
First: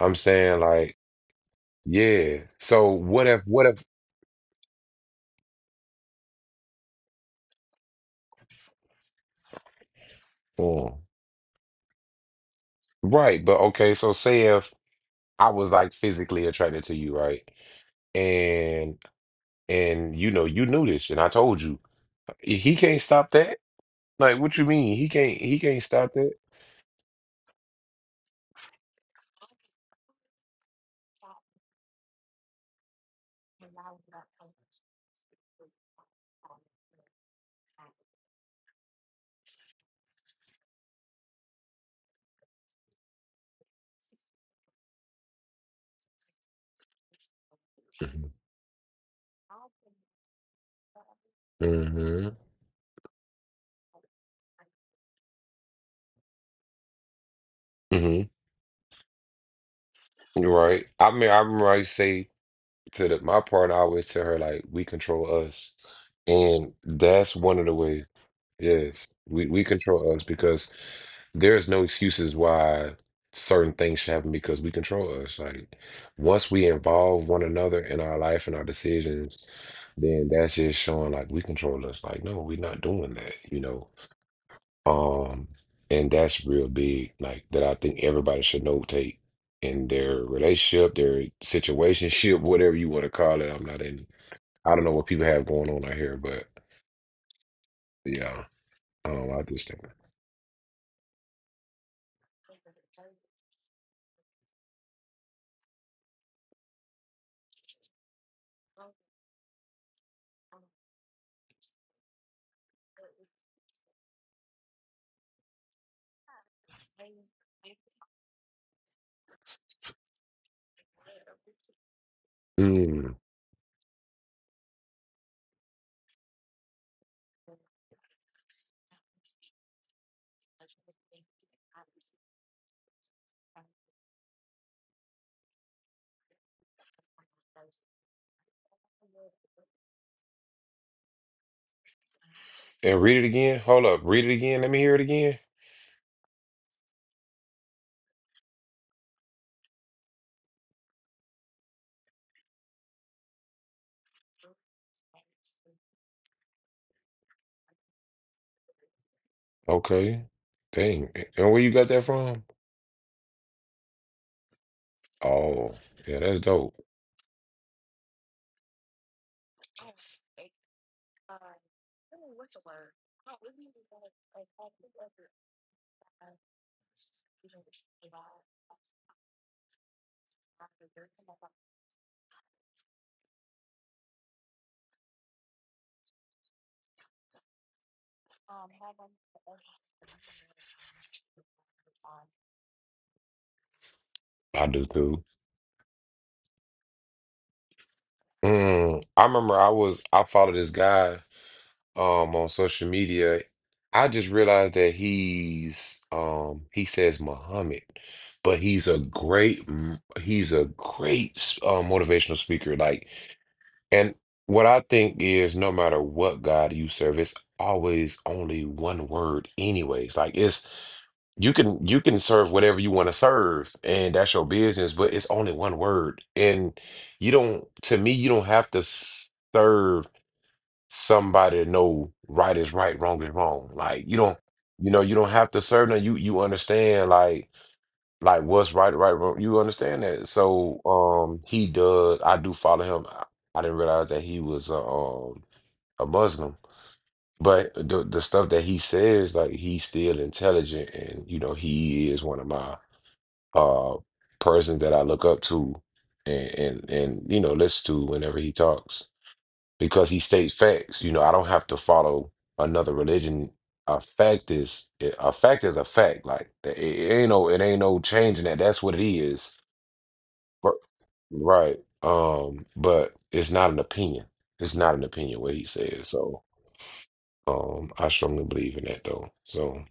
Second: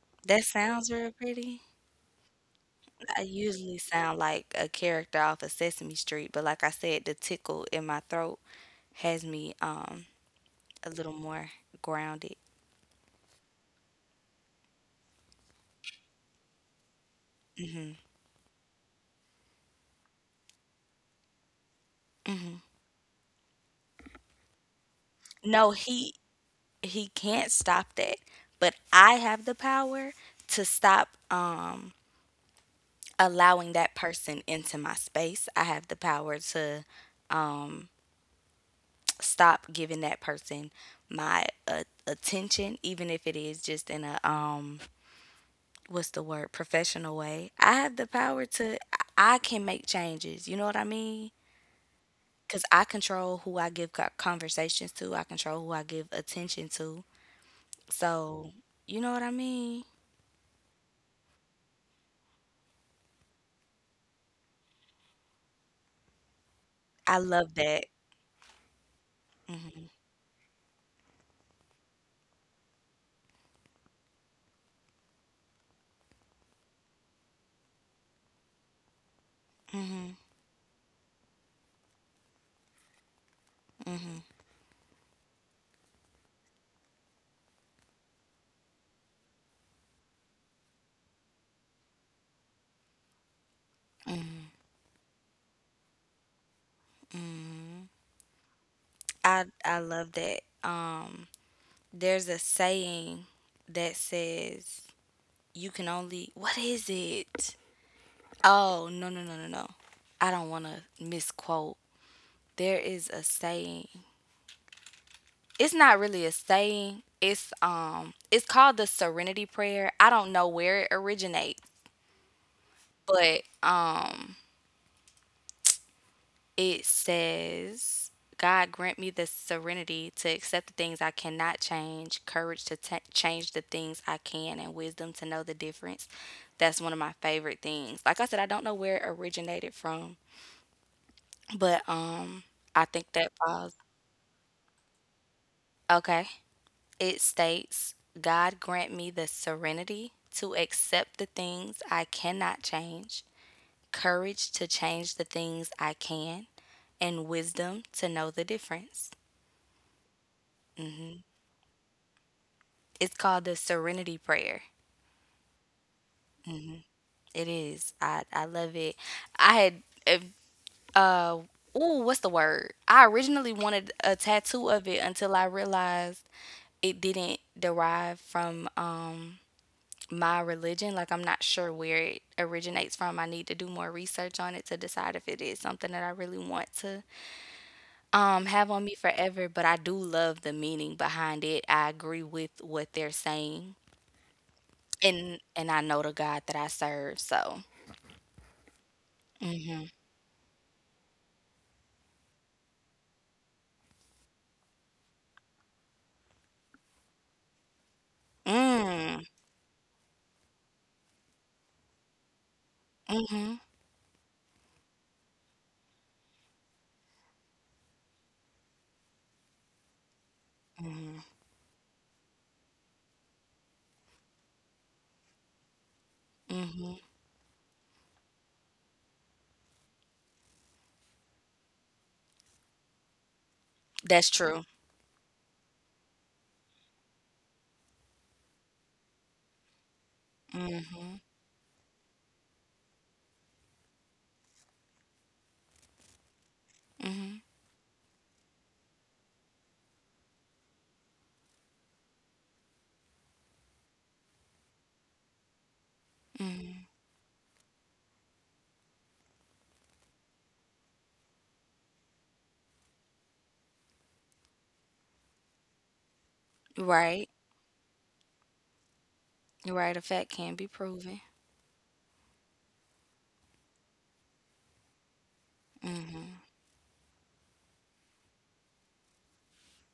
I'm
That
saying
sounds
like
real pretty.
yeah. So
I
what if what
usually
if
sound like a character off of Sesame Street, but like I said, the tickle in my throat has me um a
mm,
little more grounded.
right, but okay, so say if I was like physically attracted to you, right?
Mm-hmm.
And and you know, you knew this and I told you. He can't stop that? Like what you mean? He can't he
No,
can't stop
he
that?
he can't stop that, but I have the power to stop um allowing that person into my space. I have the power to um, stop giving that person my uh, attention even if it is just in a um what's the word professional way. I have the
Mm-hmm.
power to I can make changes, you know what I mean? Because I control who I give co- conversations to, I control who I give attention to.
Hmm.
So you know what I mean?
You're right. I mean I remember I used to say to the, my partner, I always tell her like we control us. And
I
that's
love
one of the
that.
ways. Yes, we we control us because there's no excuses why certain things should happen because we control us. Like once we involve one another in our life and our decisions, then that's just showing like we control us. Like no, we're not doing that, you know.
Hmm.
Um, and that's real big. Like that, I think everybody should notate in their relationship, their situationship, whatever you want to call it. I'm not in. I don't know what people have going on out here, but
Hmm.
yeah, um, I
i
just
i
think.
love that. um there's a saying that says you can only what is it Oh, no, no, no, no, no. I don't want to misquote. There is a saying. It's not really a saying. It's um it's called the serenity prayer. I don't know where it originates,
Mm.
but um it says God grant me the serenity to accept the things I cannot change, courage to ta change the things I can, and wisdom to know the difference. That's one of my favorite things. Like I said, I don't know where it originated from, but um I
And
think
read it
that
again.
falls
Hold up. Read it again. Let me hear it again.
Okay. It states, God grant me the serenity to accept the things I cannot change, courage to change the things I can, and wisdom to know the difference.
Okay. Dang. And where you got that from?
It's called the Serenity Prayer.
Oh, yeah, that's dope.
It is. I, I love it. I had, if, uh, ooh, what's the word? I originally wanted a tattoo of it until I realized it didn't derive from, um, my religion. Like, I'm not sure where it originates from. I need to do more research on it to decide if it is something that I really want to um, have on me forever. But I do love the meaning behind it. I agree with what they're saying,
I do too.
and and I know the God that I serve. So,
Mm, I remember I was I followed this guy um on social media. I just realized that he's um he says Muhammad, but he's a
mm,
great m- he's a great s- uh, motivational speaker. Like,
mm-hmm,
and what I think is, no matter what God you serve, it's always only one word, anyways. Like it's
mm-hmm,
you can you can serve whatever you want to serve, and that's your business. But it's only one word, and
mm-hmm.
you don't. To me, you don't have to s- serve somebody to know right is right, wrong is wrong. Like you
That's
don't,
true.
you know, you don't have to serve them. You you understand, like like what's right, right, wrong. You understand that? So um he does I do follow him. I, I didn't realize that he was a, um a Muslim.
Mm-hmm.
But the the stuff that he says, like he's still intelligent and you know, he is one of my uh persons that I look up to and and, and you know, listen to whenever he talks. Because he states facts. You know, I don't have to follow another religion. A fact is a fact is a fact. Like it, it
Right,
ain't no it ain't no changing that. That's what it is.
right. A fact can be
Right,
proven.
right. Um, but it's not an opinion. It's not an opinion what he says. So um I strongly believe in that though. So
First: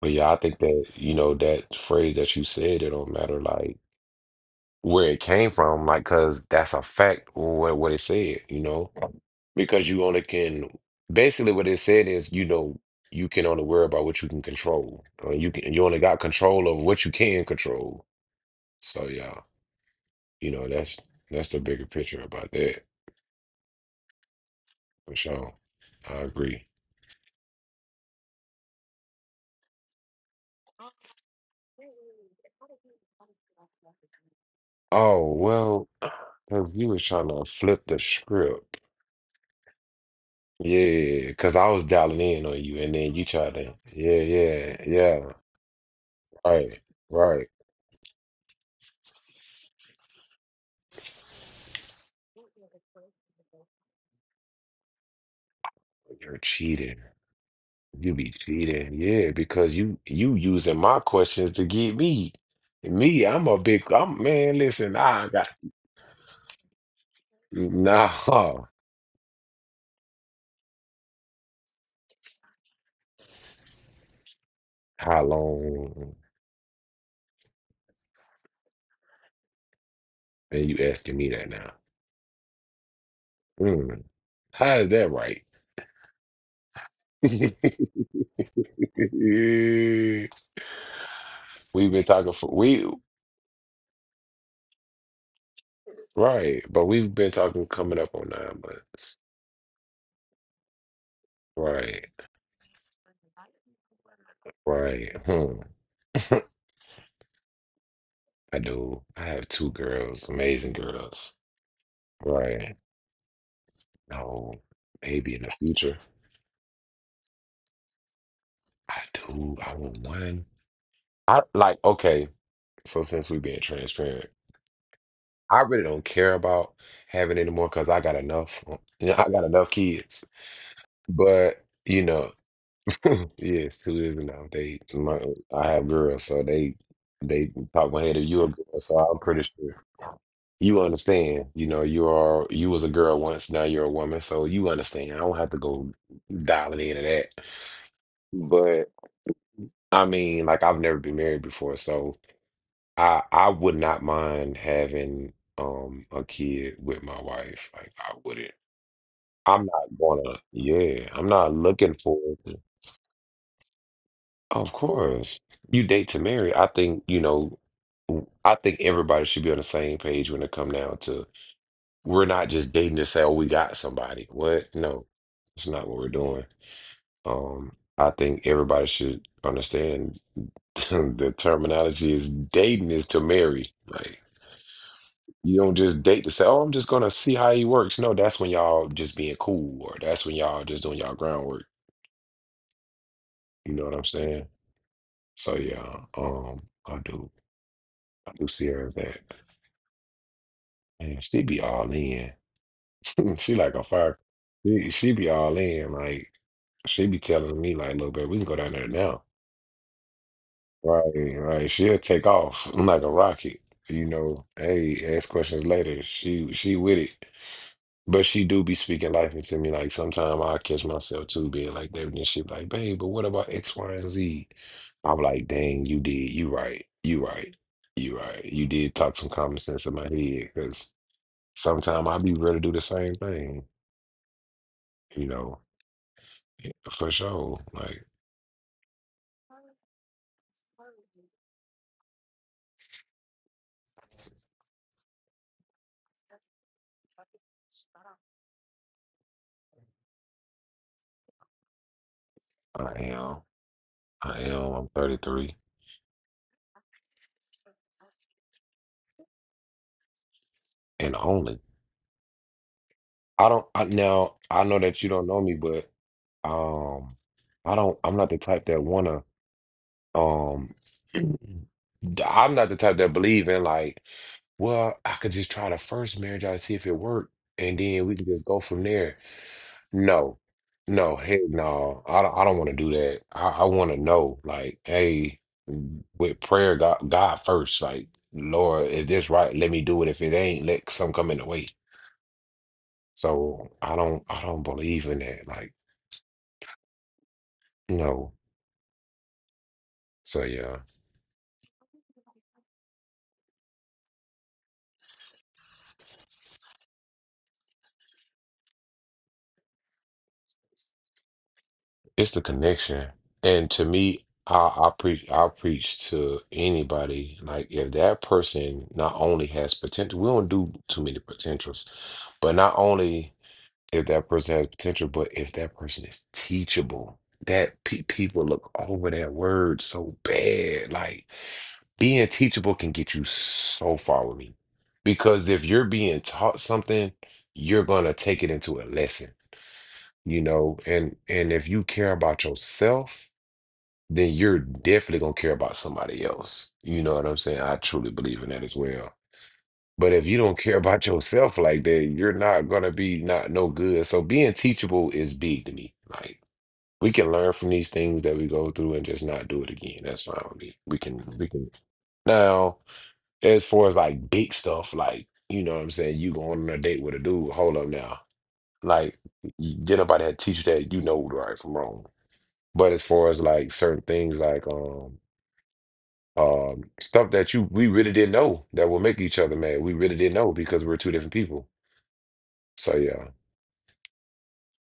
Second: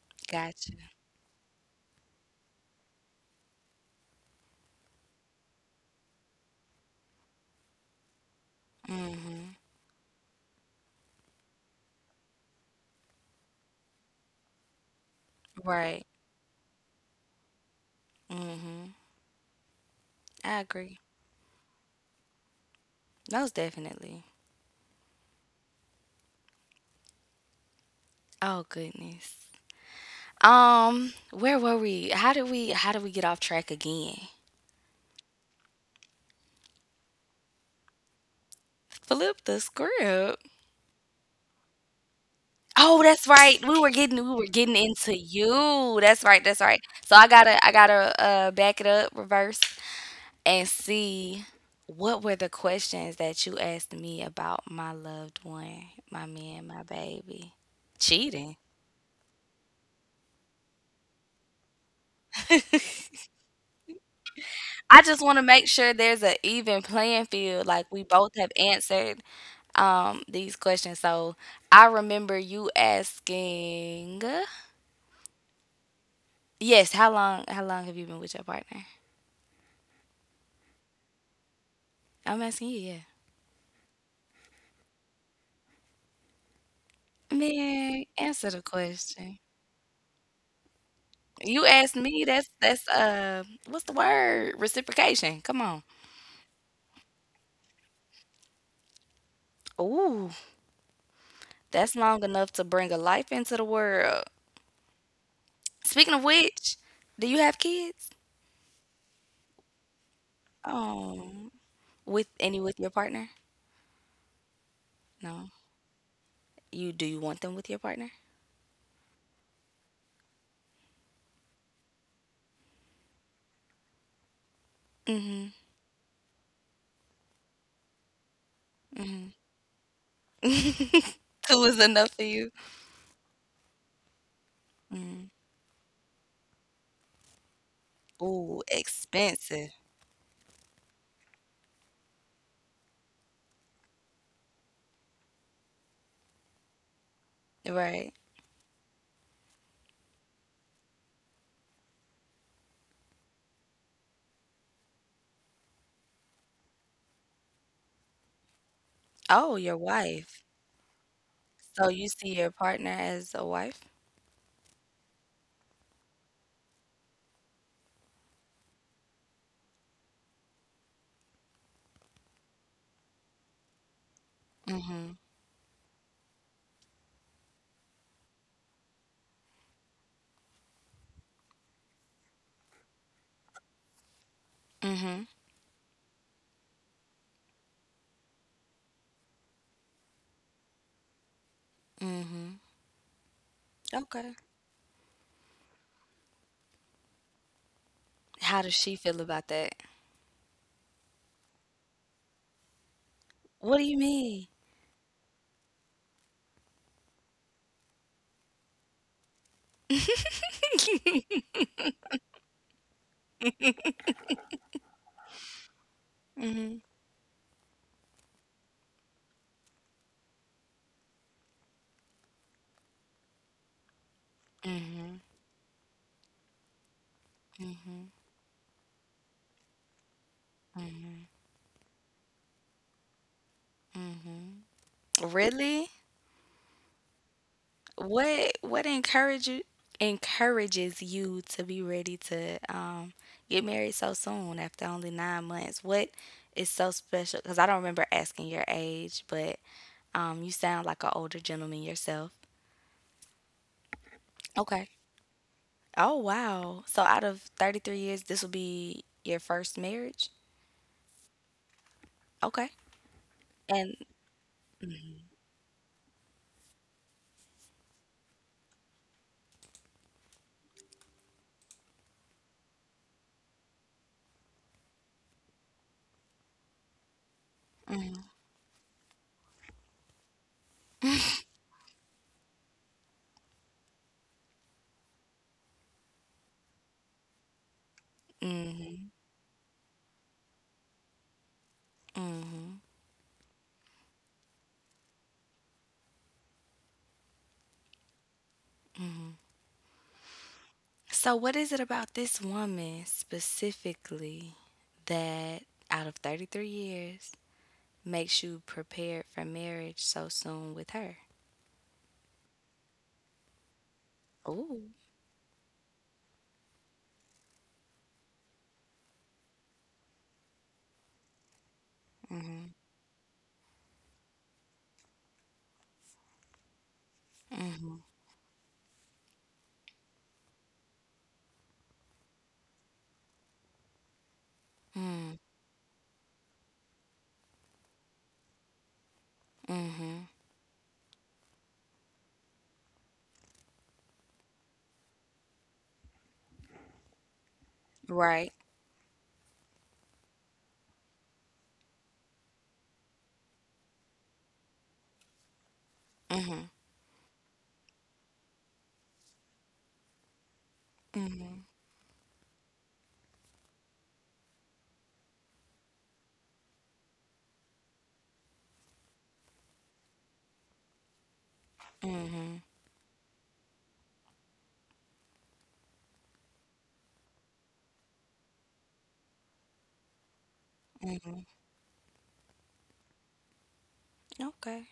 but yeah, I think
Gotcha.
that, you know, that phrase that you said, it don't matter like where it came from, like cause that's a fact what what it said, you know?
Mm,
Because you only can, basically what it said is, you know, you can only worry about what you can control. Uh, you can you only
right.
got control of what you can control.
Mm-hmm.
So yeah, you
I
know, that's
agree.
that's the bigger picture about that.
Most definitely.
For sure. I agree.
Oh goodness. Um, where were we? How did we how did we get off track again?
Oh, well, because you was trying to flip the script.
Flip the script.
Yeah, because I was dialing in on you and
Oh,
then you
that's
tried
right.
to.
We were
Yeah,
getting we were getting
yeah,
into
yeah.
you. That's right. That's right.
Right,
So I
right.
gotta I gotta uh back it up, reverse, and see what were the questions that you asked me about my loved one, my
You're
man, my
cheating.
baby.
You be
Cheating.
cheating. Yeah, because you you using my questions to get me. Me, I'm a big I'm man, listen,
I just
I
want to
got
make sure there's an even playing field. Like we both have
nah.
answered um these questions. So I remember you asking
How long?
Yes, how long how long have you been with your partner?
And you asking me that now.
I'm asking you, yeah.
Mm, how is that right?
Man, answer the question. You
We've
asked
been
me,
talking for
that's
we
that's uh what's the word? Reciprocation. Come on.
right, but we've been talking coming up on nine months.
Ooh, that's
Right,
long enough to bring a life into the world.
right. Hmm.
Speaking of which, do you have kids?
I do. I have two girls, amazing girls.
Oh, with any
Right.
with your partner?
No, maybe in the
No.
future.
You do you want them with your partner?
I do. I want one. I like, okay, so since we being transparent, I really don't care about having any more because I got enough. You know, I got enough kids. But,
Two is
you
enough for
know,
you.
yes, two is enough. They, my, I have girls, so they, they pop my head. If you a
Ooh,
girl, so I'm pretty
expensive.
sure you understand. You know, you are you was a girl once, now you're a woman, so you understand. I don't have to go dialing into that.
Right.
But I mean, like I've never been married before, so I I would not mind having um a kid with my wife. Like I wouldn't.
Oh,
I'm
your
not gonna.
wife.
Yeah, I'm not
So
looking
you
for.
see your partner as a wife?
Of course you date to marry, I think, you know, w- I think everybody should be on the same page when it come down to, we're not just dating to say, oh, we got somebody. What? No,
Mhm.
it's not what we're doing. Um, I think everybody should understand the terminology is dating is to marry. Like
Mhm.
you don't just date to say, oh, I'm just gonna see how he works. No, that's when y'all just being cool, or that's when y'all just doing y'all groundwork.
Mhm.
You know what I'm
Okay.
saying? So yeah, um, I do, I do
How
see
does
her as
she feel
that,
about that?
and she be all in. She like
What do
a
you
fire.
mean?
She, she be all in. Like she be telling me, like, look, babe, we can go down there now. Right, right. She'll take off like a rocket. You know, hey, ask questions later. She she with it. But she do be speaking life into me. Like sometimes I catch myself too being like that. And she be like, babe, but what about X, Y, and Z?" i I'm like, dang, you did. You right. You right. You right. You did talk some common sense in my head. Cause sometimes I be ready to do the same thing, you know.
Really?
Yeah, for sure. Like
What what encourage you encourages you to be ready to um get married so soon after only nine months? What is so special? Because I don't remember asking your age, but um you sound like an older gentleman yourself.
I am. I am.
Okay.
I'm thirty-three
Oh, wow. So out of thirty-three years, this will be your first marriage?
and only.
Okay.
I don't I
And
now I know that you don't know me, but um I don't I'm not the type that wanna um I'm not the type that believe in like, well, I could just try the first marriage I see if it worked and then we can just go from there. No, no, heck no. I don't, I don't want to do that. I, I want to know, like, hey, with prayer, God, God first. Like, Lord, is this right? Let me do it. If it ain't, let some come in the way. So I don't, I don't believe in that. Like, no. So yeah,
so what is it about this woman specifically that out of thirty-three years makes you prepared for marriage so soon with her?
it's the connection. And to me, I,
Ooh.
I preach, I preach to anybody. Like, if that person not only has potential, we don't do too many potentials, but not only, if that person has potential, but if that person is teachable, that pe people look over that word so bad. Like being teachable can get you so far with me, because if you're being taught something, you're gonna take it into a lesson,
Mm,
you know. And and if you care about yourself, then you're definitely gonna care about somebody else. You know what I'm saying? I truly believe
right.
in that as well. But if you don't care about yourself like that, you're not gonna be not no good. So being teachable is big to me. Like
Mhm.
we can learn from these things that we go through and just not do it again. That's fine with me. We can we
Mhm.
can now as far as like big stuff, like you know what I'm saying, you go on a date with a dude, hold up now. Like y- get up out of that teacher that you know right from wrong.
Mhm.
But as far as like certain things like um um stuff that you we really didn't know that will make each other mad. We really didn't know because we're two different
Mhm.
people. So yeah,
Okay.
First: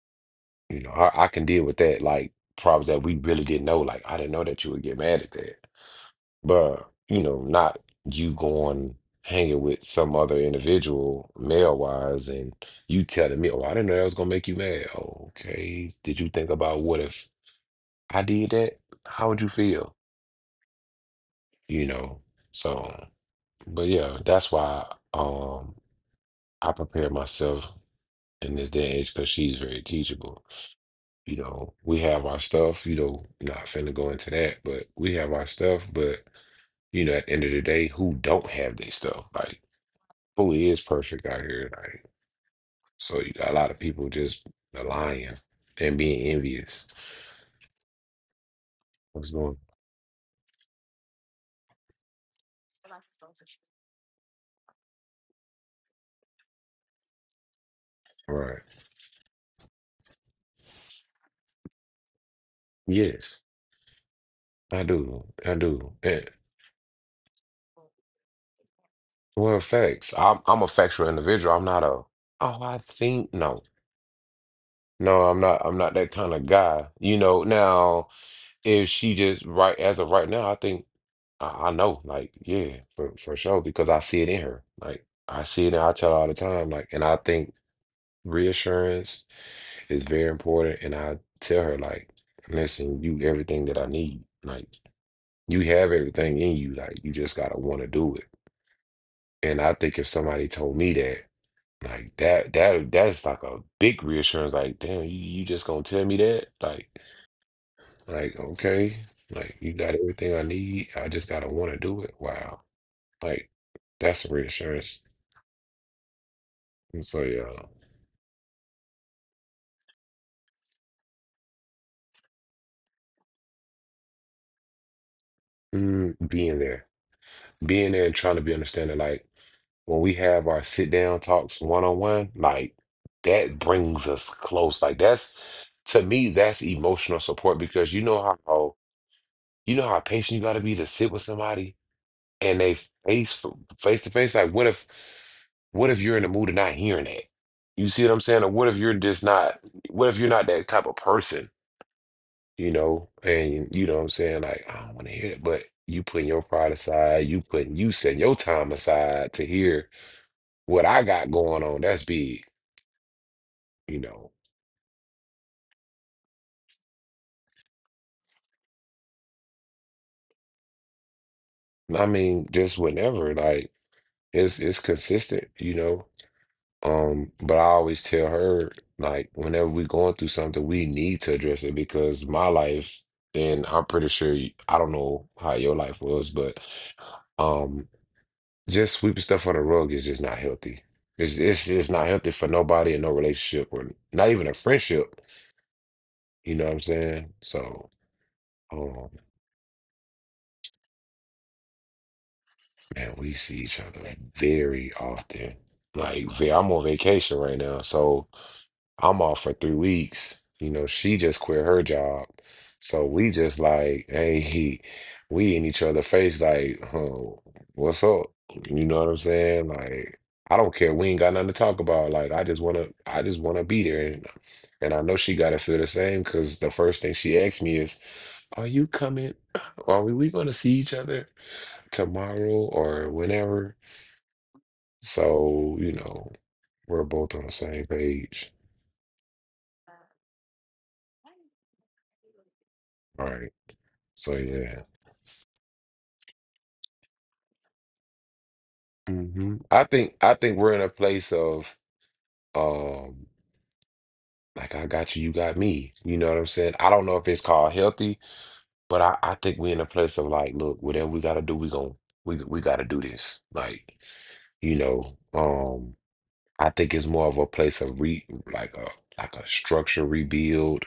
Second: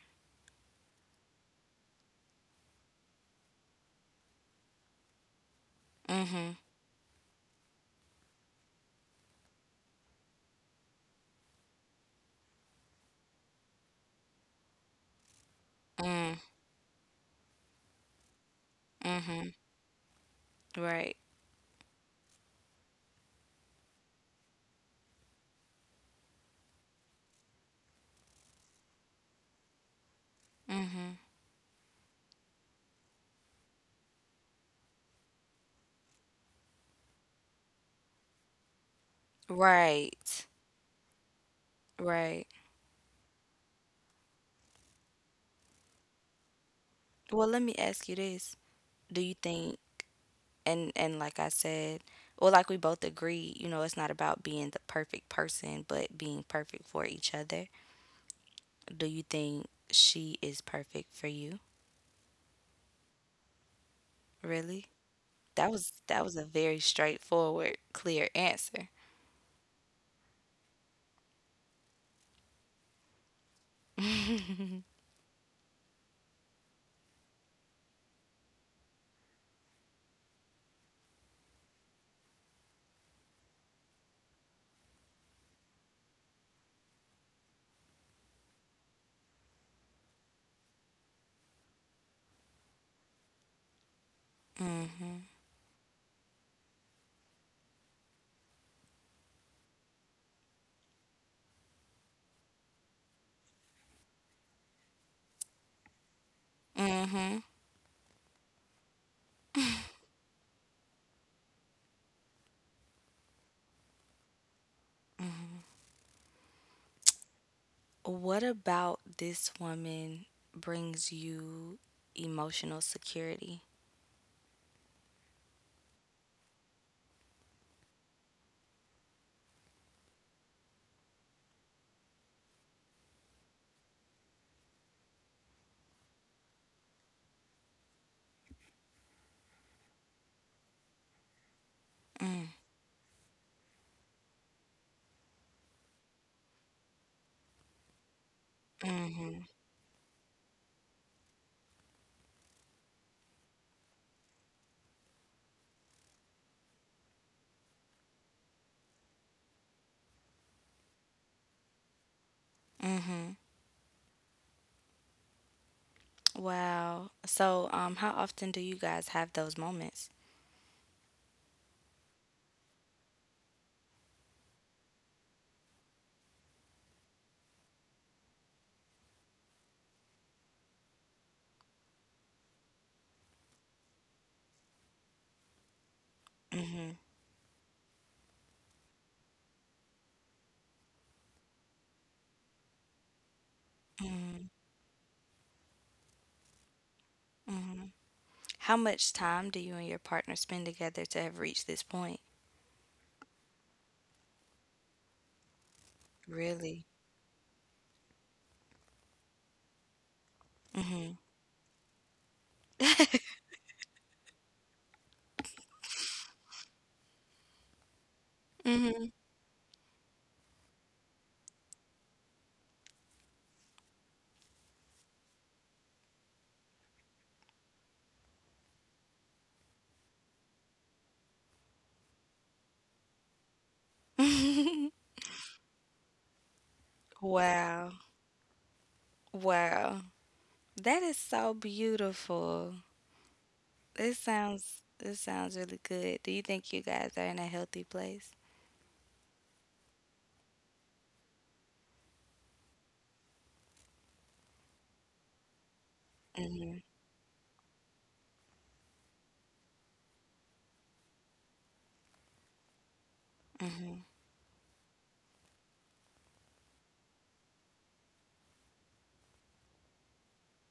you know, I, I can deal with that. Like problems that we really didn't know. Like I didn't know that you would get mad at that.
Mhm.
But you know, not you going hanging with some other individual, male wise, and you telling me, "Oh, I didn't know that was gonna make you mad." Oh, okay, did you
Mm.
think about what if I did that? How would you
Mhm.
feel?
Right.
You know. So, but yeah, that's why um I prepare myself in this day and age because she's very teachable. You know, we have our stuff, you know, not finna go into that, but we have our stuff. But, you know, at the end of the day, who don't have their stuff? Like,
Right.
who is perfect out here? Like,
Right.
so you got a lot of people just lying and being envious.
Well, let me ask you this. Do
What's
you
going
think and and like I said, well, like we both agreed, you know, it's not about being the perfect person, but being perfect for each other.
right.
Do you think she is perfect for you?
Yes, I
Really?
do. I
That was
do.
that
And,
was a very straightforward, clear answer.
well, facts. I'm, I'm a factual individual. I'm not a, oh, I think, no. No, I'm not. I'm not that kind of guy. You know, now if she just right as of right now, I think. I, I know, like, yeah, for for sure, because I see it in her. Like, I see it, and I tell her all the time, like, and I think reassurance is very important. And I tell her, like, listen, you everything that I need. Like,
Mhm.
you have everything in you. Like, you just gotta want to do it. And I think if somebody told me that, like that, that that's like a big reassurance. Like, damn, you, you just gonna tell me that? Like,
Mhm.
like okay, like you got everything I need. I just gotta want to do it. Wow. Like that's the reassurance. And so yeah,
What about this woman brings you emotional security?
mm, being there, being there, and trying to be understanding. Like when we have our sit down talks one on one, like that brings us close. Like that's to me, that's emotional support because you know how you know how patient you got to be to sit with somebody
Mm.
and they face face to face. Like what if what if you're in the mood of not hearing that? You see what I'm saying? Or what if you're just not? What if you're not that type of person? you know, and you know what I'm saying? Like, I don't want to hear it, but you putting your pride aside, you putting you setting your time aside to hear what I got going on. That's big,
Mhm.
you know.
Wow. So, um how often do you guys have those moments?
I mean, just whenever, like it's it's consistent, you know. Um, but I always tell her, like, whenever we going through something, we need to address it because my life, and I'm pretty sure you- I don't know how your life was, but um just sweeping stuff on the rug is just not healthy. It's it's just not healthy for nobody in no relationship or not even a friendship. You know what I'm saying? So,
How
um,
much time do you and your partner spend together to have reached this point?
man, we see each other very often. Like, ve- I'm on
Really?
vacation right now, so I'm off for three weeks. You know, she just quit her job. So we just like, hey, we in each other face, like, oh, what's up? You know what
Mhm.
I'm saying? Like, I don't care. We ain't got nothing to talk about. Like, I just wanna, I just wanna be there. And and I know she gotta feel the same because the first thing she asked me is, are you coming? Are we, we gonna see each other tomorrow or whenever? So, you know, we're both on the same
Wow.
page.
Wow. That is so beautiful.
All right.
This
So yeah.
sounds this sounds really good. Do you think you guys are in a healthy place?
Hmm, I think I think we're in a place of um like I got you, you got me. You know what I'm saying? I
Mhm.
don't know if it's called healthy, but I, I think we're in a place of like, look, whatever we gotta do, we gonna we we gotta do this. Like,
Mhm.
you know, um, I think it's more of a place of re like a like a structure rebuild,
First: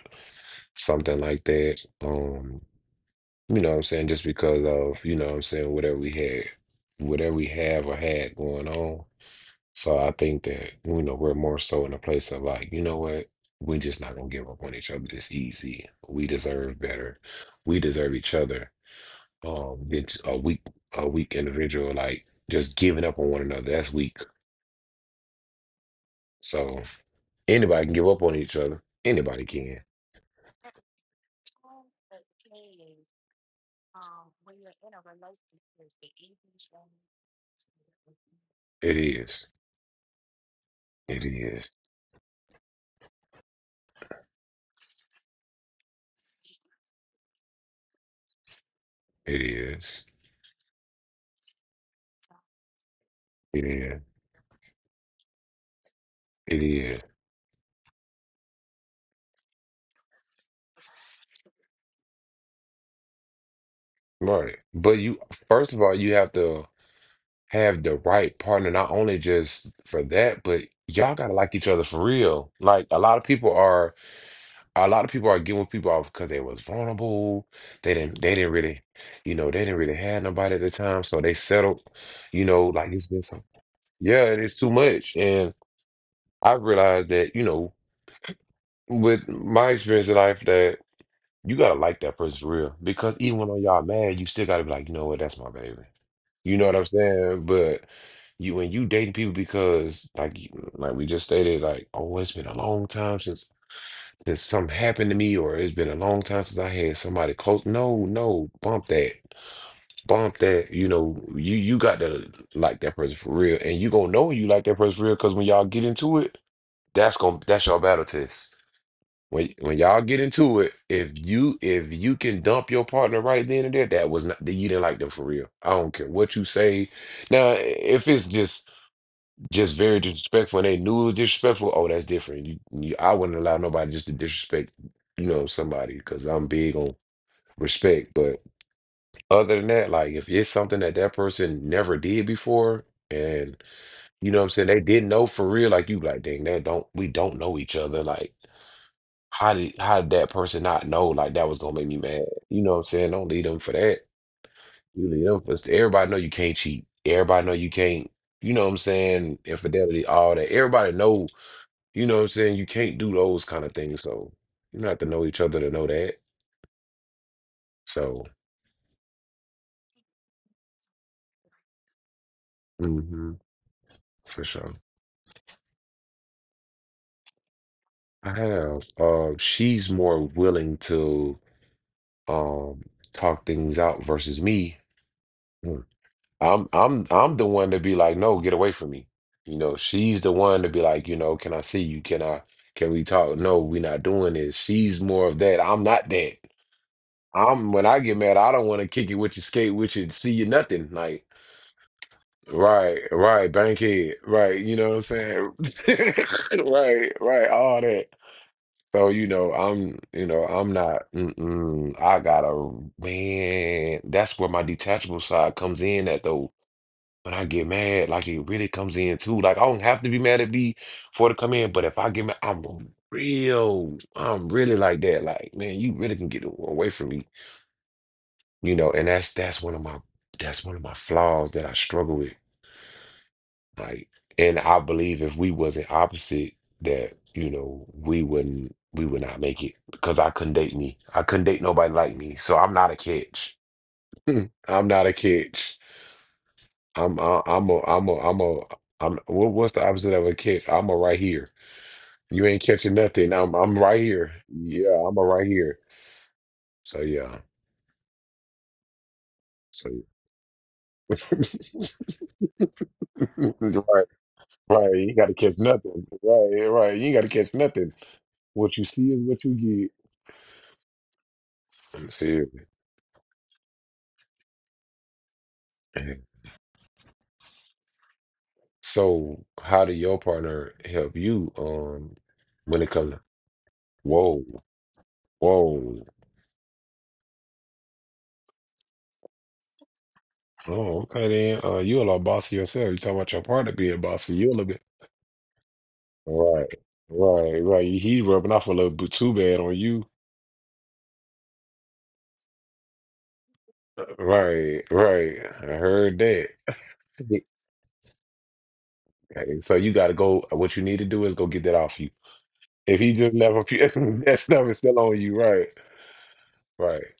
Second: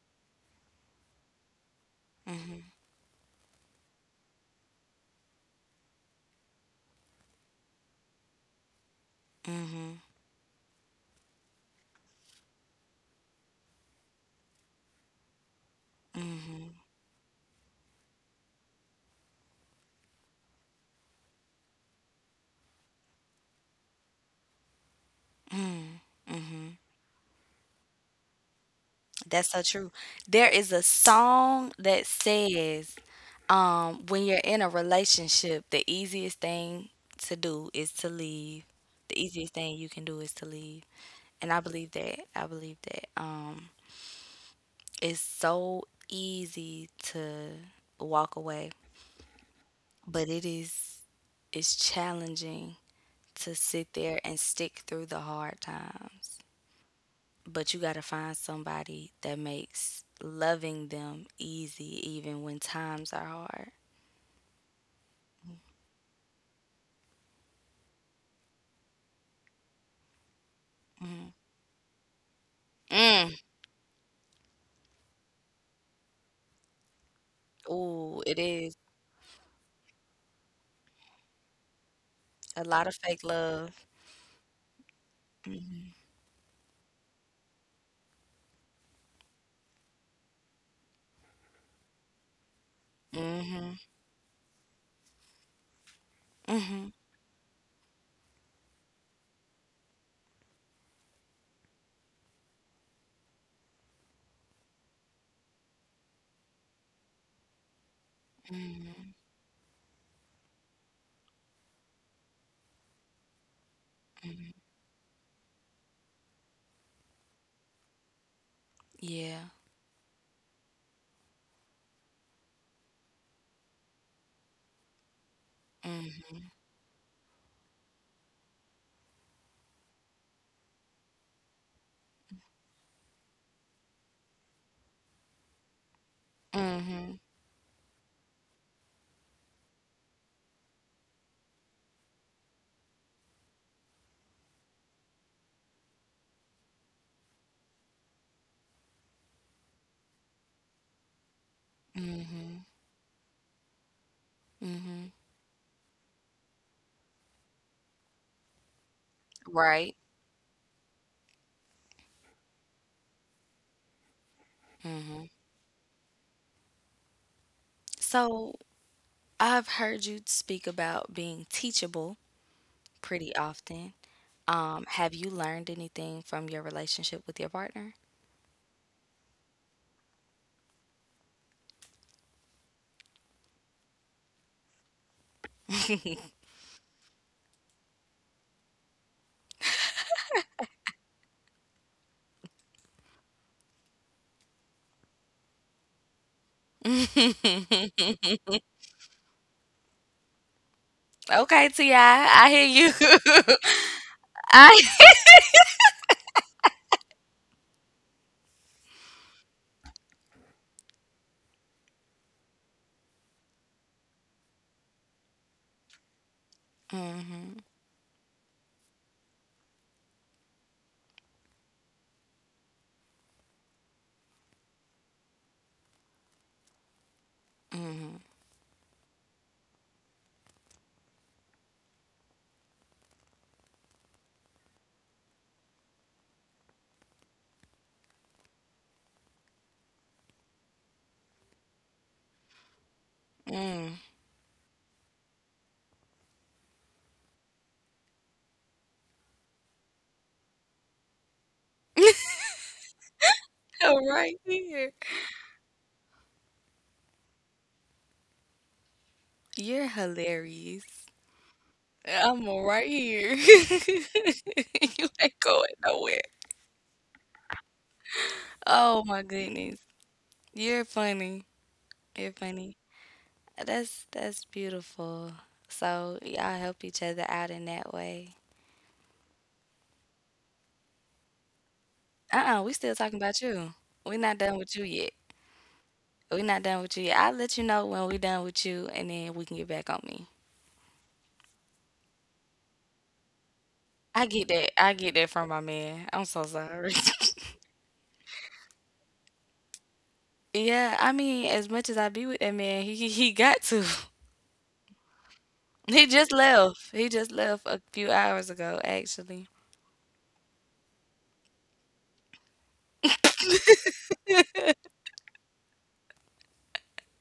something like that. Um,
Mhm.
you know what I'm saying? Just because of, you know what I'm saying, whatever we had, whatever we have or had going on. So
Mhm.
I think that, you know, we're more so in a place of like, you know what? We're just not gonna give up on each other this easy. We deserve better. We deserve each other. Um, it's a weak, a weak individual like just giving up on one another. That's weak.
Mhm.
So anybody can give up on each other. Anybody
That's so
can.
true. There is a song that says, um, when you're in a relationship, the easiest thing to do is to leave.
It
The
is.
easiest thing you can do is to leave.
It
And I
is.
believe that. I believe that. Um, it's so easy to walk away,
It is.
but it is it's challenging to
It
sit
is.
there and stick through the hard times.
It is.
But you got to find somebody that makes loving them easy, even when times are hard.
Right. But you, first of all, you have to have the right partner, not only just for that, but y'all gotta like each other for real. Like a lot of
Mm.
people are, a lot of people are giving people off because they was vulnerable. They didn't,
Ooh,
they
it
didn't
is
really, you know, they didn't really have nobody at the time, so they settled. You
a
know,
lot
like
of
it's been
fake
some,
love.
yeah, it is too much. And I've realized that, you know, with my experience in life, that you gotta like that person for real because even when
Mhm.
y'all mad, you still gotta be like, you know what, that's my baby. You know what I'm
Mhm.
saying? But you when you dating people because like you- like we just stated, like, oh, it's been a long time since since something happened to me, or it's been a long time since I had somebody close. No, no, bump that. Bump that. You know, you you got to like that person for real. And you gonna know you like that person for real because when y'all get into it, that's gonna that's your battle test.
Yeah.
When when y'all get into it, if you if you can dump your partner right then and there, that was not that you didn't like them for real. I don't care what
Mhm.
you say. Now, if it's just just very disrespectful and they knew it was disrespectful, oh, that's different. You, you I wouldn't allow nobody just to disrespect, you know, somebody because I'm big on
Mhm.
respect. But other than that, like if it's something that that person never did before, and you know what I'm saying, they didn't know for real, like you, like dang, they don't we don't know each other, like. How did how did that person not know like that was gonna make me mad? You
Mhm.
know what I'm saying? Don't leave them for that. You
Mhm.
leave them for everybody know you can't cheat. Everybody know you can't, you know what I'm saying,
Right.
infidelity, all that. Everybody know, you know what I'm saying, you can't do those kind of things. So you don't have to know
Mhm.
each other to know that. So
So I've heard you speak about being teachable
hmm,
pretty often.
for sure.
Um, have you learned anything from your relationship with your partner?
I have, uh, she's more willing to um talk things out versus me. I'm I'm I'm the one to be like, no, get away from me. You know, she's the one to be like, you know, can I see you? Can I can we talk? No, we're not doing this. She's more of that. I'm not that. I'm when I
Okay,
get mad, I don't want to kick it with you, skate with you, see you nothing. Like,
Ti, I I hear
right, right,
you.
bankhead, right, you
I.
know what I'm saying? Right, right, all that. So, you know, I'm, you know, I'm not, mm-mm, I gotta, man, that's where my detachable side comes in at though when I
Hmm.
get mad, like it really comes in too. Like I don't have to be mad at B for it to come in, but if I get mad, I'm real. I'm really like that. Like man, you really can get away from me,
Hmm.
you know. And that's that's one of my that's one of my flaws that I struggle with. Like, and I believe if we wasn't opposite, that you know we wouldn't we would not make it because I couldn't date me. I couldn't date nobody like me, so I'm not a catch.
Mm.
I'm not a catch. I'm I- I'm a I'm a I'm a I'm what, what's the opposite of a catch? I'm a right here. You ain't catching nothing. I'm I'm
I'm
right here.
right here.
Yeah, I'm a right here. So yeah.
You're
So
hilarious.
yeah.
I'm right here.
right, right. You
You
ain't gotta
ain't
catch
going
nothing.
nowhere.
Right, eh, right. You ain't gotta catch nothing. What you
Oh
see
my
is what
goodness,
you
you're funny.
get.
You're
Seriously.
funny. That's that's beautiful. So y'all help each other out in that way.
So how did your partner help you um
Uh-uh, we
when it
still
comes
talking
to
about you. We're not
whoa,
done with you yet.
whoa.
We're not done with you yet. I'll let you know when we're done with you and then we can get back on me.
Oh, okay then. Uh, you a lot bossy yourself. You talking about your partner being
I
bossy.
get
You a little
that.
bit.
I get that from my man. I'm so
Right,
sorry.
right, right. He rubbing off a little bit too bad on you.
Yeah, I mean, as much as I be with that man, he he he got to.
Right, right. I
He
heard
just
that.
left. He just
Hey,
left a few hours ago, actually.
hey, so you got to go. What you need to do is go get that off you. If he just left a few, that stuff is still on you. Right, right,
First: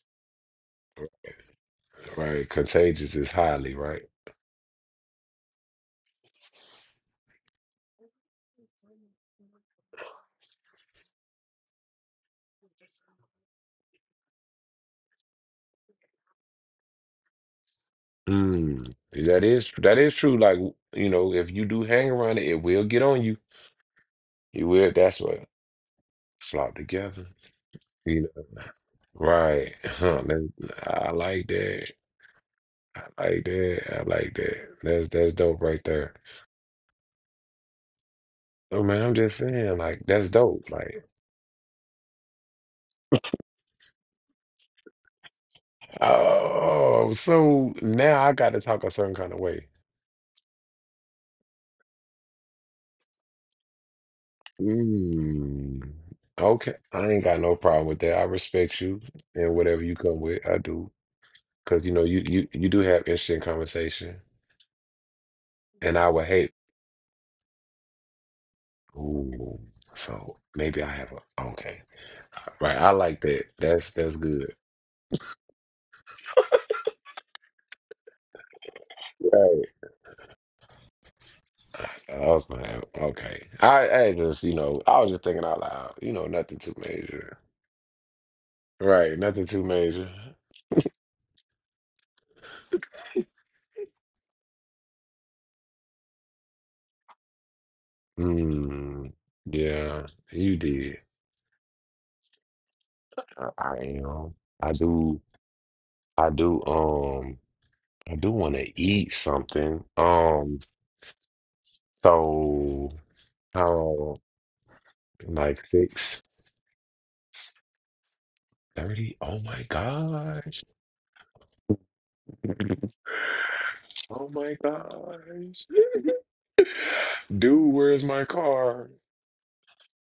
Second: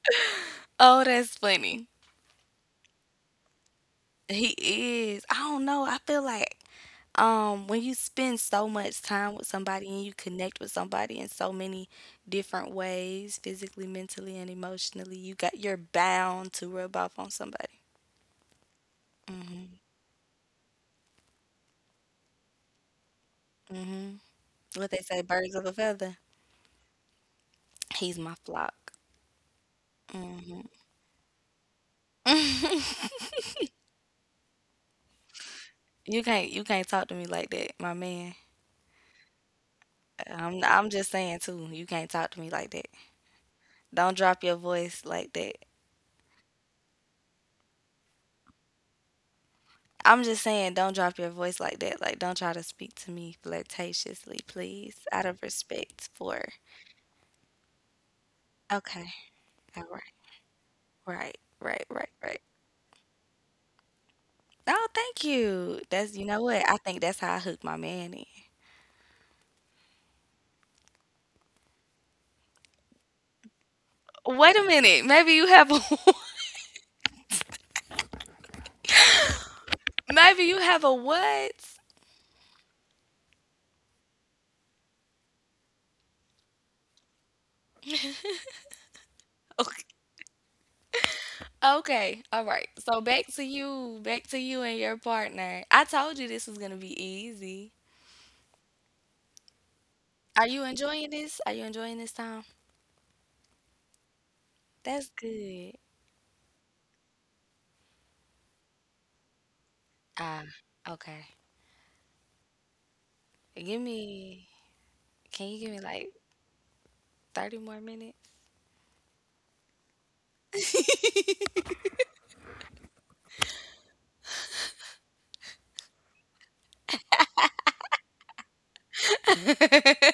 Oh, that's funny.
right. Contagious is highly right.
He is. I don't know. I feel like. Um, when you spend so much time with somebody and you connect with somebody in so many different ways, physically, mentally, and emotionally, you got you're bound to rub off on somebody.
Mm, that is that is true. Like you know, if you do hang around it, it will get on you.
Hmm.
It
What
will.
they say,
That's what
birds of a feather.
flop together.
He's
You
my
know,
flock.
right? Huh, that, I like that. I like that. I like that. That's that's dope right there.
You can't you can't talk to me like that, my man.
Oh man, I'm just saying, like, that's
I'm
dope.
I'm
Like,
just saying too, you can't talk to me like that. Don't drop your voice like that.
oh, so now I got to talk a certain kind of way.
I'm just saying don't drop your voice like that. Like don't try to speak to me flirtatiously, please. Out of
Mm,
respect for.
okay. I ain't got no problem with that. I respect you
Okay.
and
All
whatever you
right,
come with, I do.
right, right,
Because you know,
right,
you
right.
you you do have interesting conversation.
Oh, thank you.
And I
That's, you
would
know
hate.
what? I think that's how I hooked my man in.
Ooh, so maybe I have a okay. Right. I like that. That's that's good.
Wait a minute. Maybe you have a. Maybe you have a what?
I was gonna my okay. I I just you know I was just thinking out loud. You know, nothing too major, right? Nothing too
Okay.
major.
Okay. All right. So back to you. Back to you and your partner. I told you this was gonna be easy.
Hmm. Yeah,
Are
you
you
did.
enjoying this? Are you enjoying this time?
I, I am. I
That's
do.
good.
I do. Um. I do want to eat something.
Ah,
Um.
okay.
So
Give
how
me, can you
like
give me like
six
thirty more minutes?
thirty? Oh my gosh. Oh my gosh. Dude, where's my car?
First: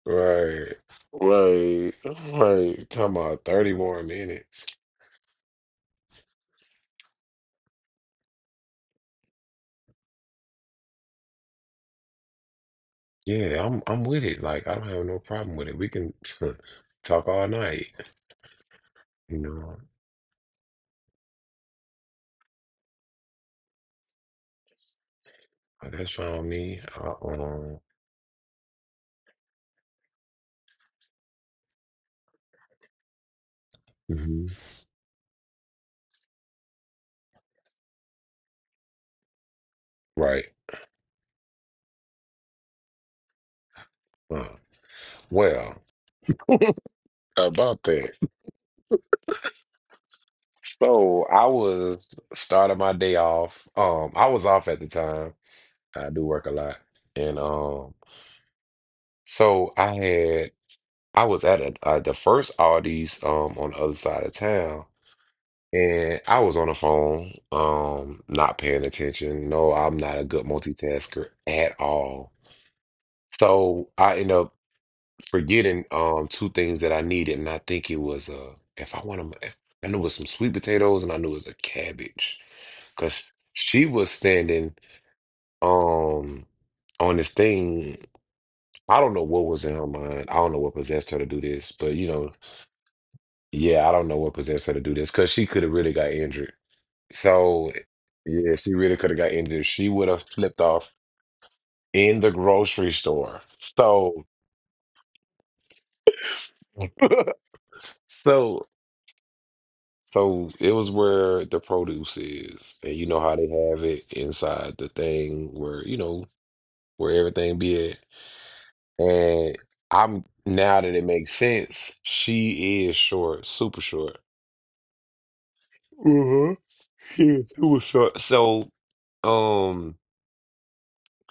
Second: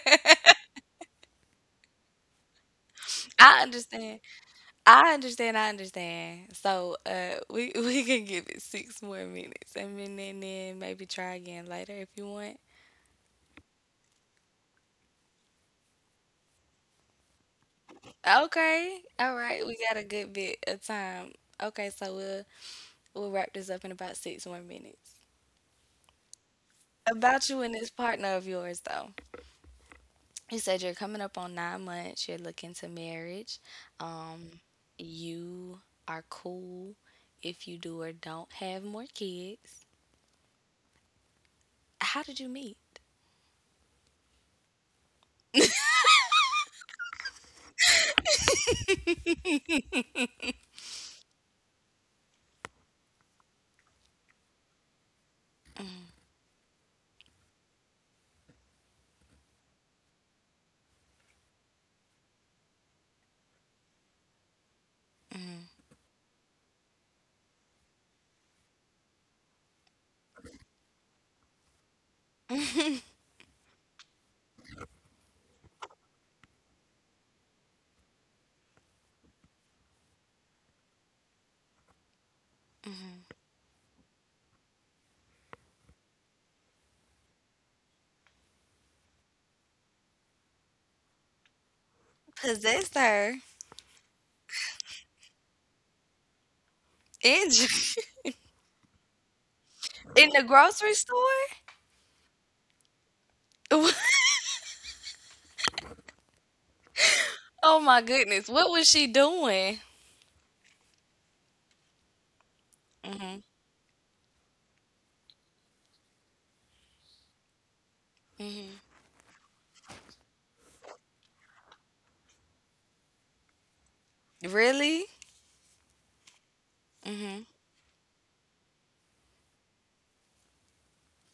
Right, right, right. Talking about
I
thirty more
understand.
minutes.
I understand, I understand. So uh we we can give it six more minutes and then and then maybe try again later if you want.
Yeah, I'm I'm with it. Like I don't have no problem with it. We can talk all night.
Okay. All
You
right, we
know,
got a good bit of time. Okay, so we'll we'll wrap this up in about six more minutes.
that's fine with me. Uh,
About you and
um,
this partner of yours though. You said you're coming up on nine months, you're looking to marriage.
mhm.
Um, you are cool if you do or don't have more kids.
Right.
How did you meet?
Uh, well, about that. So I was starting my day off. Um, I was off at the time. I do work a lot, and um, so I had I was at a, uh, the first Aldi's um on the other side of town. And I was on the phone, um, not paying attention. No, I'm not a good multitasker at all. So I end up forgetting um two things that I needed, and I think it was uh if I want to, if, I knew it was some sweet potatoes, and I knew it was a cabbage, because she was standing um on this thing. I don't know what was in her mind. I don't know what possessed her to do this, but you know,
Possessed her.
yeah, I don't know what possessed her to do this because she could have really got injured.
In
So yeah, she really could have got injured. She would have
in the
slipped
grocery
off
store?
in the grocery store. So
Oh my goodness, what
so
was she doing?
so it was where the produce is. And you know how
Mhm,
they have it inside the thing where, you know, where everything be at.
mhm.
And I'm now that it makes sense, she is short, super short.
Really?
Uh-huh. Yeah,
Mhm,
super short. So um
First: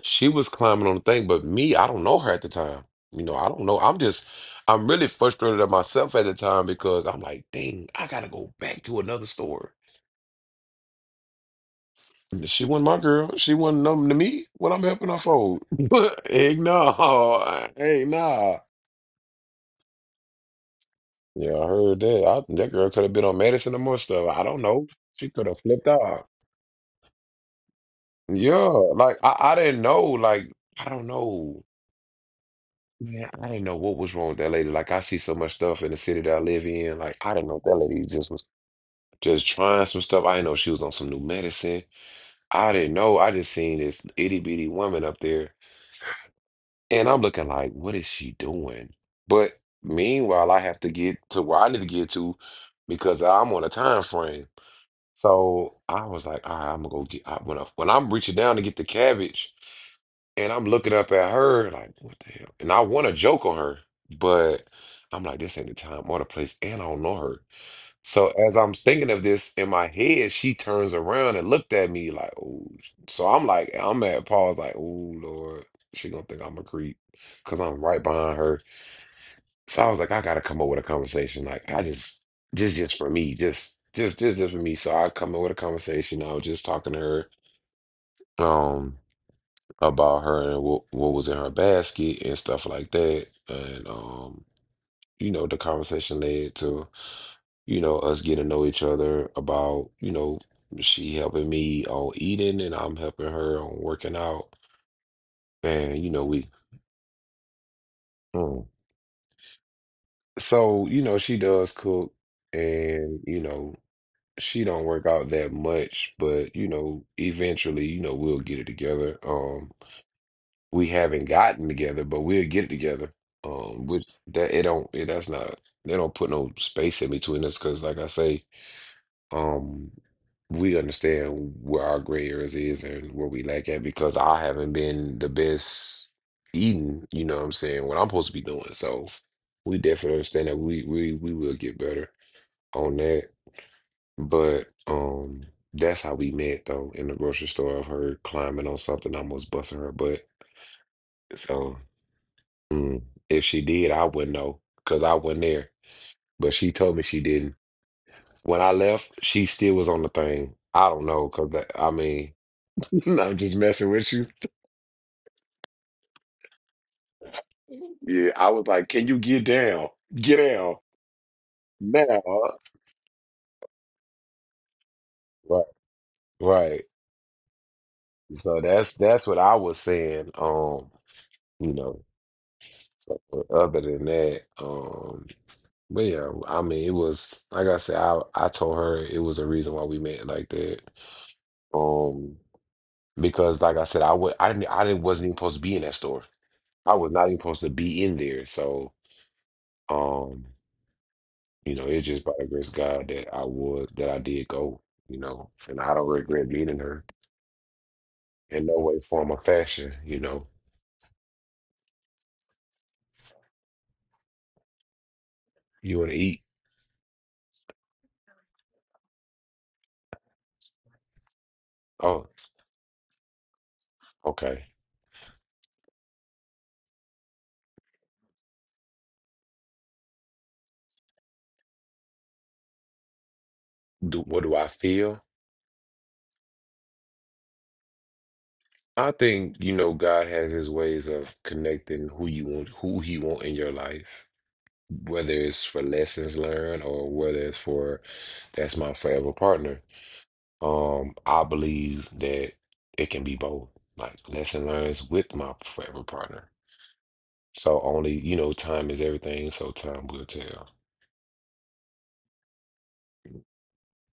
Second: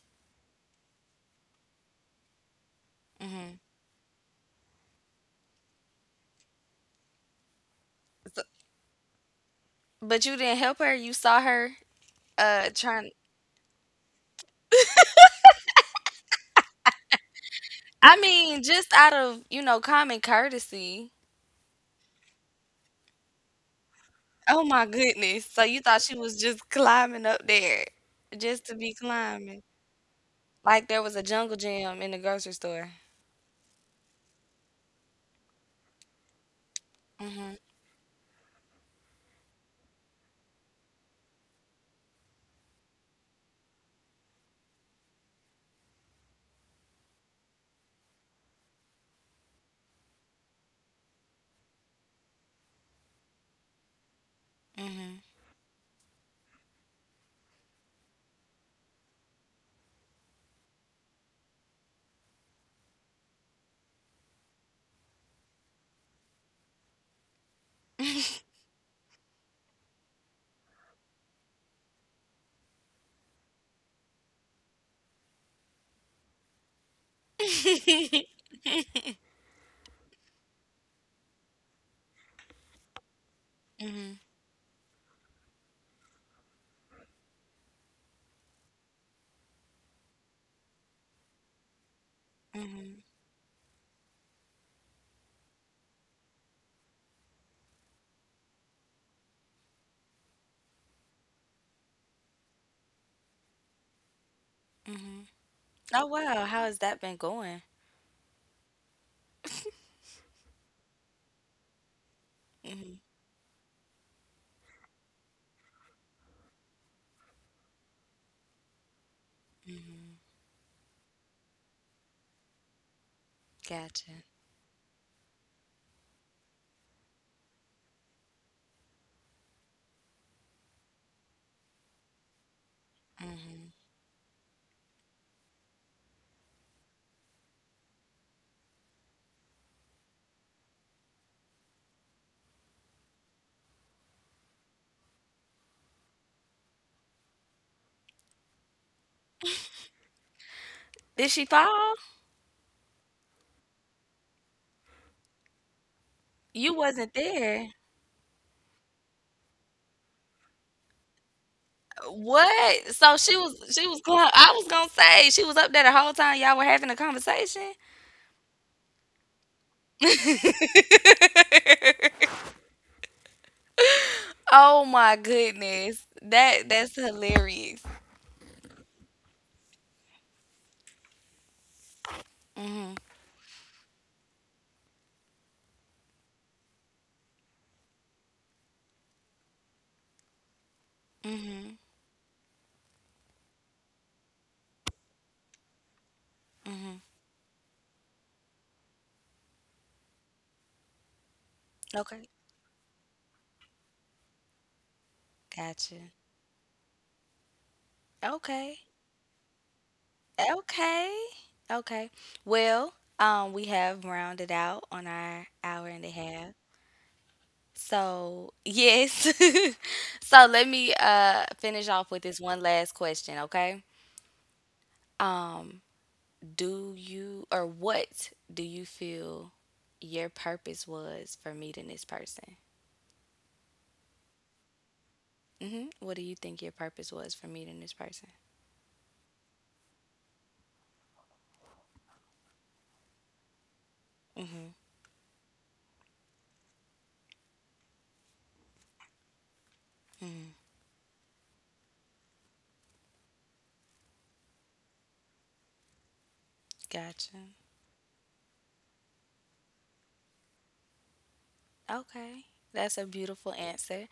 She was climbing on the thing, but me, I don't know her at the time. You know, I
mhm.
don't know. I'm just, I'm really frustrated at myself at the time because I'm like, dang, I gotta
So
go back to another store.
but you didn't help her, you saw her,
She
uh,
wasn't my
trying.
girl. She wasn't nothing to me. What I'm helping her fold. Egg no. Hey
I
nah.
mean, just out of, you know, common courtesy.
Yeah, I heard that. I, that girl could have been on medicine or more stuff. I
Oh
don't
my
know. She
goodness,
could have
so you
flipped
thought she
out.
was just climbing up there, just
Yeah.
to be
Like I, I
climbing,
didn't know. Like,
like
I
there
don't
was a jungle
know.
gym in the grocery store.
Man, I didn't know what was wrong with that lady. Like I see so much stuff in the city that I live in. Like I didn't
Mhm,
know that lady just was just trying some stuff. I didn't know she was on some new medicine. I didn't know. I just seen this itty bitty woman up there, and I'm looking like, what is she doing? But meanwhile, I have to get to where I need to get to because I'm on a time frame.
mhm.
So I was like, all right, I'm gonna go get I, when I, when I'm reaching down to get the cabbage and I'm looking up at her like, what the hell? And I want to joke on her, but I'm like, this ain't the time or the place, and I don't know her. So as I'm thinking of this in my head, she turns around and looked at me like, oh. So I'm like, I'm at pause like, oh Lord, she gonna think I'm a creep because I'm right
Mhm,
behind her. So I was like, I gotta come up with a conversation. Like I just just just for me, just just just just for me. So I come up with a conversation. I was just talking to her um about her and what what was in her basket and
mhm,
stuff like
mhm.
that. And um, You know, the conversation led to, you know, us getting to know each other about, you know, she helping me on eating and I'm helping her on working out. And,
Oh
you know, we
wow, how has that been going?
mm. So, you know, she does cook
Mhm.
and, you know, she don't work out that much, but you know, eventually, you know, we'll get it together. Um, we haven't gotten together, but we'll get it together. Um, which
Gotcha.
that it don't it, That's not they don't put no space in between us because, like I say, um, we understand where our gray areas is and where we lack
Mhm.
at because I haven't been the best eating, you know what I'm saying, what I'm supposed to be doing. So we definitely understand that we we we will get better on that. But um, That's how we met though in the grocery store of her climbing on something, almost busting her butt.
Did she
So
fall?
mm, if she did, I wouldn't know because I wasn't there. But she
You
told me
wasn't
she didn't.
there.
When I left, she still was on the thing. I don't know because I mean,
What? So
I'm
she
just
was she
messing
was
with you.
going I was gonna say she was up there the whole time y'all were having a conversation?
Yeah, I was like, can you get down? Get down now.
Oh my
Right,
goodness. That
right.
that's hilarious.
So that's that's what I was saying. Um, you know,
Mhm.
so, but other than that, um. But yeah, I mean, it was like I said, I I told her it was a reason why we met like that.
Mhm.
Um, because like I said, I would I didn't I didn't wasn't even supposed to be in that store. I
Mhm.
was not even supposed to be in there. So, um, you know, it's
Okay.
just by the grace of God that I would that I did go, you know, and I don't
Gotcha.
regret meeting her in no
Okay.
way, form, or fashion, you know.
Okay. Okay. Well, um, we have rounded out on our hour
You
and a
wanna eat?
half. So, yes. So, let me uh finish off with
Oh,
this one last question, okay?
okay.
Um, do you or what do you feel your purpose was for meeting this person?
Do, what do I feel?
Mhm. What do you think your purpose was for meeting this person?
I think, you know, God has his ways of connecting who you want, who he want in your life,
Mhm.
whether it's for lessons learned or whether it's for that's my forever partner.
Mhm.
Um, I believe that it can be both, like lesson learns with my forever partner.
Gotcha.
So only, you know, time is everything, so time will tell.
Okay. That's a beautiful answer.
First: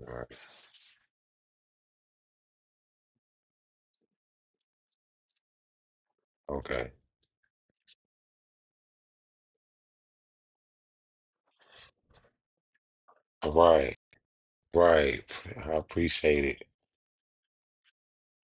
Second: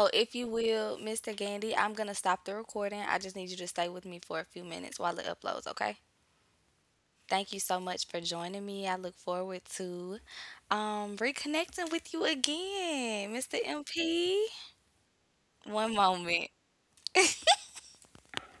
All
if
right.
you will, mister Gandy, I'm going to stop the recording. I just need you to stay with me for a few minutes while it uploads, okay?
Okay.
Thank you so much for joining me. I look forward to um, reconnecting with you again,
All
mister
right.
M P.
Right. I
One
appreciate
moment.
it.